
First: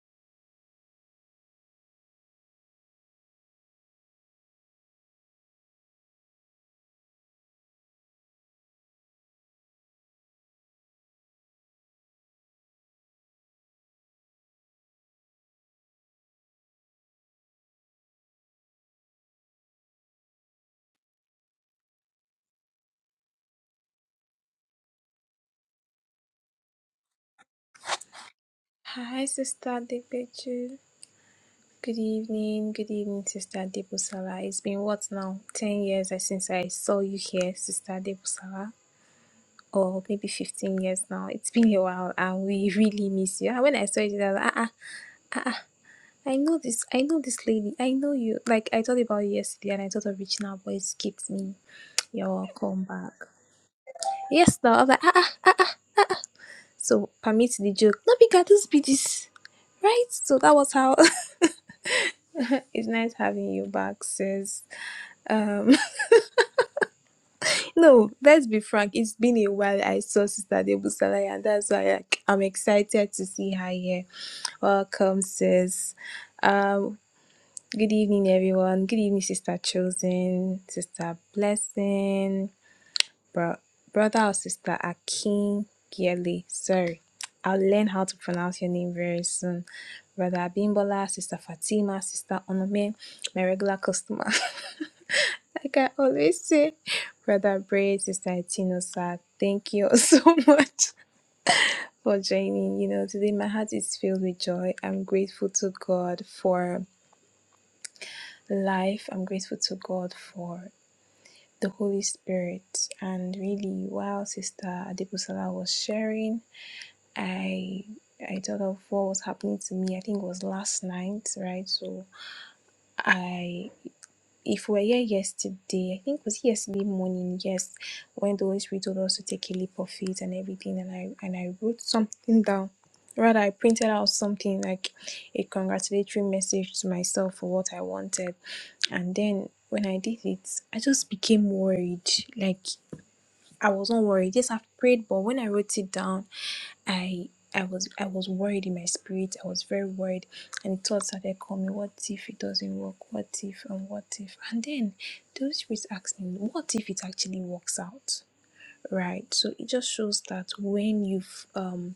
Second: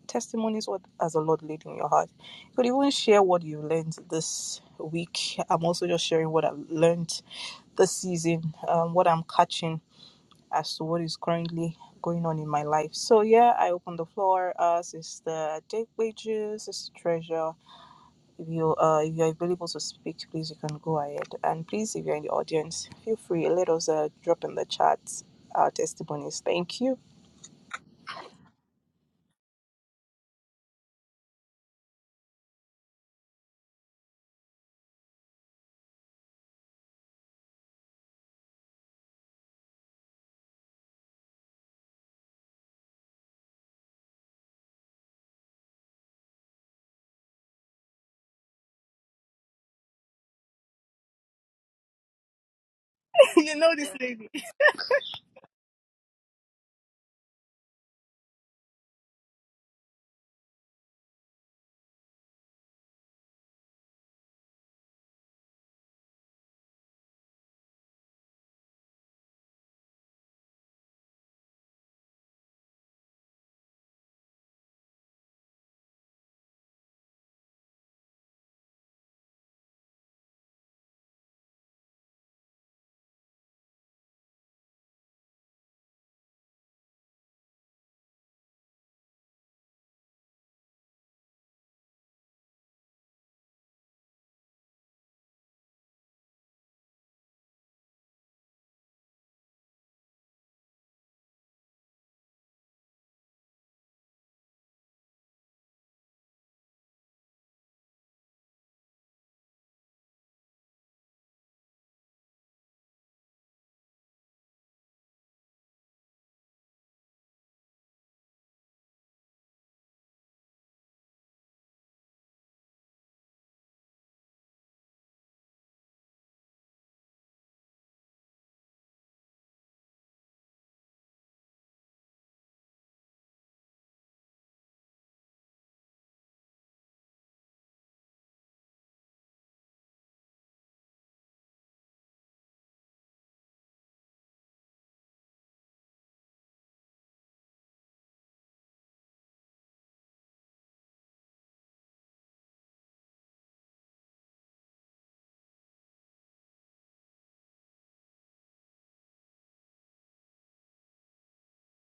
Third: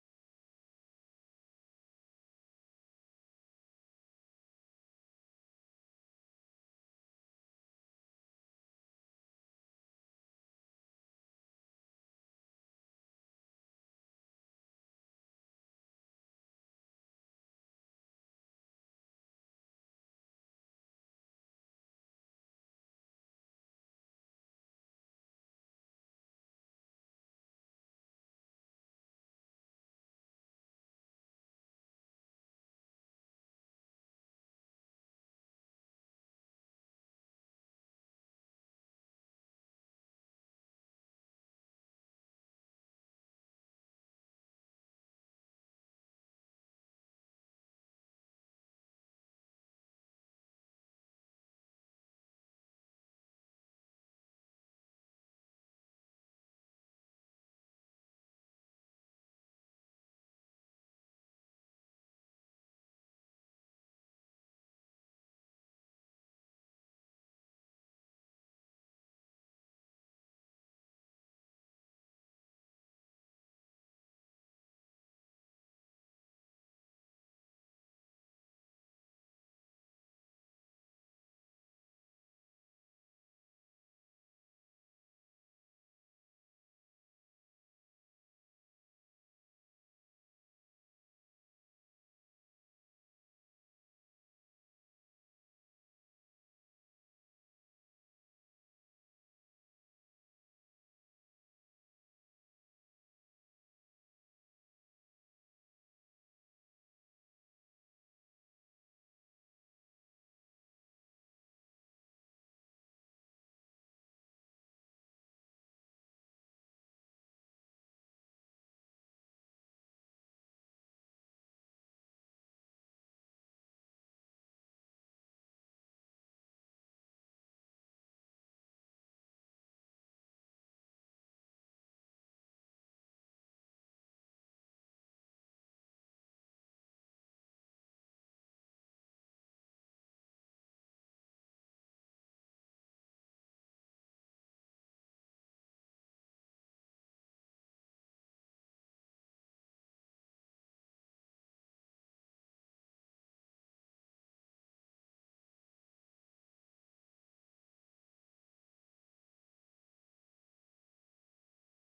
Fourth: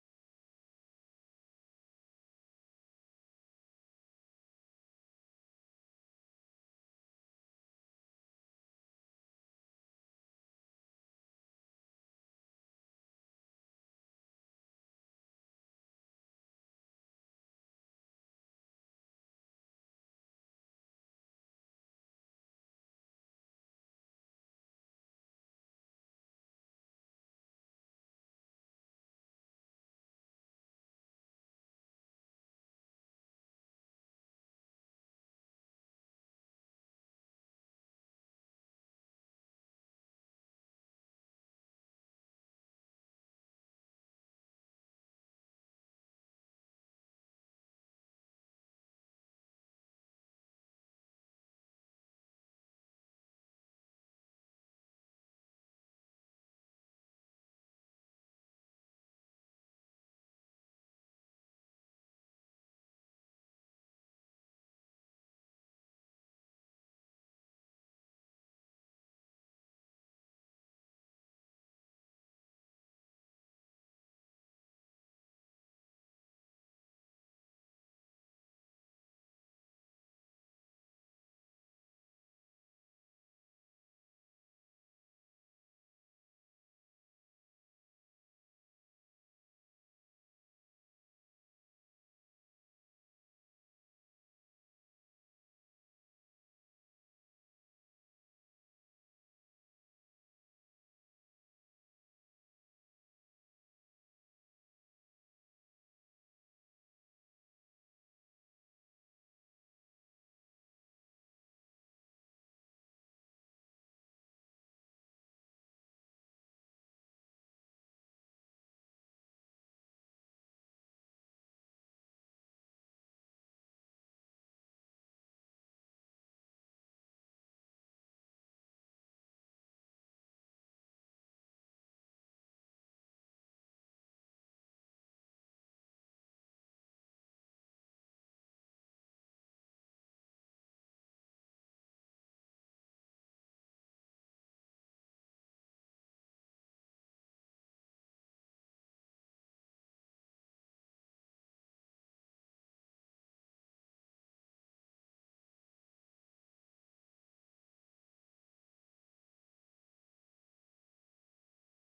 B: testimonies what as the lord laid in your heart you could even share what you learned this week i'm also just sharing what i've learned this season um, what i'm catching as to what is currently going on in my life so yeah i open the floor uh sister jake wages sister treasure if you uh, if you're available to speak, please you can go ahead. And please, if you're in the audience, feel free. Let us uh, drop in the chat our testimonies. Thank you.
D: Hi, Sister Depechu. Good evening. Good evening, Sister Debusala. It's been what now? 10 years uh, since I saw you here, Sister Debusala. Or maybe 15 years now. It's been a while and we really miss you. And when I saw you, I was like, ah, ah, ah, ah, I know this. I know this lady. I know you. Like, I thought about you yesterday and I thought of reaching out, but it skipped me. You're welcome back.
B: you know this lady.
D: Yes, now. I was like, ah, ah. ah." So, permit the joke. No, because this be this. Right? So, that was how. it's nice having you back, sis. Um, no, let's be frank. It's been a while I saw Sister Debusalai, and that's why I, I'm excited to see her here. Welcome, sis. Um, good evening, everyone. Good evening, Sister Chosen, Sister Blessing, bro, brother or sister Akin Giele. Sorry, I'll learn how to pronounce your name very soon. Brother Abimbola, Sister Fatima, Sister Onome, my regular customer. Like I always say, Brother Braid, Sister Tinosa, thank you all so much for joining. You know, today my heart is filled with joy. I'm grateful to God for life. I'm grateful to God for the Holy Spirit. And really, while Sister Adipusala was sharing, I I thought of what was happening to me. I think it was last night, right? So I. if we were here yesterday, I think it was yesterday morning, yes, when the Holy Spirit told us to take a leap of faith and everything, and I and I wrote something down. Rather, I printed out something like a congratulatory message to myself for what I wanted, and then when I did it, I just became worried. Like I was not worried. Yes, I've prayed, but when I wrote it down, I I was I was worried in my spirit. I was very worried, and thoughts started coming. What if it doesn't work? What if and what if? And then the Holy Spirit asked me, "What if it actually works out?" Right. So it just shows that when you've um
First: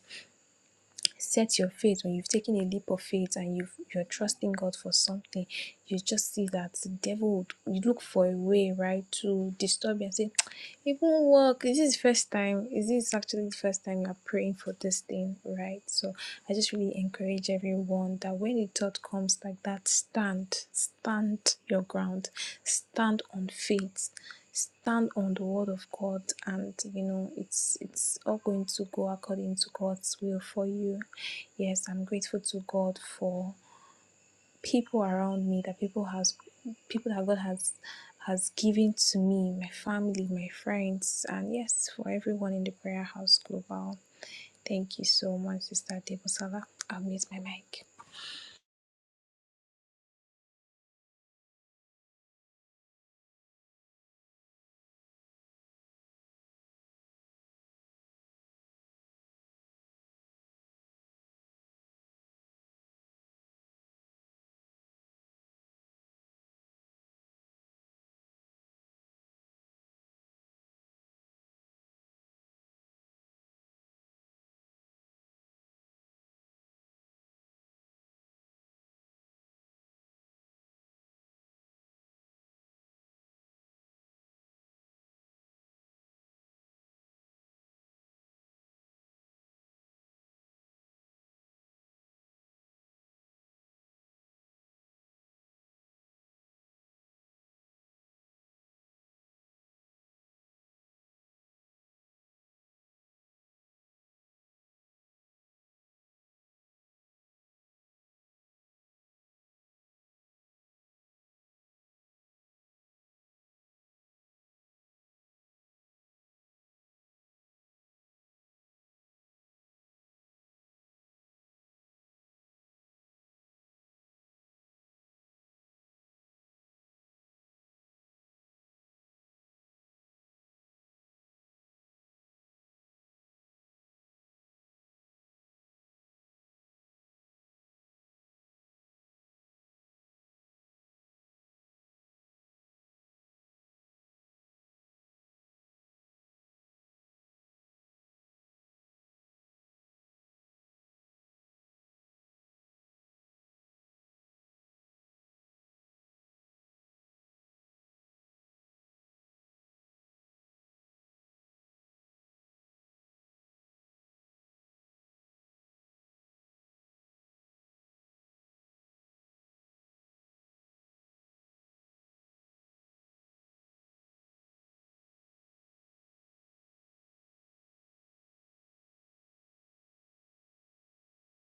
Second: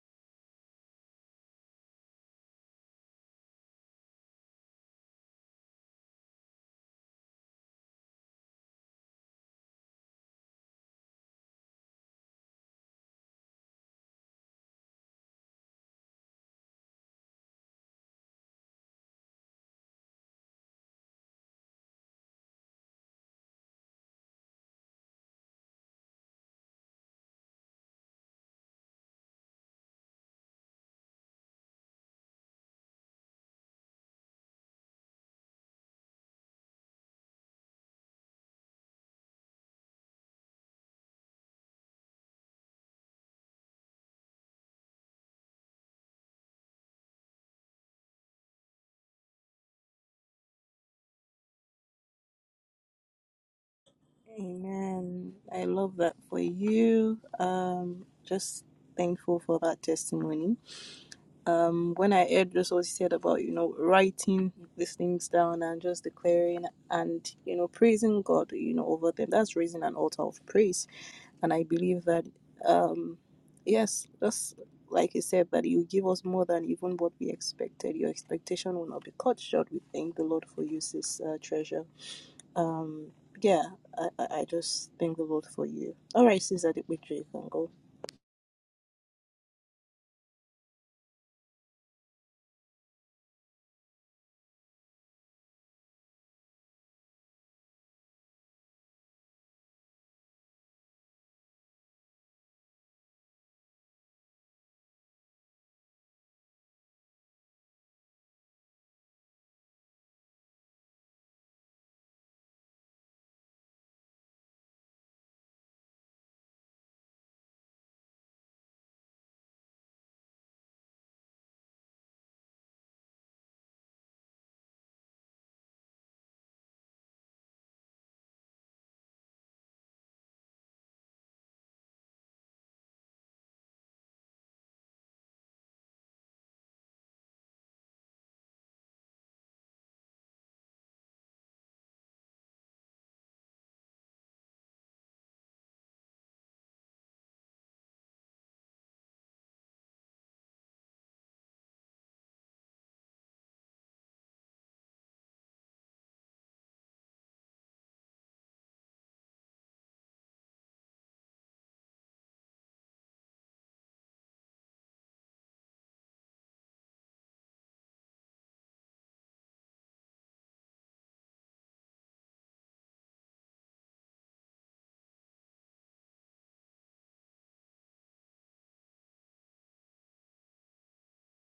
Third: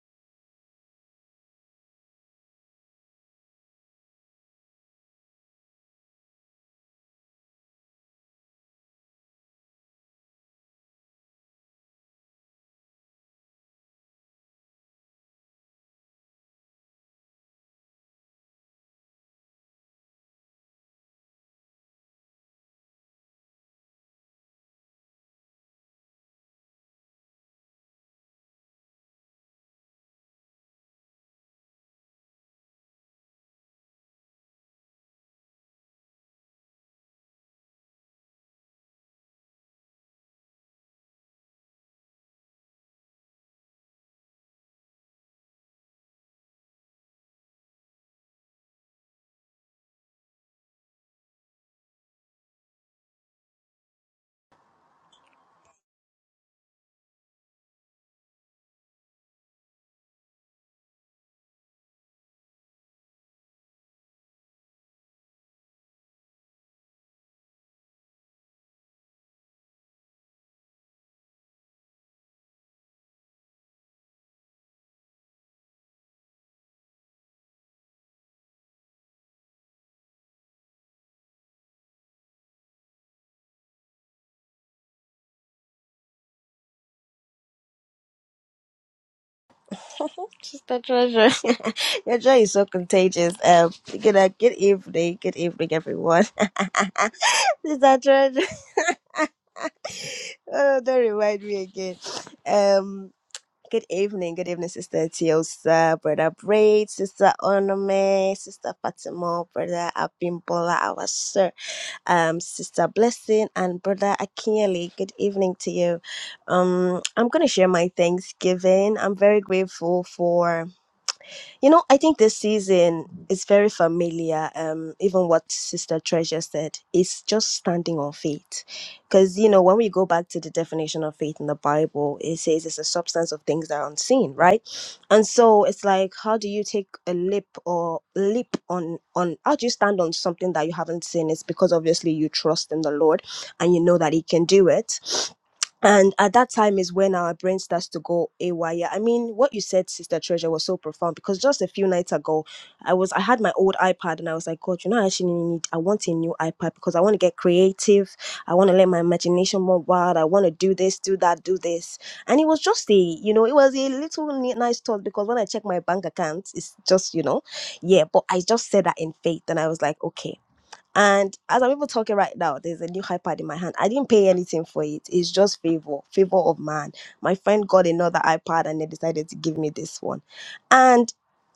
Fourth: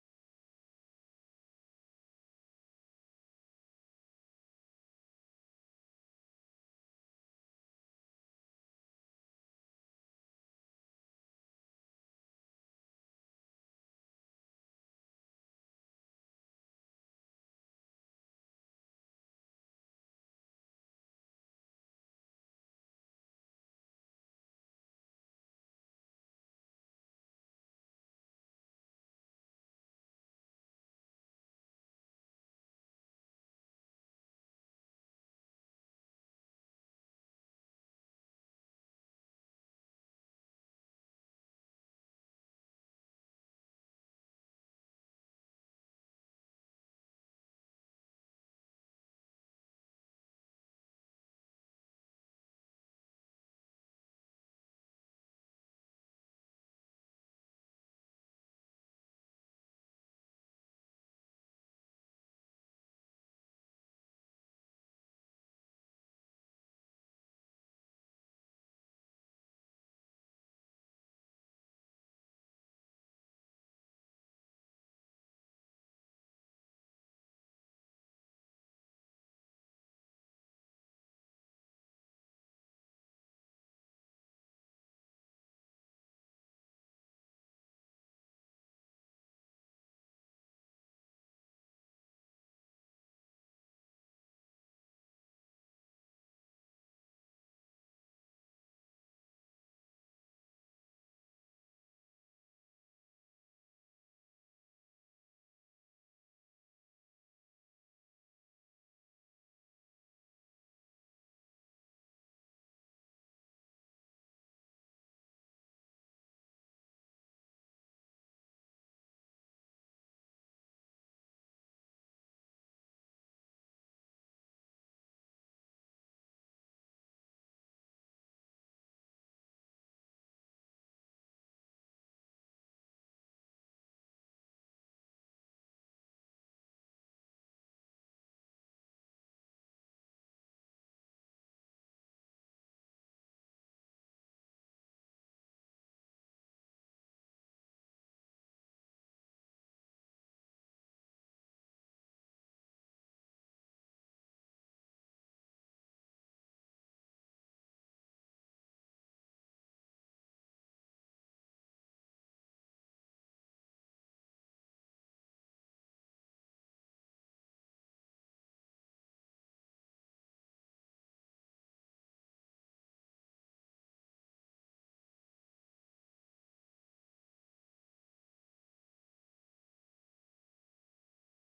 D: set your faith when you've taken a leap of faith and you've, you're trusting God for something, you just see that the devil would you look for a way, right, to disturb you and say, It won't work. Is this the first time? Is this actually the first time you're praying for this thing, right? So I just really encourage everyone that when the thought comes like that, stand, stand your ground, stand on faith, stand on the word of God and you know it's it's all going to go according to God's will for you. Yes, I'm grateful to God for people around me that people has people that God has has given to me, my family, my friends, and yes, for everyone in the prayer house global. Thank you so much, Sister Debosala. I'll mute my mic.
B: Amen. I love that for you. Um, just thankful for that testimony. Um, when I heard just what you said about, you know, writing these things down and just declaring and, you know, praising God, you know, over them, that's raising an altar of praise. And I believe that, um, yes, just like you said, that you give us more than even what we expected. Your expectation will not be cut short. We thank the Lord for you, sis uh, treasure. Um, yeah, I, I I just thank the Lord for you. All right, sis Adequitri, you can go.
A: Sister Treasure, your joy is so contagious. Um, good, uh, good evening, good evening, everyone. Sister Treasure, oh, don't remind me again. Um, Good evening, good evening, Sister Tiosa, Brother Braid, Sister Onome, Sister Fatima, Brother Abimbola, our sir, um, Sister Blessing, and Brother Akinyele. Good evening to you. Um, I'm gonna share my Thanksgiving. I'm very grateful for you know, I think this season is very familiar. Um, even what Sister Treasure said is just standing on faith, because you know when we go back to the definition of faith in the Bible, it says it's a substance of things that are unseen, right? And so it's like, how do you take a leap or leap on on? How do you stand on something that you haven't seen? It's because obviously you trust in the Lord, and you know that He can do it and at that time is when our brain starts to go AY. Yeah, I mean, what you said, Sister Treasure, was so profound because just a few nights ago, I was I had my old iPad and I was like, God, you know, I actually need I want a new iPad because I want to get creative. I want to let my imagination run wild. I want to do this, do that, do this. And it was just a, you know, it was a little ni- nice thought because when I check my bank account, it's just, you know, yeah. But I just said that in faith and I was like, okay, and as I'm even talking right now, there's a new iPad in my hand. I didn't pay anything for it. It's just favor, favor of man. My friend got another iPad and they decided to give me this one. And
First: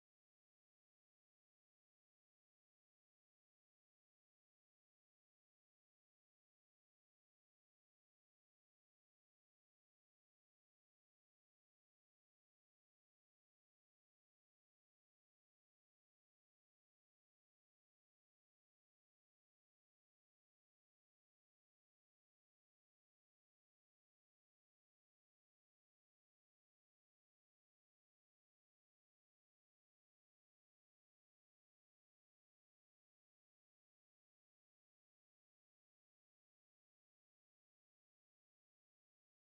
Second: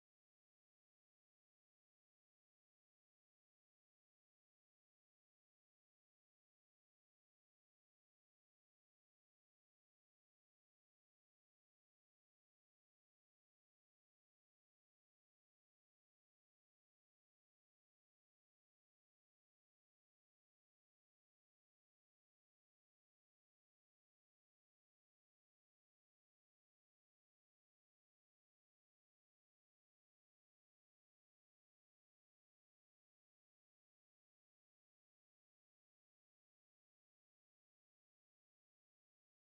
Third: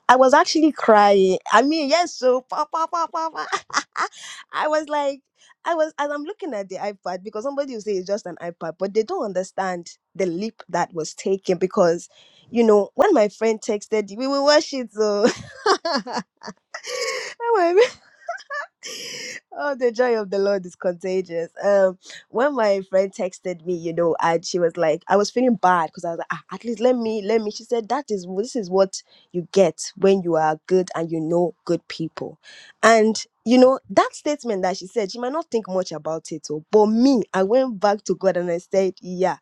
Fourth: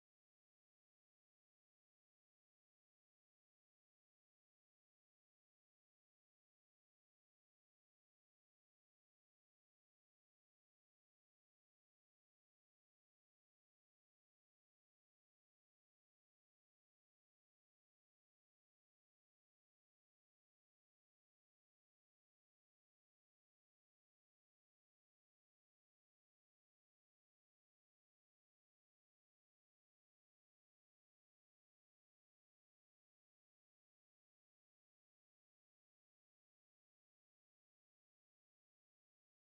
A: I was actually crying. I mean, yes, so pa, pa, pa, pa, pa. I was like, I was as I'm looking at the iPad because somebody will say it's just an iPad, but they don't understand the leap that was taken because you know when my friend texted we will watch it so oh, the joy of the Lord is contagious. Um, when my friend texted me, you know, and she was like, I was feeling bad because I was like, ah, at least let me, let me. She said, that is this is what you get when you are good and you know good people, and. You know, that statement that she said, she might not think much about it, oh, but me, I went back to God and I said, Yeah,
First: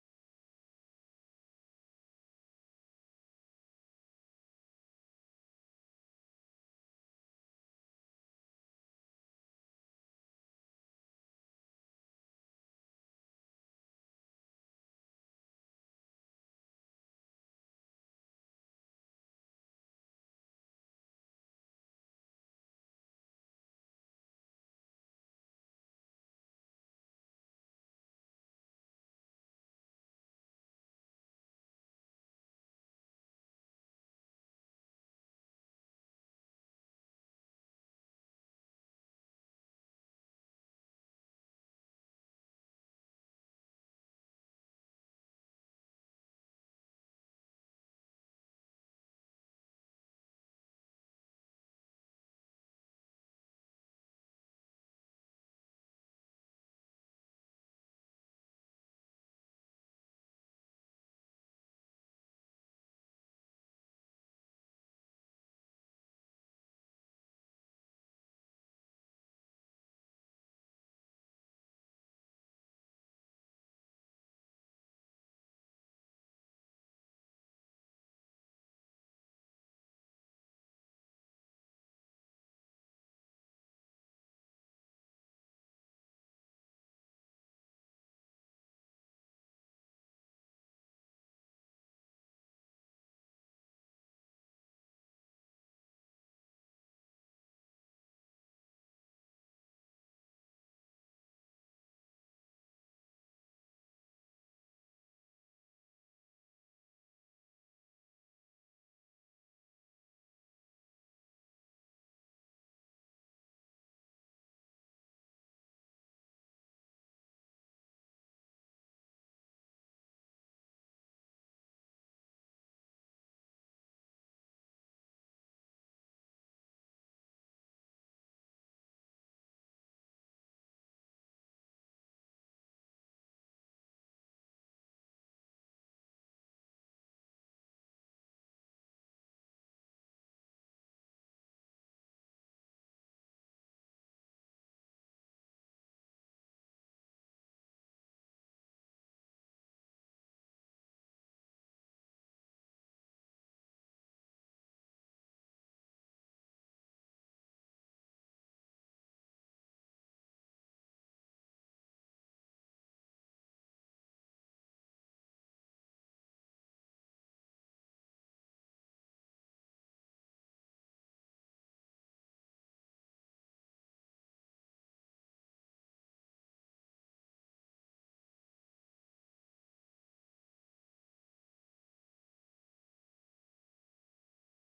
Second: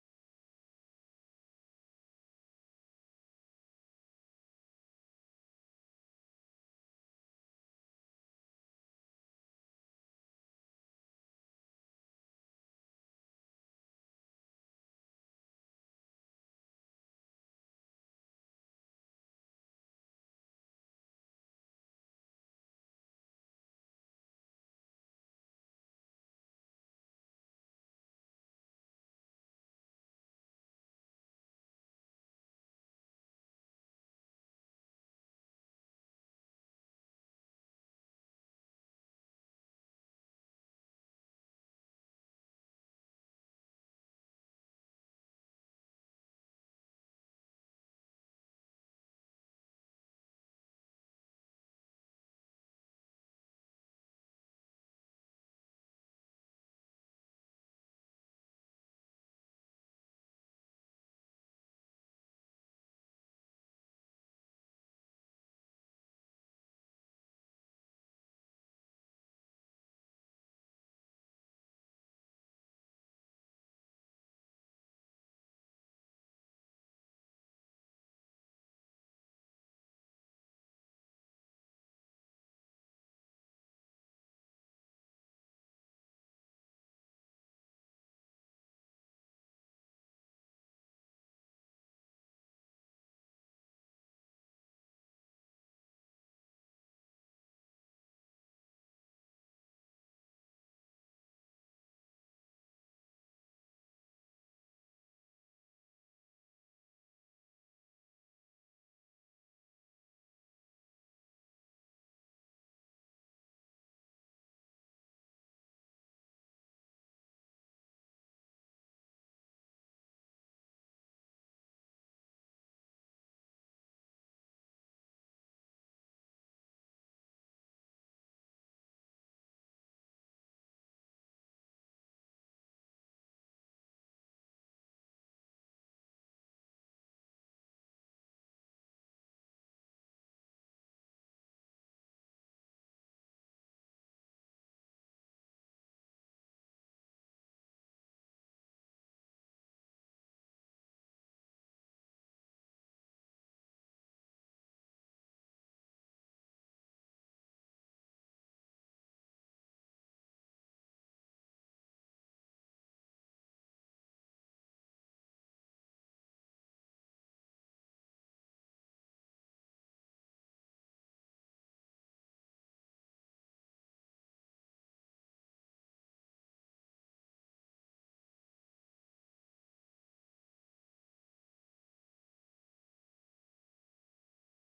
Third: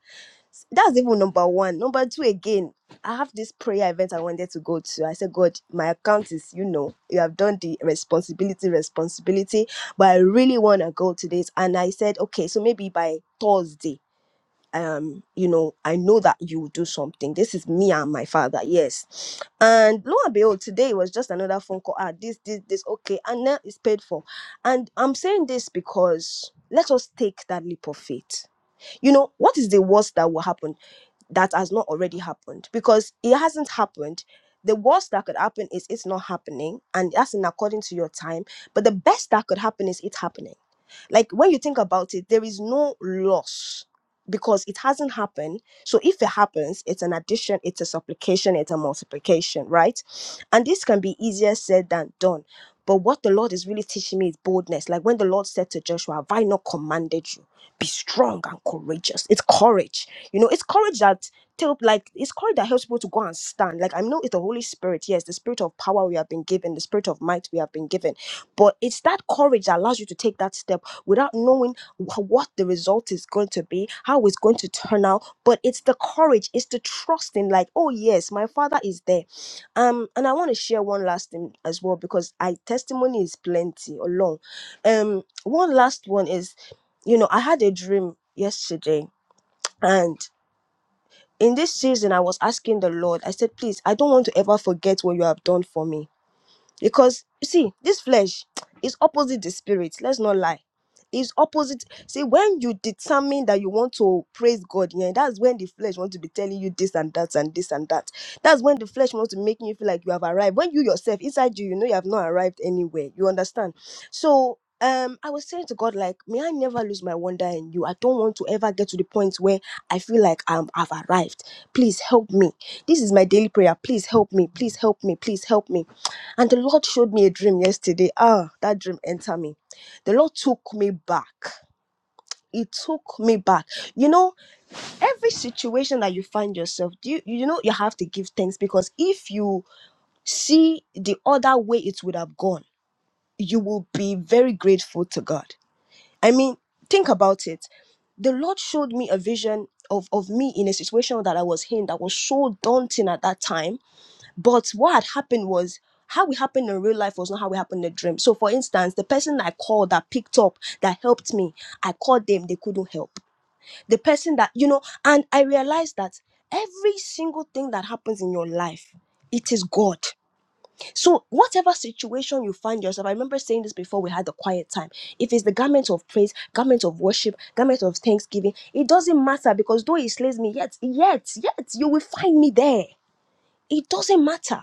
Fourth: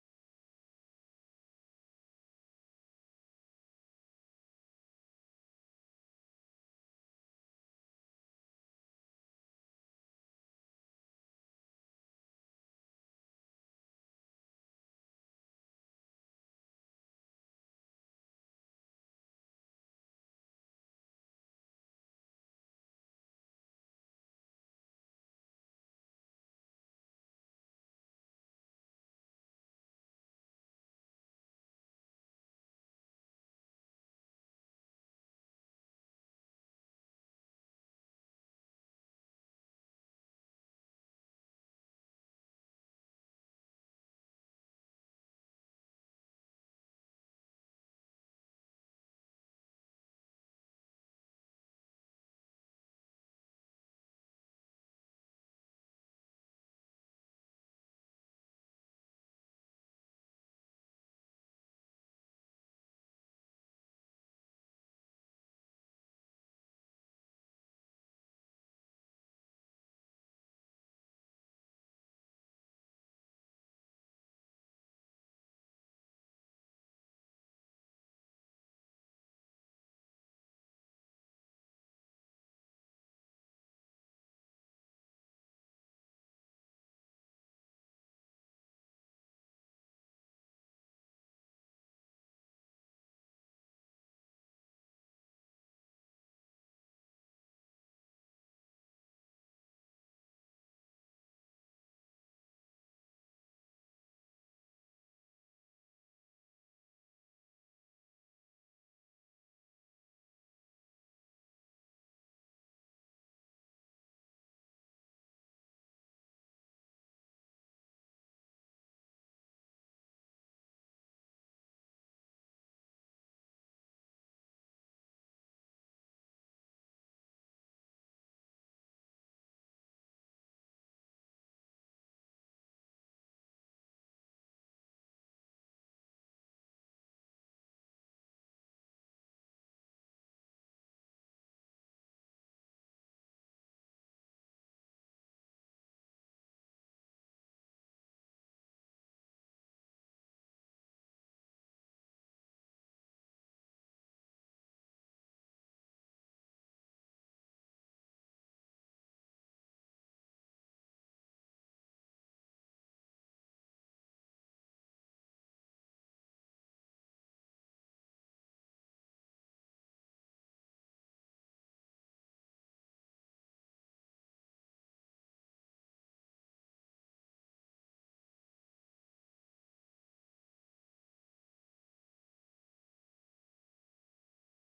A: that's even number one. Number two, again, I have this prayer event I wanted to go to. I said, God, my account is, you know, you have done the responsibility, responsibility, but I really want to go to this. And I said, okay, so maybe by Thursday, um, you know, I know that you will do something. This is me and my father, yes. And lo and behold, today was just another phone call. Ah, this, this, this, okay, and now it's paid for. And I'm saying this because let us take that leap of faith you know what is the worst that will happen that has not already happened because it hasn't happened the worst that could happen is it's not happening and that's in according to your time but the best that could happen is it's happening like when you think about it, there is no loss because it hasn't happened. So if it happens, it's an addition, it's a supplication, it's a multiplication, right? And this can be easier said than done. But what the Lord is really teaching me is boldness. Like when the Lord said to Joshua, Have I not commanded you? Be strong and courageous. It's courage. You know, it's courage that tell like it's courage that helps people to go and stand. Like I know it's the Holy Spirit, yes, the spirit of power we have been given, the spirit of might we have been given. But it's that courage that allows you to take that step without knowing wh- what the result is going to be, how it's going to turn out. But it's the courage, it's the trust in, like, oh yes, my father is there. Um, and I want to share one last thing as well because I testimony is plenty or long. Um, one last one is, you know, I had a dream yesterday, and in this season, I was asking the Lord, I said, please, I don't want to ever forget what you have done for me because you see this flesh is opposite the spirit let's not lie is opposite see when you determine that you want to praise god yeah that's when the flesh wants to be telling you this and that and this and that that's when the flesh wants to make you feel like you have arrived when you yourself inside you you know you have not arrived anywhere you understand so um i was saying to god like may i never lose my wonder in you i don't want to ever get to the point where i feel like i'm i've arrived please help me this is my daily prayer please help me please help me please help me and the Lord showed me a dream yesterday. Ah, that dream entered me. The Lord took me back. It took me back. You know, every situation that you find yourself, do you, you know you have to give thanks because if you see the other way it would have gone, you will be very grateful to God. I mean, think about it. The Lord showed me a vision of, of me in a situation that I was in that was so daunting at that time but what had happened was how it happened in real life was not how it happened in the dream. So, for instance, the person I called that picked up that helped me, I called them, they couldn't help. The person that, you know, and I realized that every single thing that happens in your life, it is God. So, whatever situation you find yourself, I remember saying this before we had the quiet time. If it's the garment of praise, garment of worship, garment of thanksgiving, it doesn't matter because though He slays me, yet, yet, yet, you will find me there it doesn't matter.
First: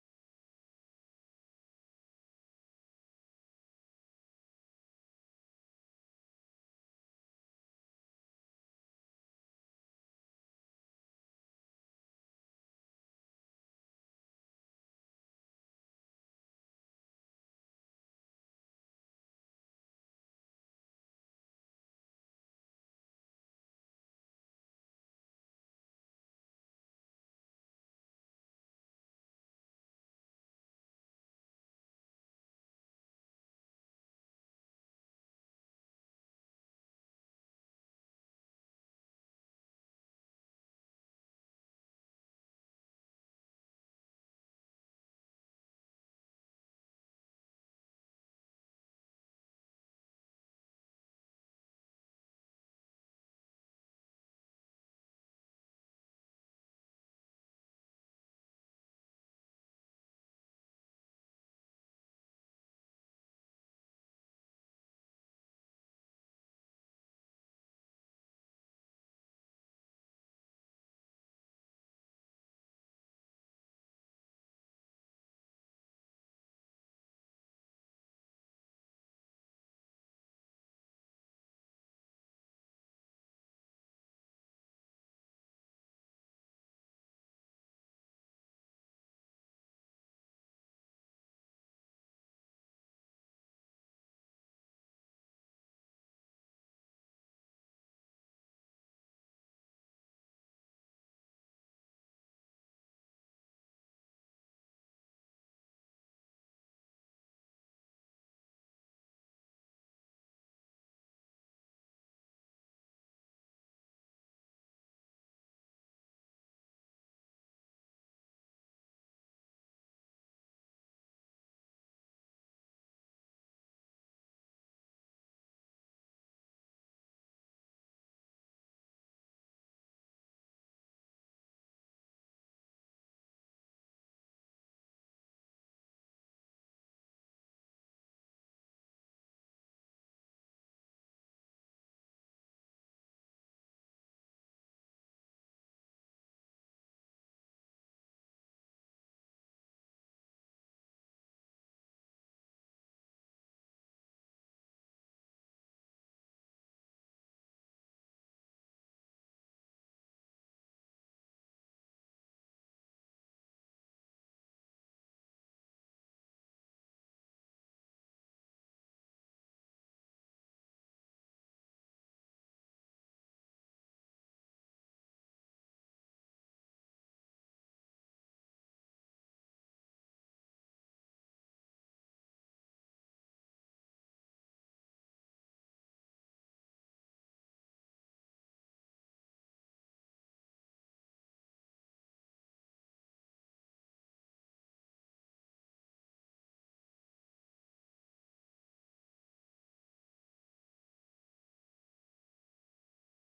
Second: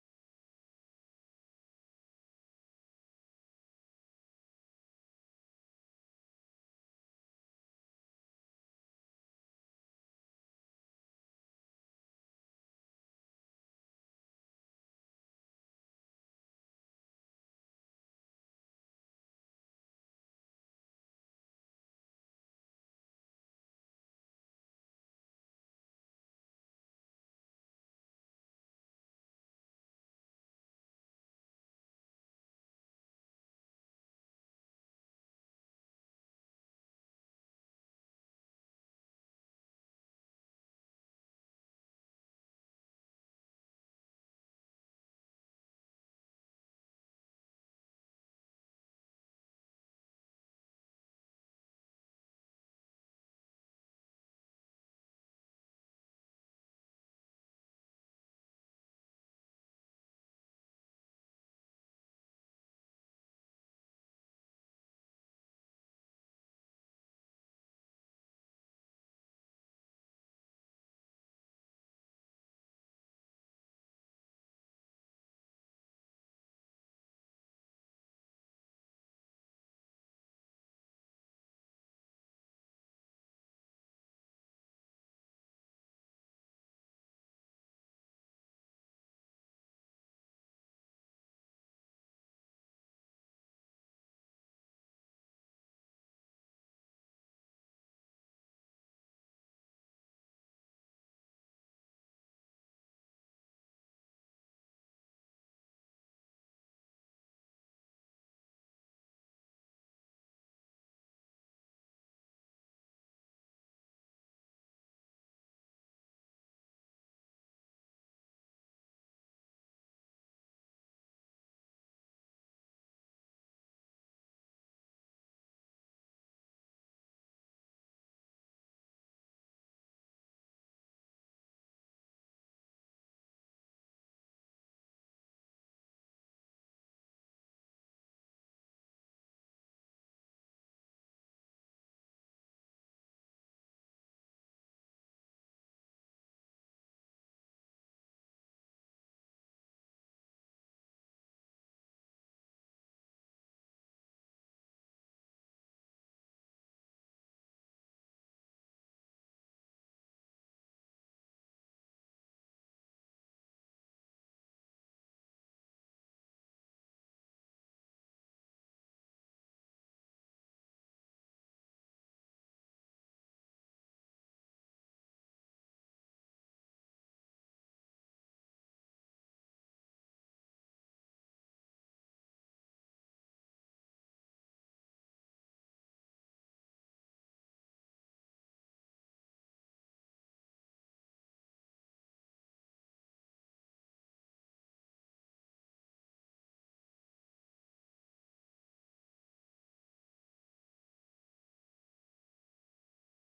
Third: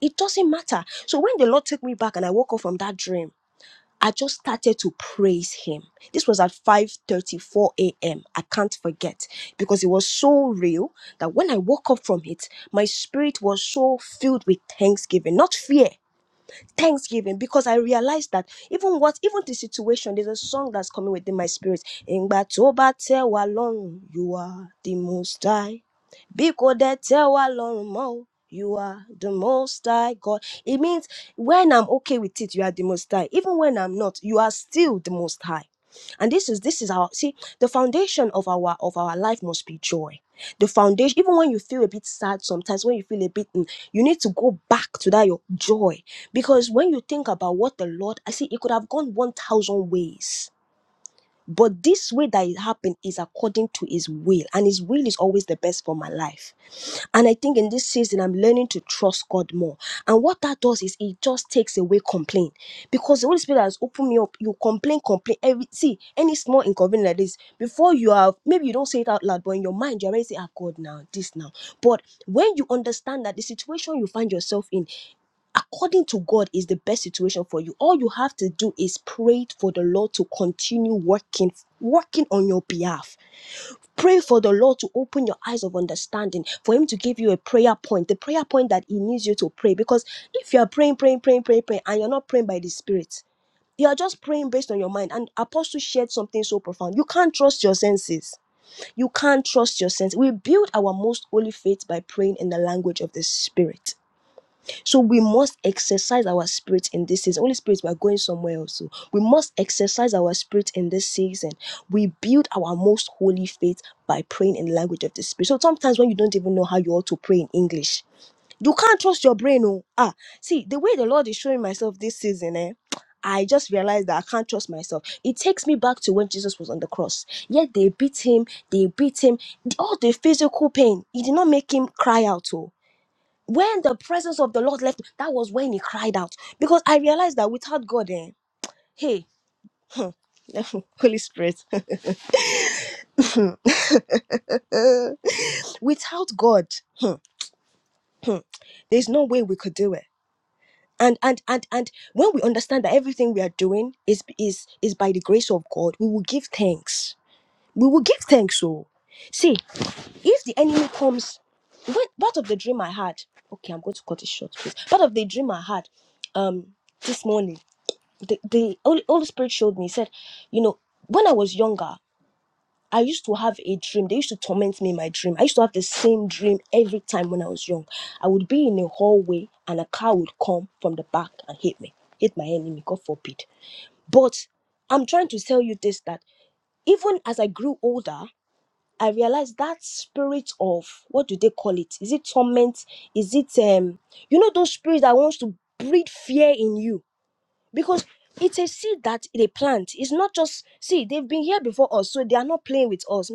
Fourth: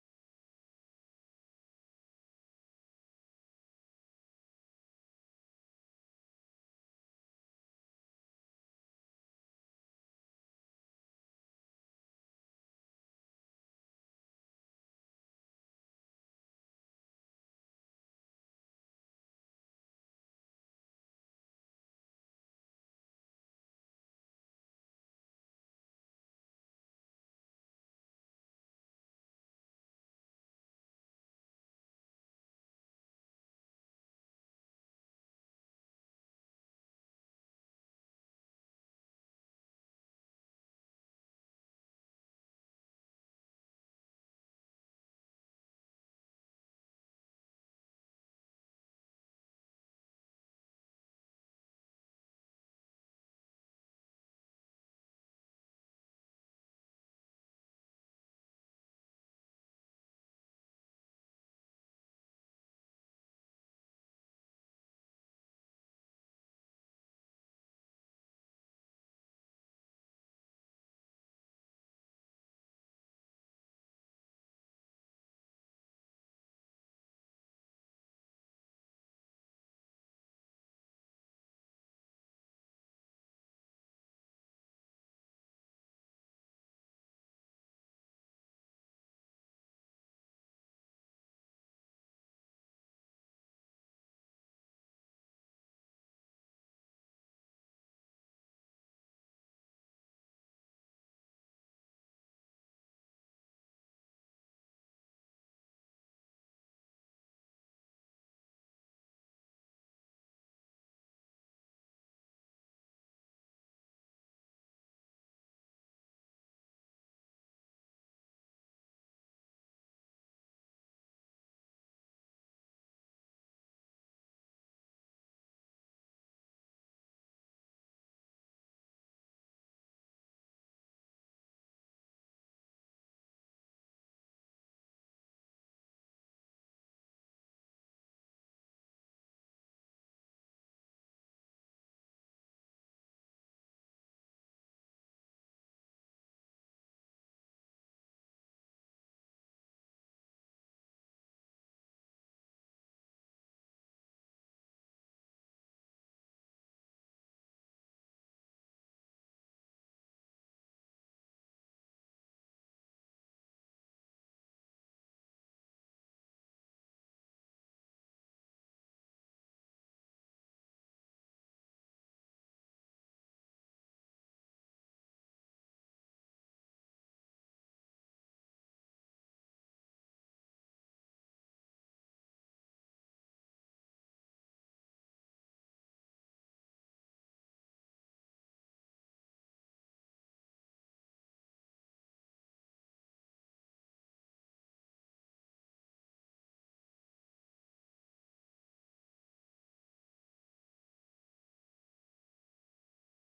A: It doesn't matter. So when the Lord took me back and I woke up from that dream, I just started to praise him. This was at 5:34 a.m. I can't forget because it was so real that when I woke up from it, my spirit was so filled with thanksgiving, not fear, thanksgiving because I realized that even what even the situation, there's a song that's coming within my spirit. Ngba to ba te wa lorun, you are the most high. Biko de te wa lorun mo, you are the most high God. It means when I'm okay with it, you are the most high. Even when I'm not, you are still the most high. And this is this is our see the foundation of our of our life must be joy the foundation even when you feel a bit sad sometimes when you feel a bit mm, you need to go back to that your joy because when you think about what the lord i see it could have gone 1000 ways but this way that it happened is according to his will, and his will is always the best for my life. And I think in this season, I'm learning to trust God more. And what that does is it just takes away complaint because the Holy Spirit has opened me up. You complain, complain. Every see any small inconvenience like this before you have maybe you don't say it out loud, but in your mind you already say, "Ah, God, now this now." But when you understand that the situation you find yourself in according to God is the best situation for you. All you have to do is pray for the Lord to continue working, working on your behalf. Pray for the Lord to open your eyes of understanding, for Him to give you a prayer point, the prayer point that He needs you to pray. Because if you are praying, praying, praying, praying, praying, and you're not praying by the Spirit, you are just praying based on your mind. And Apostle shared something so profound. You can't trust your senses. You can't trust your senses. We build our most holy faith by praying in the language of the Spirit so we must exercise our spirit in this season. Holy Spirit, we are going somewhere else. so We must exercise our spirit in this season. We build our most holy faith by praying in the language of the spirit. So sometimes when you don't even know how you ought to pray in English, you can't trust your brain. Oh, ah, see the way the Lord is showing myself this season, eh? I just realized that I can't trust myself. It takes me back to when Jesus was on the cross. Yet they beat him, they beat him. All the physical pain, it did not make him cry out. Oh. When the presence of the Lord left, that was when he cried out. Because I realized that without God, eh, hey, Holy Spirit, uh, without God, hmm, there's no way we could do it. And and and and when we understand that everything we are doing is is is by the grace of God, we will give thanks. We will give thanks. So, see, if the enemy comes, when, part of the dream I had. Okay, I'm going to cut it short, please. Part of the dream I had, um, this morning the, the Holy Holy Spirit showed me, He said, you know, when I was younger, I used to have a dream. They used to torment me in my dream. I used to have the same dream every time when I was young. I would be in a hallway and a car would come from the back and hit me, hit my enemy, God forbid. But I'm trying to tell you this that even as I grew older, I realized that spirit of what do they call it? Is it torment? Is it um you know those spirits that wants to breed fear in you? because it's a seed that they plant. It's not just see they've been here before us, so they are not playing with us.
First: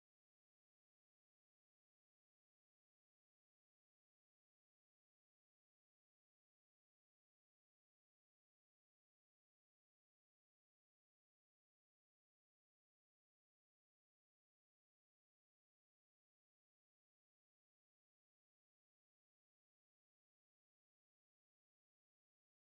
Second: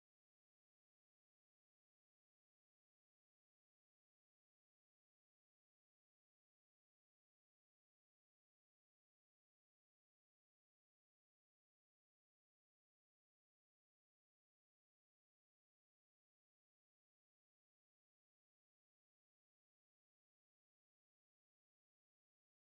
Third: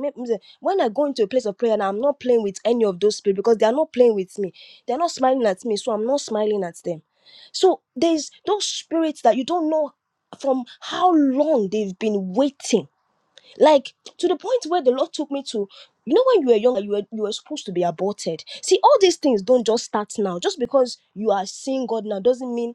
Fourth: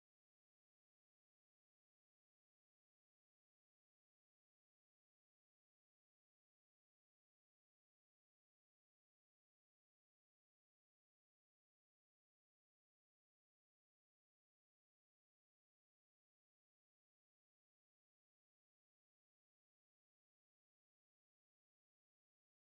A: When I go into a place of prayer, and I'm not playing with any of those people because they are not playing with me. They are not smiling at me, so I'm not smiling at them. So there's those spirits that you don't know from how long they've been waiting, like to the point where the Lord took me to. You know, when you were younger, you were you were supposed to be aborted. See, all these things don't just start now. Just because you are seeing God now doesn't mean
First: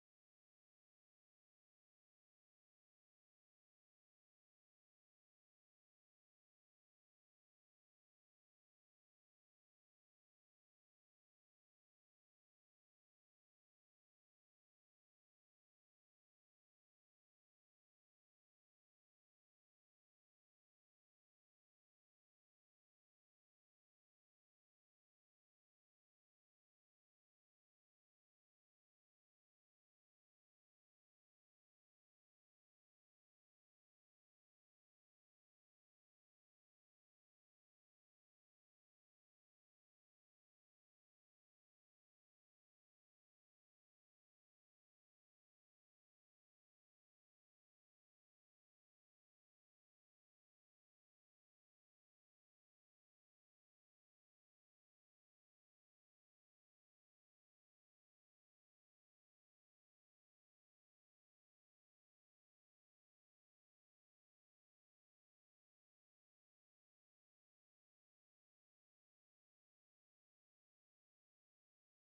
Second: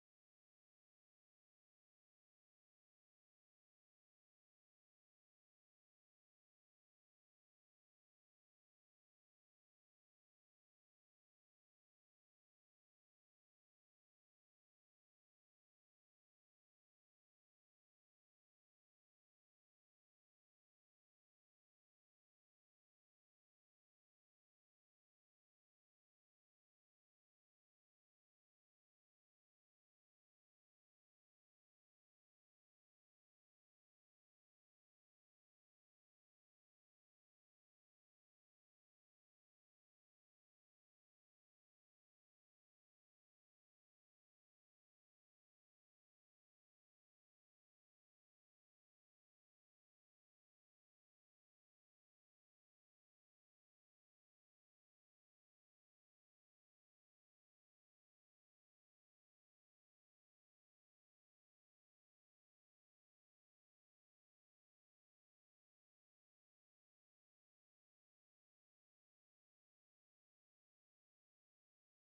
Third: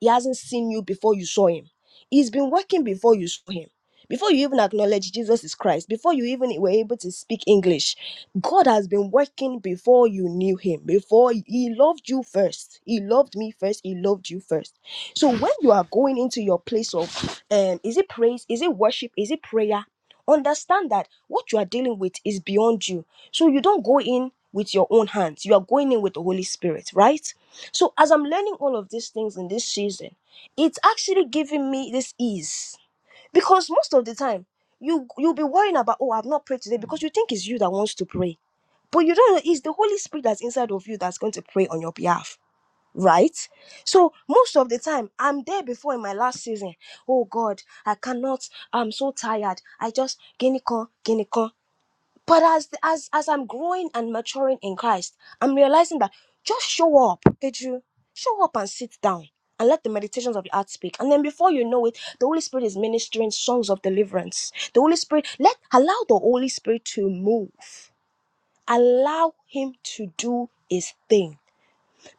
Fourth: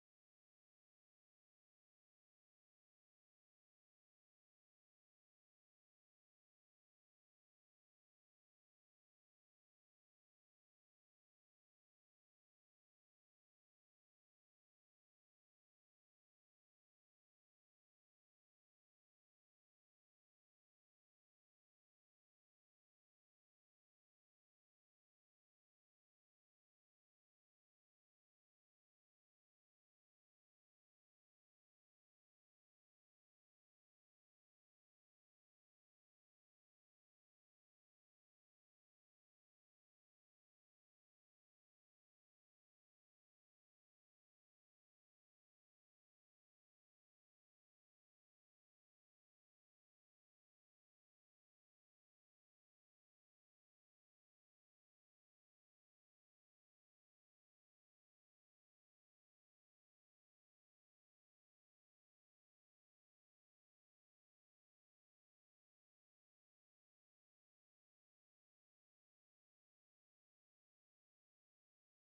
A: he hasn't seen you before you saw him. He's been working before you saw him. Before you even acknowledge Jesus is Christ, before you even were able to speak English, God has been working before you knew him. Before he loved you first. He loved me first. He loved you first. So when you are going into your place of um is it praise, is it worship, is it prayer? Understand that what you are dealing with is beyond you. So you don't go in with your own hands. You are going in with the Holy Spirit, right? So as I'm learning all of these things in this season, it's actually giving me this ease because most of the time you you'll be worrying about oh I've not prayed today because you think it's you that wants to pray, but you don't know it's the Holy Spirit that's inside of you that's going to pray on your behalf. Right, so most of the time I'm there before in my last season. Oh God, I cannot. I'm so tired. I just ginicon, ginicon. But as as as I'm growing and maturing in Christ, I'm realizing that just show up, Edu. Show up and sit down and let the meditations of your heart speak. And then before you know it, the Holy Spirit is ministering songs of deliverance. The Holy Spirit, let allow the Holy Spirit to move. Allow him to do his thing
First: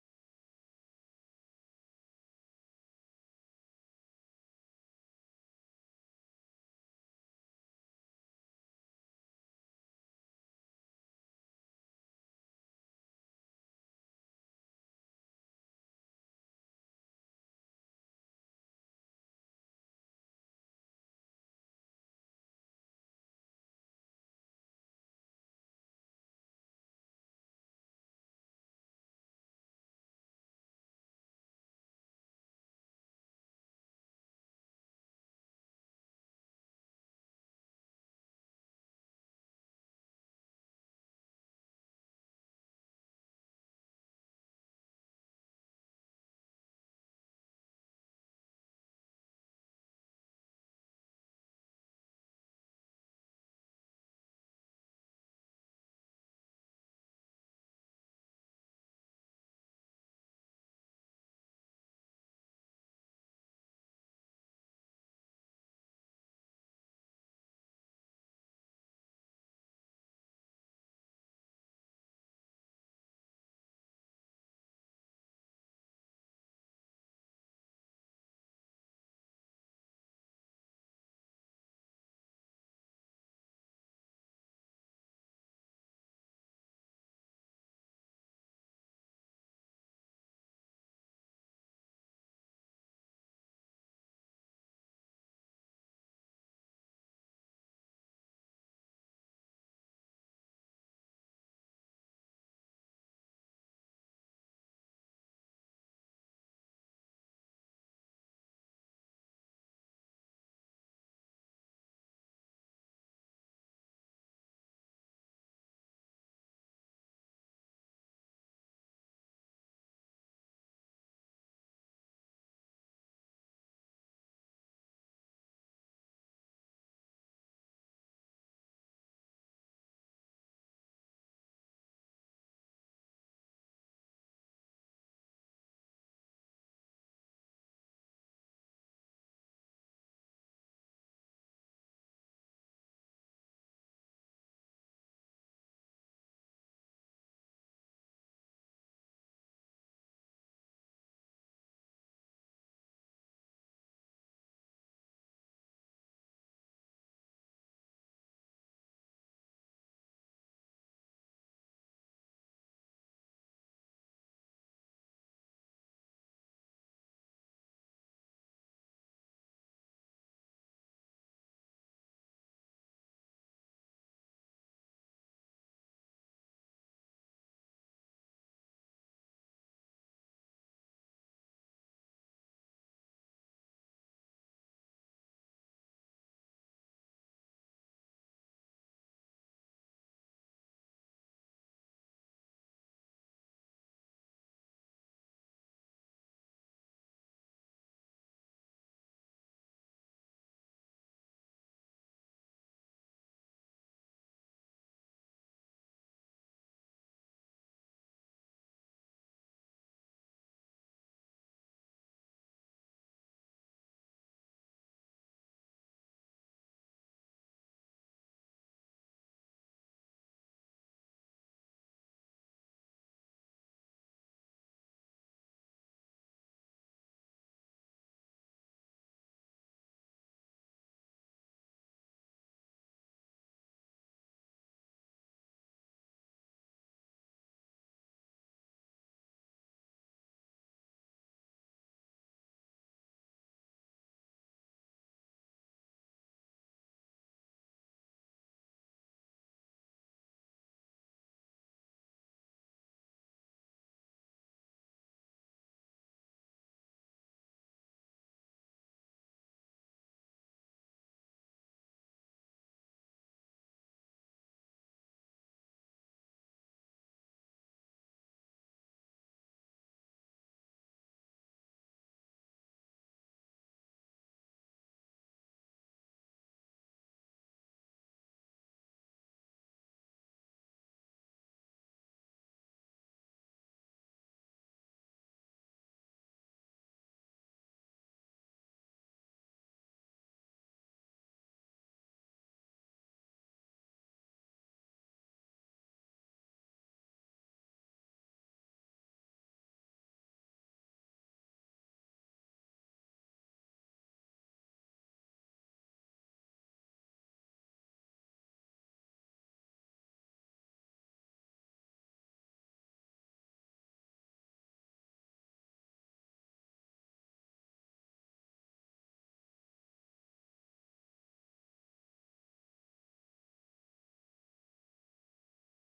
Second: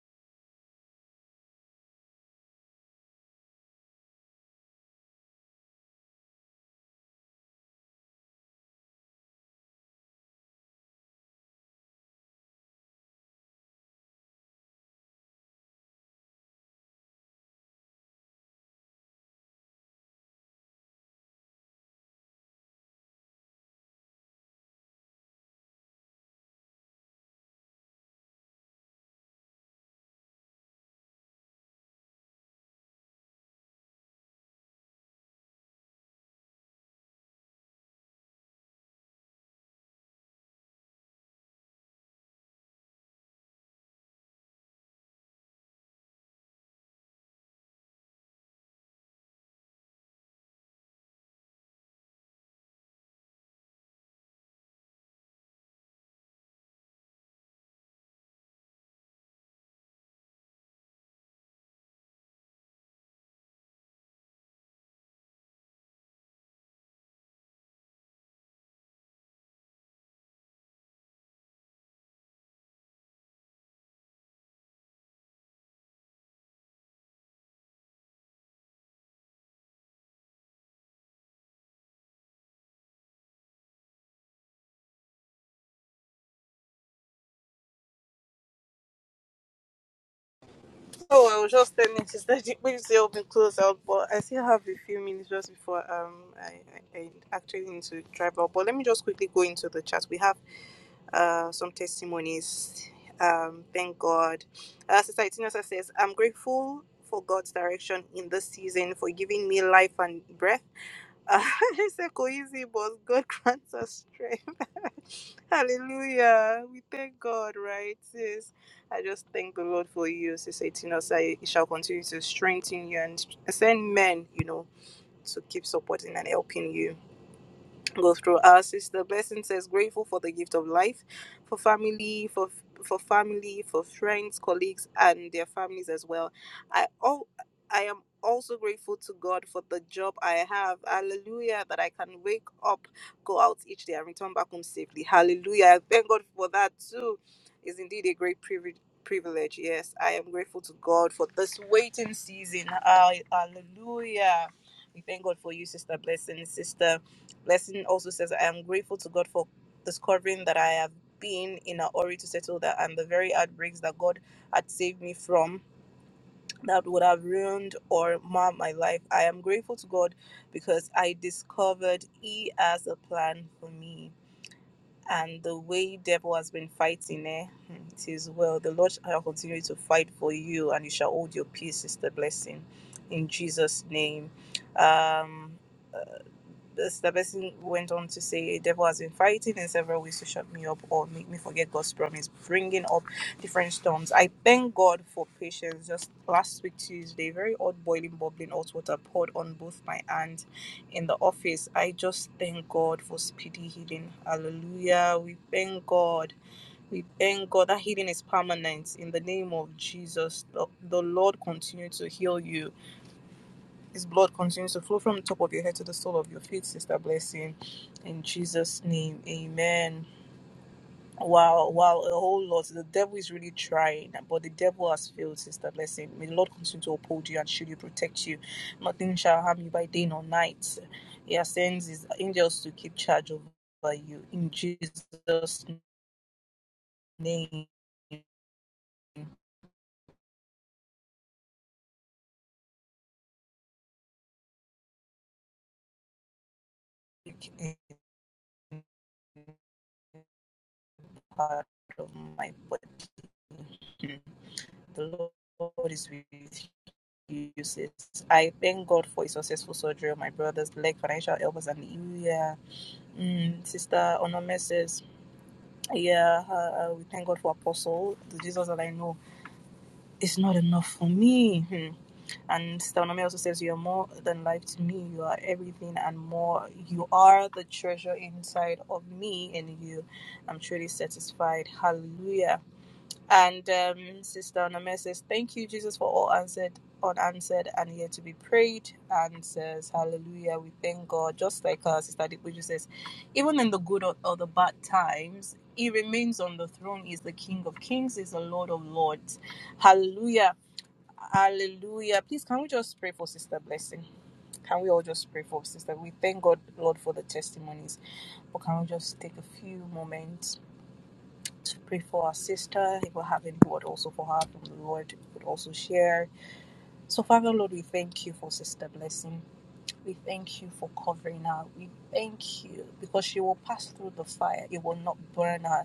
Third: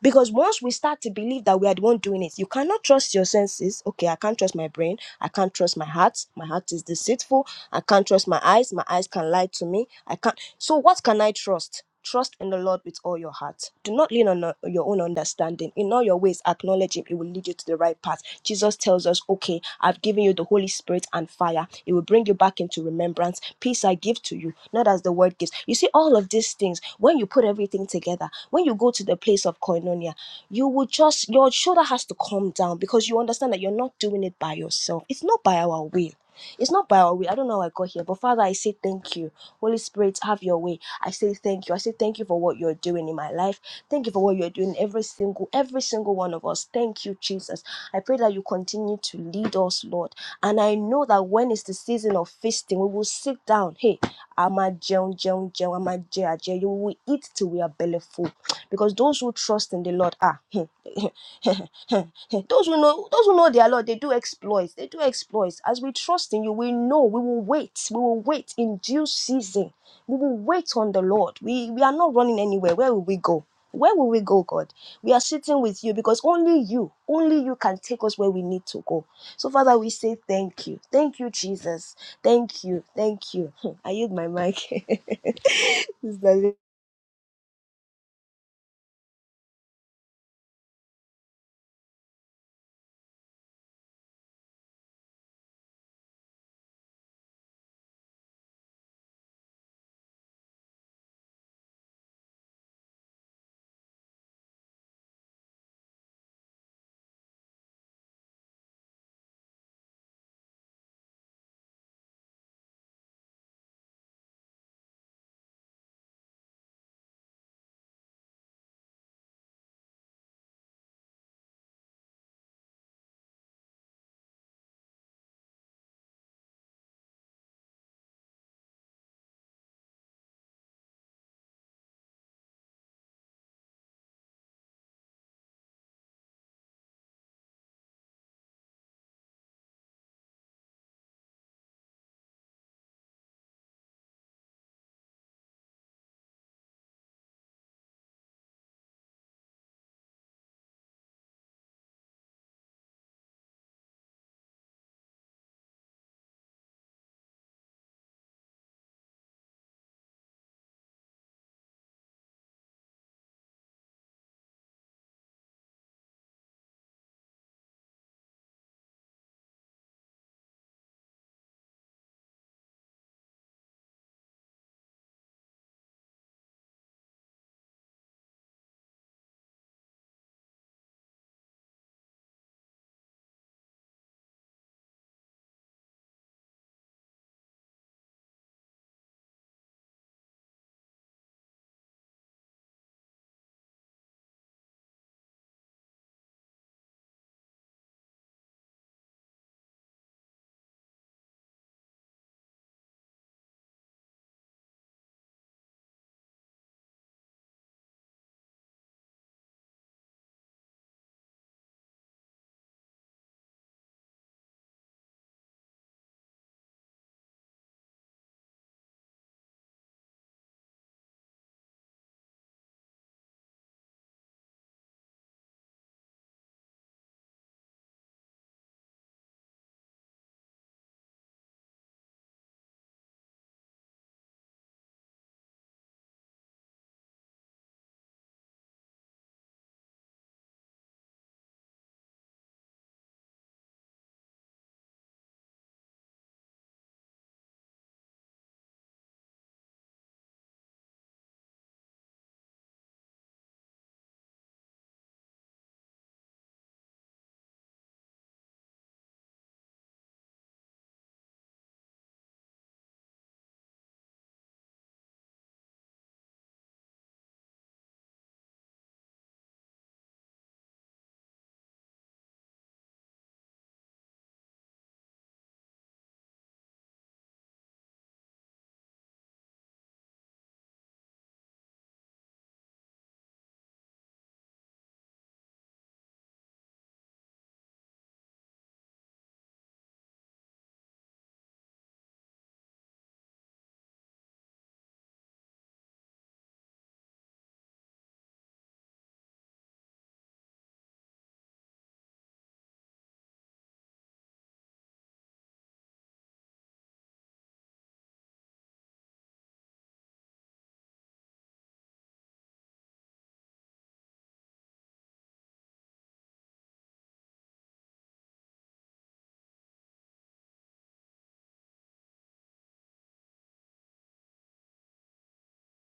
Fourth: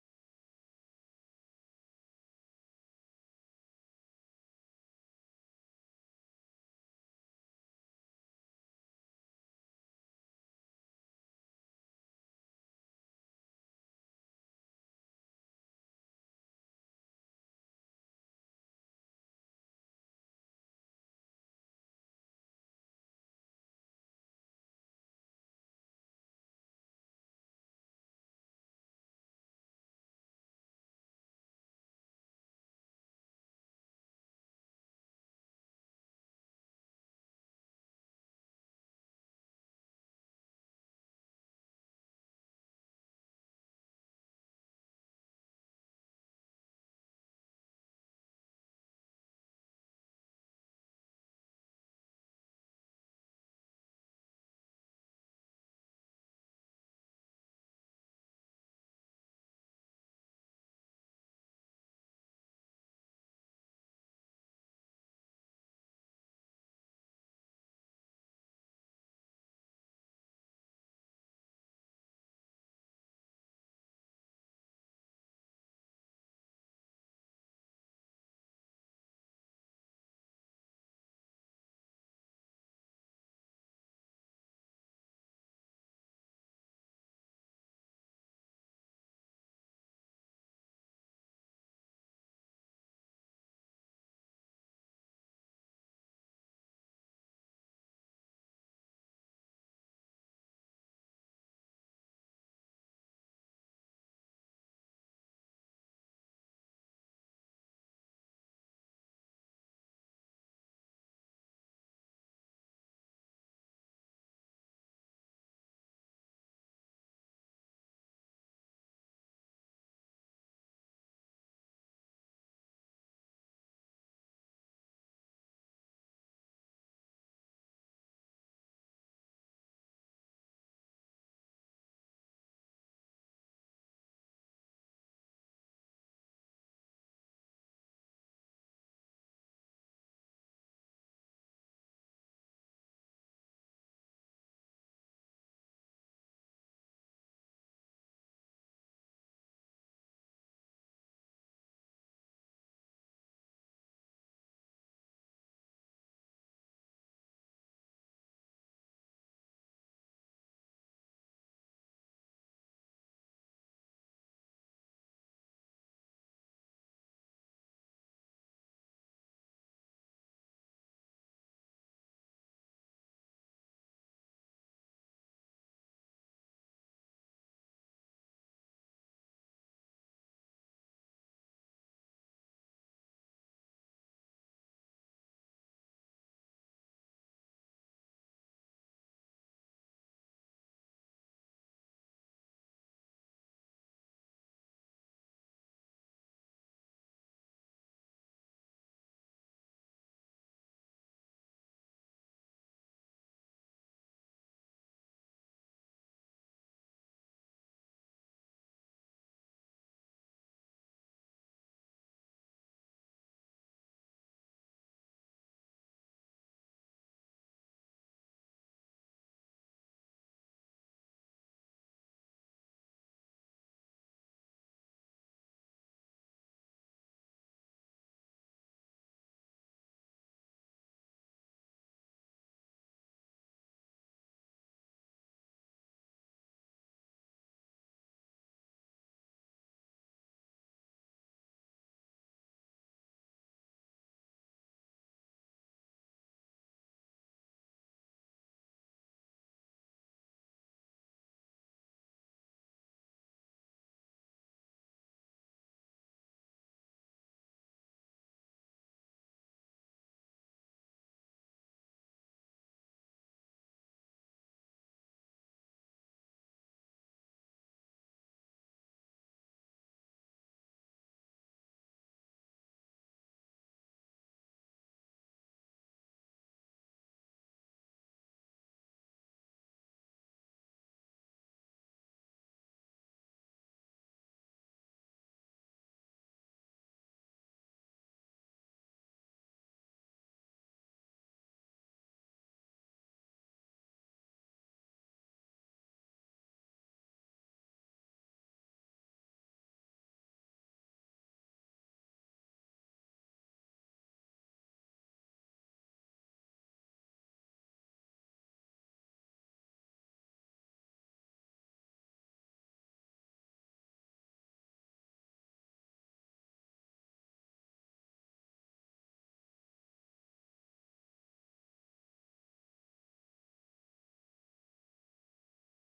A: because once we start to believe that we are the one doing it, you cannot trust your senses. Okay, I can't trust my brain. I can't trust my heart. My heart is deceitful. I can't trust my eyes. My eyes can lie to me. I can't. So, what can I trust? Trust in the Lord with all your heart. Do not lean on uh, your own understanding. In all your ways, acknowledge Him. It will lead you to the right path third part, Jesus tells us, Okay, I've given you the Holy Spirit and fire. It will bring you back into remembrance. Peace I give to you, not as the world gives. You see, all of these things, when you put everything together, when you go to the place of koinonia, you will just, your shoulder has to calm down because you understand that you're not doing it by yourself. It's not by our will. It's not by our way. I don't know how I got here, but Father, I say thank you. Holy Spirit, have your way. I say thank you. I say thank you for what you're doing in my life. Thank you for what you're doing every single every single one of us. Thank you, Jesus. I pray that you continue to lead us, Lord. And I know that when it's the season of feasting, we will sit down. Hey, a àmá jẹun jẹun jẹun àmá jẹ àjẹyó we will eat till we are belly full because those who trust in the lord ah those who know those who know their lord they do exploits they do exploits as we trust in you we know we will wait we will wait in due season we will wait on the lord we we are not running anywhere where will we go where will we go, God? We are sitting with you because only you, only you can take us where we need to go. So, Father, we say thank you. Thank you, Jesus. Thank you. Thank you. I use my mic. Sister Lee.
B: Oh, I was just telling Sister that the say open close out, but I still have a few minutes just before um I, I, I actually need to drive out. But let me just quickly go into the chat. We have. uh, some testimonies. Um, thank God. Uh, Sister Itinosa says, I'm grateful for God's direction in this season for giving me life and breath. Uh, it's a easy, but God grants us strength. Hallelujah. We thank God, right, sis? I just thank the Lord for you, Sister Itinosa. He shall continue to strengthen you and send men, you know, to keep supporting and helping you go through. Our sister Blessing says grateful for the gift of life, for family, for for family, for friends, colleagues, and their families as well. I all I am also grateful to God for the job I have. Hallelujah. That I can wake up, go out each day and return back home safely. Hallelujah. I Thank God for that too. Is indeed a great privilege privilege. Yes. I am grateful to God for this waiting season. Ah, Hallelujah. We thank God for you, Sister Blessing, Sister. Blessing also says, I am grateful to God for discovering that I have been in a hurry to settle that and the very outbreaks that God had saved me from that would have ruined or marred my life. I am grateful to God because I discovered He has a plan for me. And the way devil has been fighting eh, hmm, it is well. The Lord shall continue to fight for you and you shall hold your peace, sister blessing. In Jesus' name. Um this, The Stabesin went on to say, Devil has been fighting in several ways to shut me up or make me forget God's promise, bringing up different storms. I thank God for patience. Just last week, Tuesday, very odd boiling, bubbling hot water poured on both my hands in the office. I just thank God for speedy healing. Hallelujah. We thank God. We thank God that healing is permanent in the name of Jesus. The the Lord continue to heal you his blood continues to flow from the top of your head to the sole of your feet, Sister Blessing. In Jesus' name, amen. Wow, wow, a whole lot. The devil is really trying, but the devil has failed, Sister Blessing. May the Lord continue to uphold you and shield you, protect you. Nothing shall harm you by day nor night. He sends his angels to keep charge over you. In Jesus' name, part of my body. The Lord is with you. uses. I thank God for a successful surgery of my brother's leg, financial elbows, and the yeah, mm, sister Onome says, yeah, uh, uh, we thank God for Apostle, the Jesus that I know. It's not enough for me. Hmm. And sister Onome also says, you're more than life to me. You are everything and more. You are the treasure inside of me and you. I'm truly satisfied. Hallelujah. And um, Sister Onome says, Thank you, Jesus, for all answered, unanswered, and yet to be prayed. And says, Hallelujah, we thank God. Just like uh, Sister Dikbuju says, even in the good or, or the bad times, He remains on the throne. He's the King of kings, He's the Lord of lords. Hallelujah, hallelujah. Please, can we just pray for Sister Blessing? Can we all just pray for Sister? We thank God, Lord, for the testimonies. But can we just take a few moments? to pray for our sister. If we have any word also for her from the Lord, we could also share. So, Father Lord, we thank you for Sister Blessing. We thank you for covering her. We thank you because she will pass through the fire. It will not burn her.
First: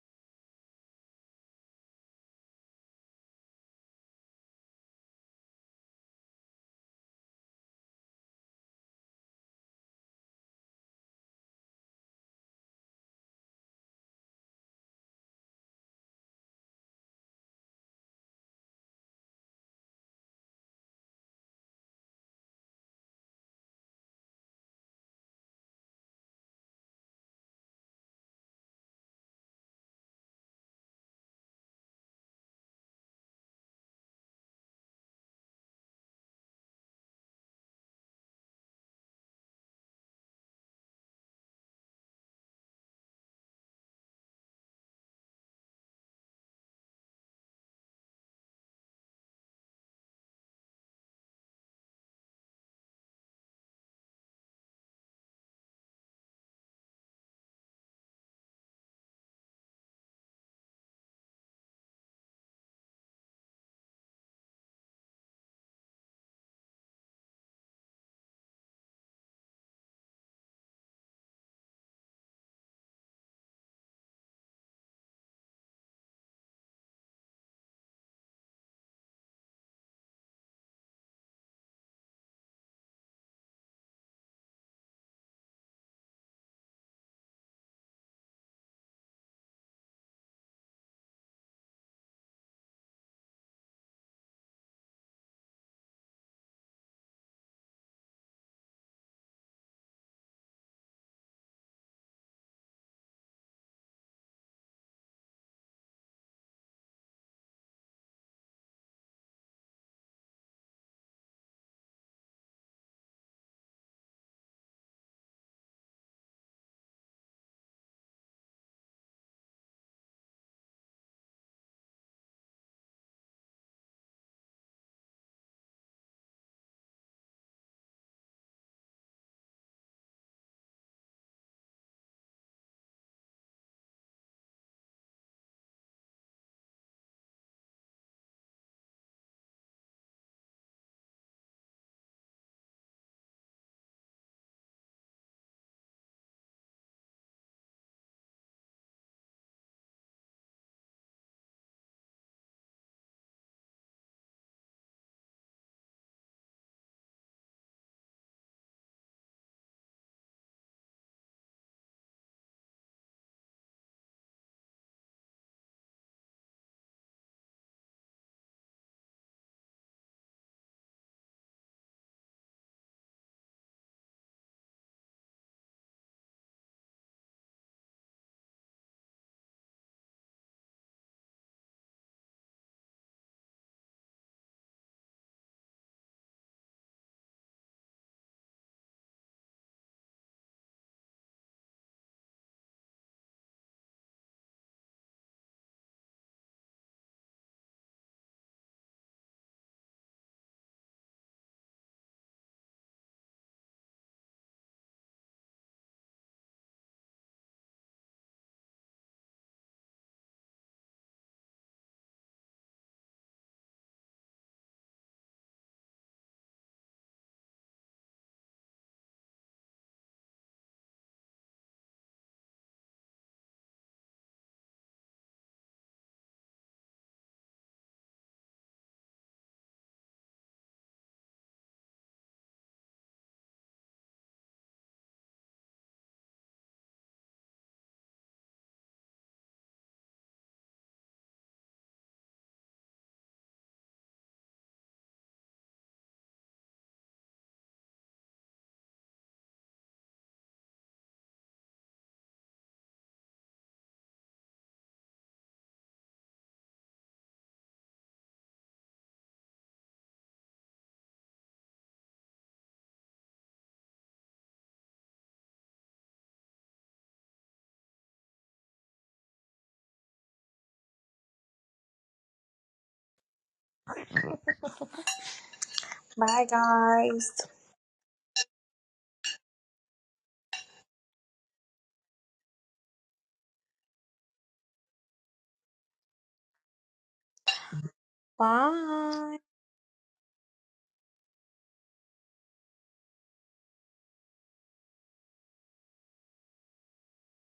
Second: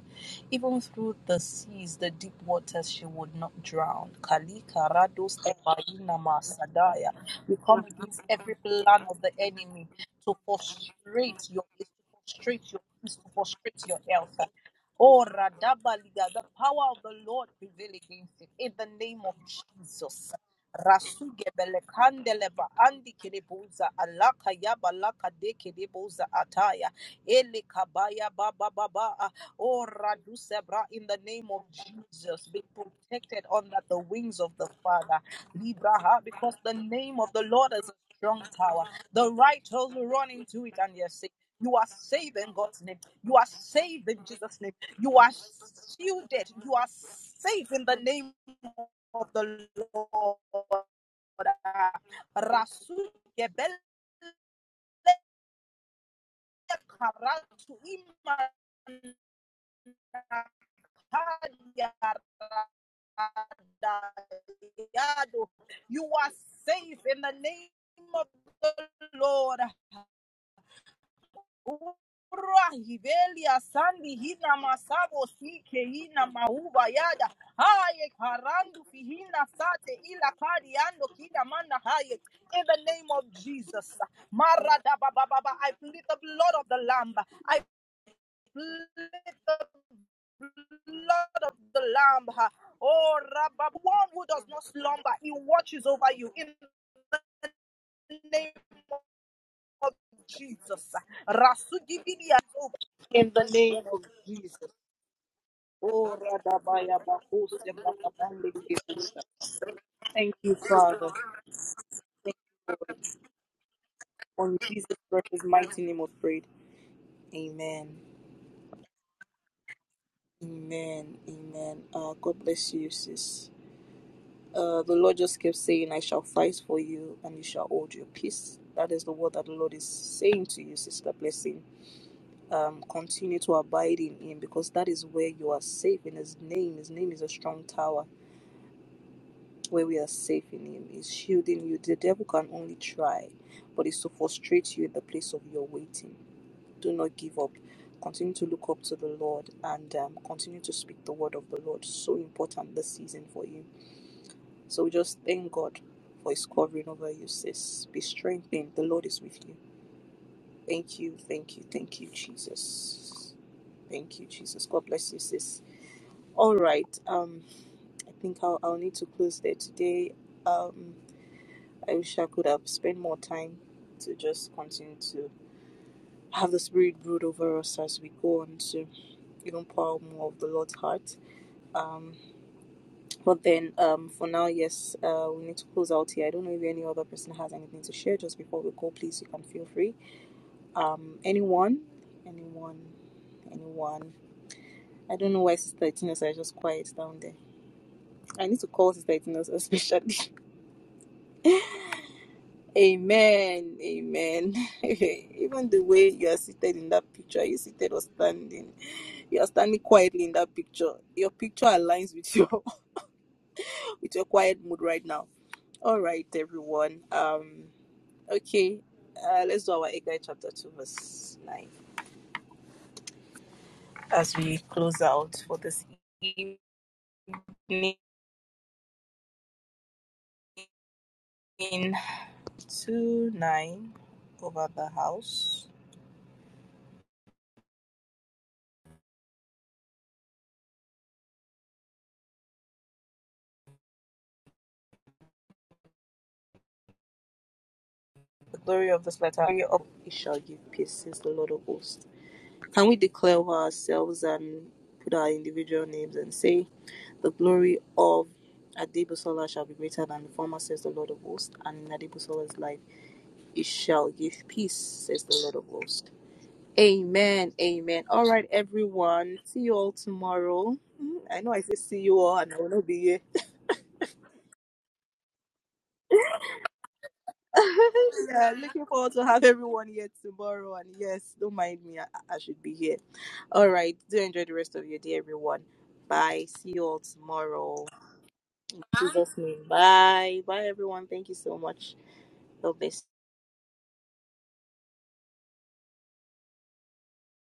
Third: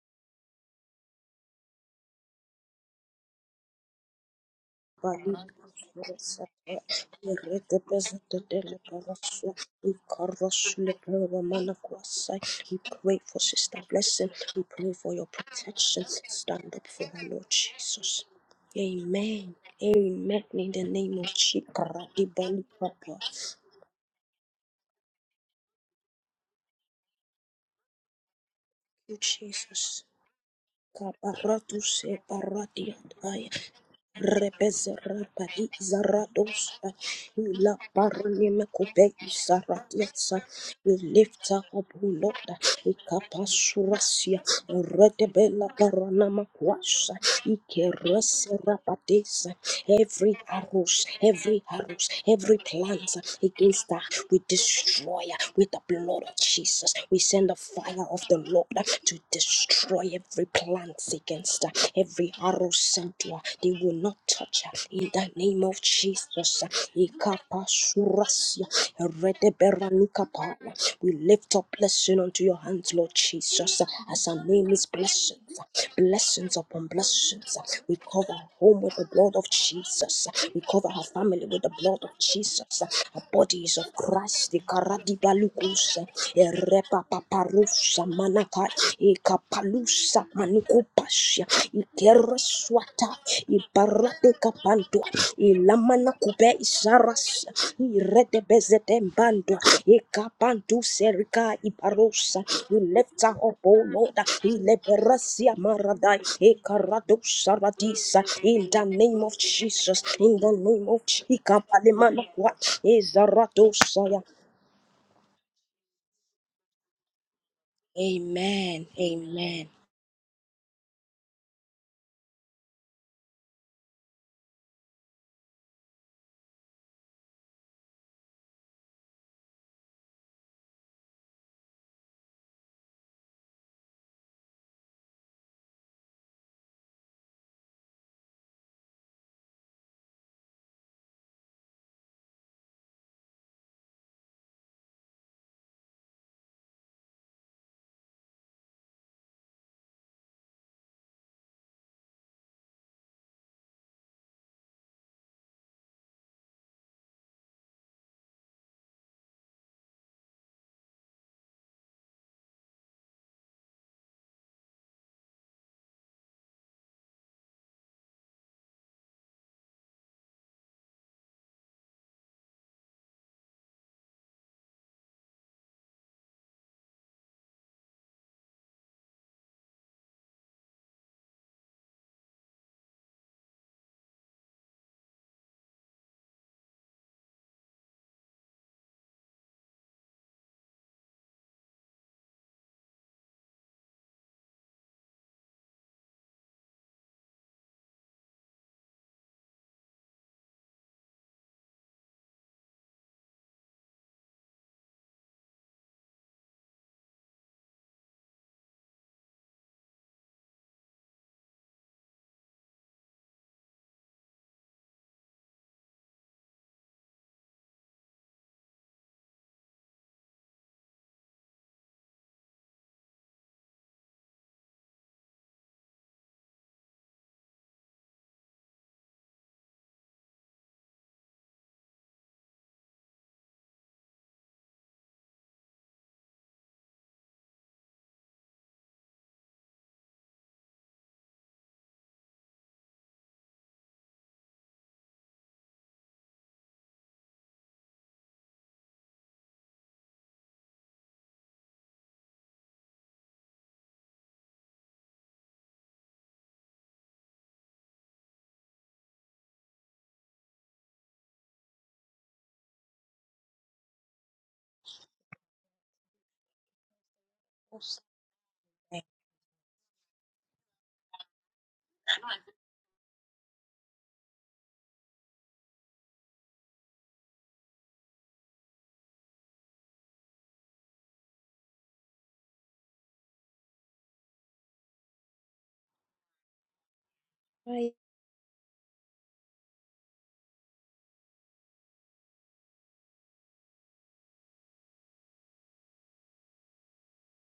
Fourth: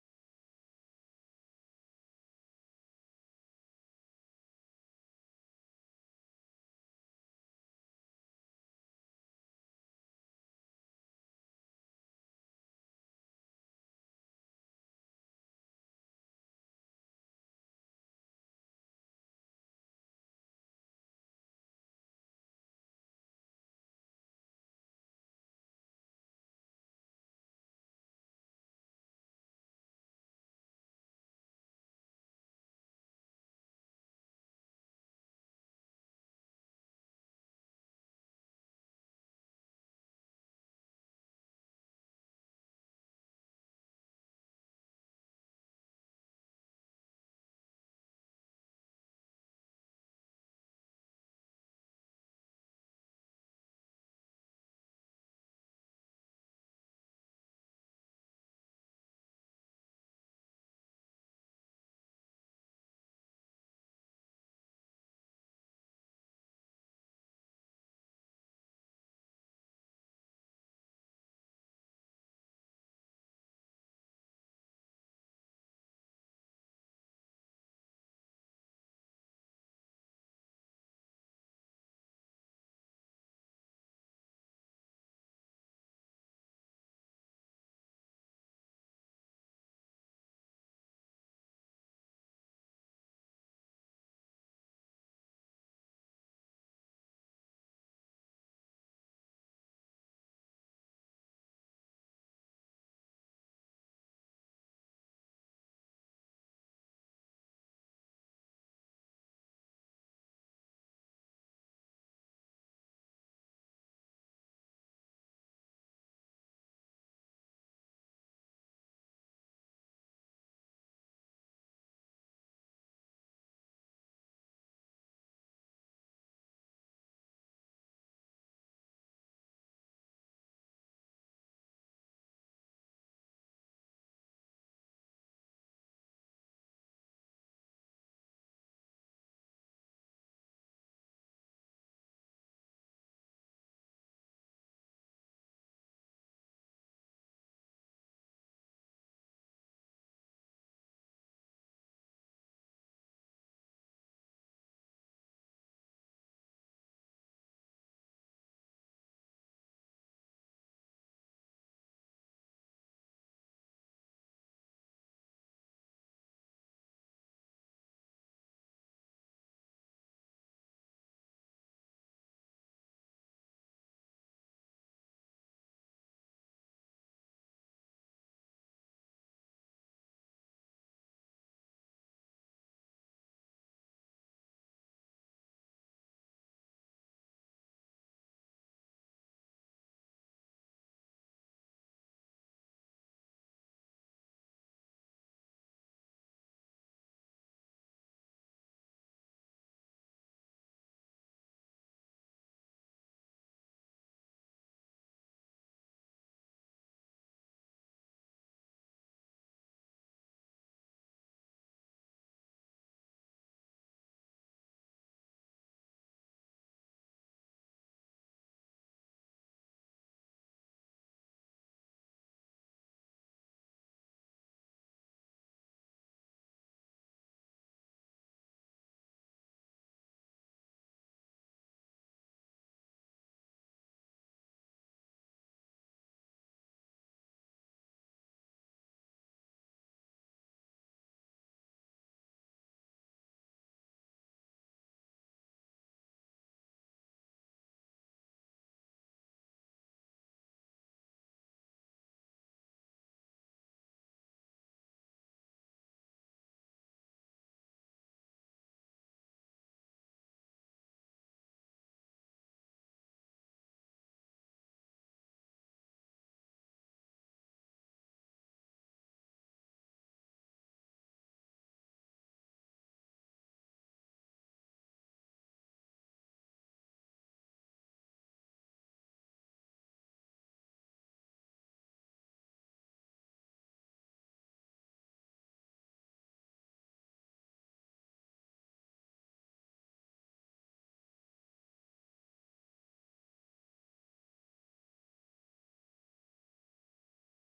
B: Even through the seas, the deep waters, she would not drown. Kalika rados ebaina masadaya. We come against every plan of the enemy
A: We
B: to
A: pray
B: frustrate your peace, to frustrate your peace, to
A: for Sister
B: frustrate your
A: Blessing.
B: health.
A: We pray for
B: Oh,
A: your protection.
B: Radabaliga, the
A: Stand
B: power
A: up
B: of
A: for
B: the
A: the Lord
B: Lord prevail
A: Jesus.
B: against it. In the
A: Amen.
B: name of
A: Amen.
B: Jesus.
A: In the name of
B: Rasuge
A: Chikara Ibani
B: belekandeleba andi
A: Papa.
B: kiribuza alaka yaba laka de kiribuza ataya eli kabaya baba baba ah. oh
A: Jesus.
B: radusebra in the name of
A: Kaparatus
B: Jesus be protected
A: paradiataya
B: under the wings of the
A: rebeze
B: Father
A: rabadi
B: Libraha because the
A: zaradosa
B: name of the Lord
A: ila
B: is a strong
A: parnime
B: tower
A: kube
B: the righteous run
A: zaradiatsa
B: into it and
A: we
B: you're safe
A: lift her
B: you are
A: up O
B: saved
A: Lord
B: in God's name. You are saved in
A: ikapasurasia
B: Jesus' name. You are
A: redebela paranama
B: shielded. You are
A: kwasa
B: safe in the name
A: ikerese
B: of
A: rabadesa
B: the
A: Every
B: Lord.
A: arrows, every arrows, every
B: Rasu
A: plant
B: gebele
A: against her, we destroy her with the blood of Jesus. We send the
B: karatu
A: fire of the Lord to destroy every
B: imanakadia
A: plant against her, every arrow sent to her. They will not touch her in the
B: radayado.
A: name of
B: You are
A: Jesus.
B: safe in the name of
A: Ikapasurasia,
B: the Lord.
A: eredeberanukapaya. We lift up blessing unto your
B: Ura
A: hands, Lord
B: hibelia
A: Jesus,
B: sandi
A: as our
B: hina
A: name is
B: masabo
A: blessed
B: sike hina
A: blessings
B: mauba
A: upon
B: yada
A: blessings. We
B: haye
A: cover our home
B: karandu
A: with the blood
B: fihina
A: of
B: sate
A: Jesus.
B: ila
A: We
B: kari
A: cover our
B: ando kina
A: family with the
B: mana
A: blood of
B: haye in
A: Jesus.
B: the name of
A: Our bodies of
B: Jesus
A: Christ. The
B: mara da ba ba ba ba I plead
A: karadibalukusa,
B: the blood of the lamb I
A: erepapaparusa manaka,
B: plead the
A: ekapalusa
B: blood
A: manikupasha,
B: of the lamb ha.
A: ikereswata,
B: oh rabba one who does not
A: ibaratekapantua,
B: slumber he watches over
A: ilamana
B: you in
A: kube
B: the
A: isaras,
B: name
A: Redebezedembando,
B: of
A: Ekapantu
B: Jesus.
A: Serika
B: Rasudibidia
A: Iparosa, you lift her up, O
B: name of
A: Lord,
B: Jesus.
A: Ileberasia
B: Oh,
A: Maradai,
B: Radabaya
A: Ekarado
B: Bakose
A: Saradisa,
B: Bakabande
A: in the
B: Kese.
A: name of Jesus, in
B: Thank
A: the
B: you,
A: name of
B: Father.
A: Chika Palemanakwa, Izarato Saya.
B: On Jesus precious mighty name of prayed. Amen.
A: Amen, amen.
B: Amen. Amen. Uh, God bless you, sis. Uh, the Lord just kept saying, I shall fight for you and you shall hold your peace. That is the word that the Lord is saying to you, Sister Blessing. Um, continue to abide in Him because that is where you are safe in His name. His name is a strong tower. where we are safe in Him. He's shielding you. The devil can only try, but it's to frustrate you in the place of your waiting. Do not give up. Continue to look up to the Lord and um, continue to speak the word of the Lord. So important this season for you. So we just thank God for His covering over you, sis. Be strengthened. The Lord is with you. Thank you, thank you, thank you, Jesus. Thank you, Jesus. God bless you, sis. All right. Um, I think I'll, I'll need to close there today. Um, I wish I could have spent more time to just continue to have the Spirit brood over us as we go on to even pour out more of the Lord's heart. Um, but then um, for now, yes, uh, we need to close out here. I don't know if any other person has anything to share just before we go. Please, you can feel free. Um, anyone, anyone, anyone. I don't know why Sister Itinosa is just quiet down there. I need to call Sister Itinosa especially. Amen. Amen. Even the way you are seated in that picture, you seated or standing. You are standing quietly in that picture. Your picture aligns with your with your quiet mood right now. All right, everyone. Um okay. Uh, let's do our Eggai chapter 2, verse 9 as we close out for this evening. 2 9 over the house. The glory of this letter of it shall give peace, says the Lord of hosts. Can we declare over ourselves and put our individual names and say, The glory of Adibusola shall be greater than the former, says the Lord of hosts, and in Adibusola's life it shall give peace, says the Lord of hosts. Amen. Amen. All right, everyone. See you all tomorrow. Mm, I know I say see you all, and I will not be here.
D: Bye, guys.
B: yeah, looking forward to have everyone here tomorrow. And yes, don't mind me. I, I should be here. All right. Do enjoy the rest of your day, everyone. Bye. See you all tomorrow. In
D: Bye.
B: Jesus name. Bye. Bye, everyone. Thank you so much. God bless.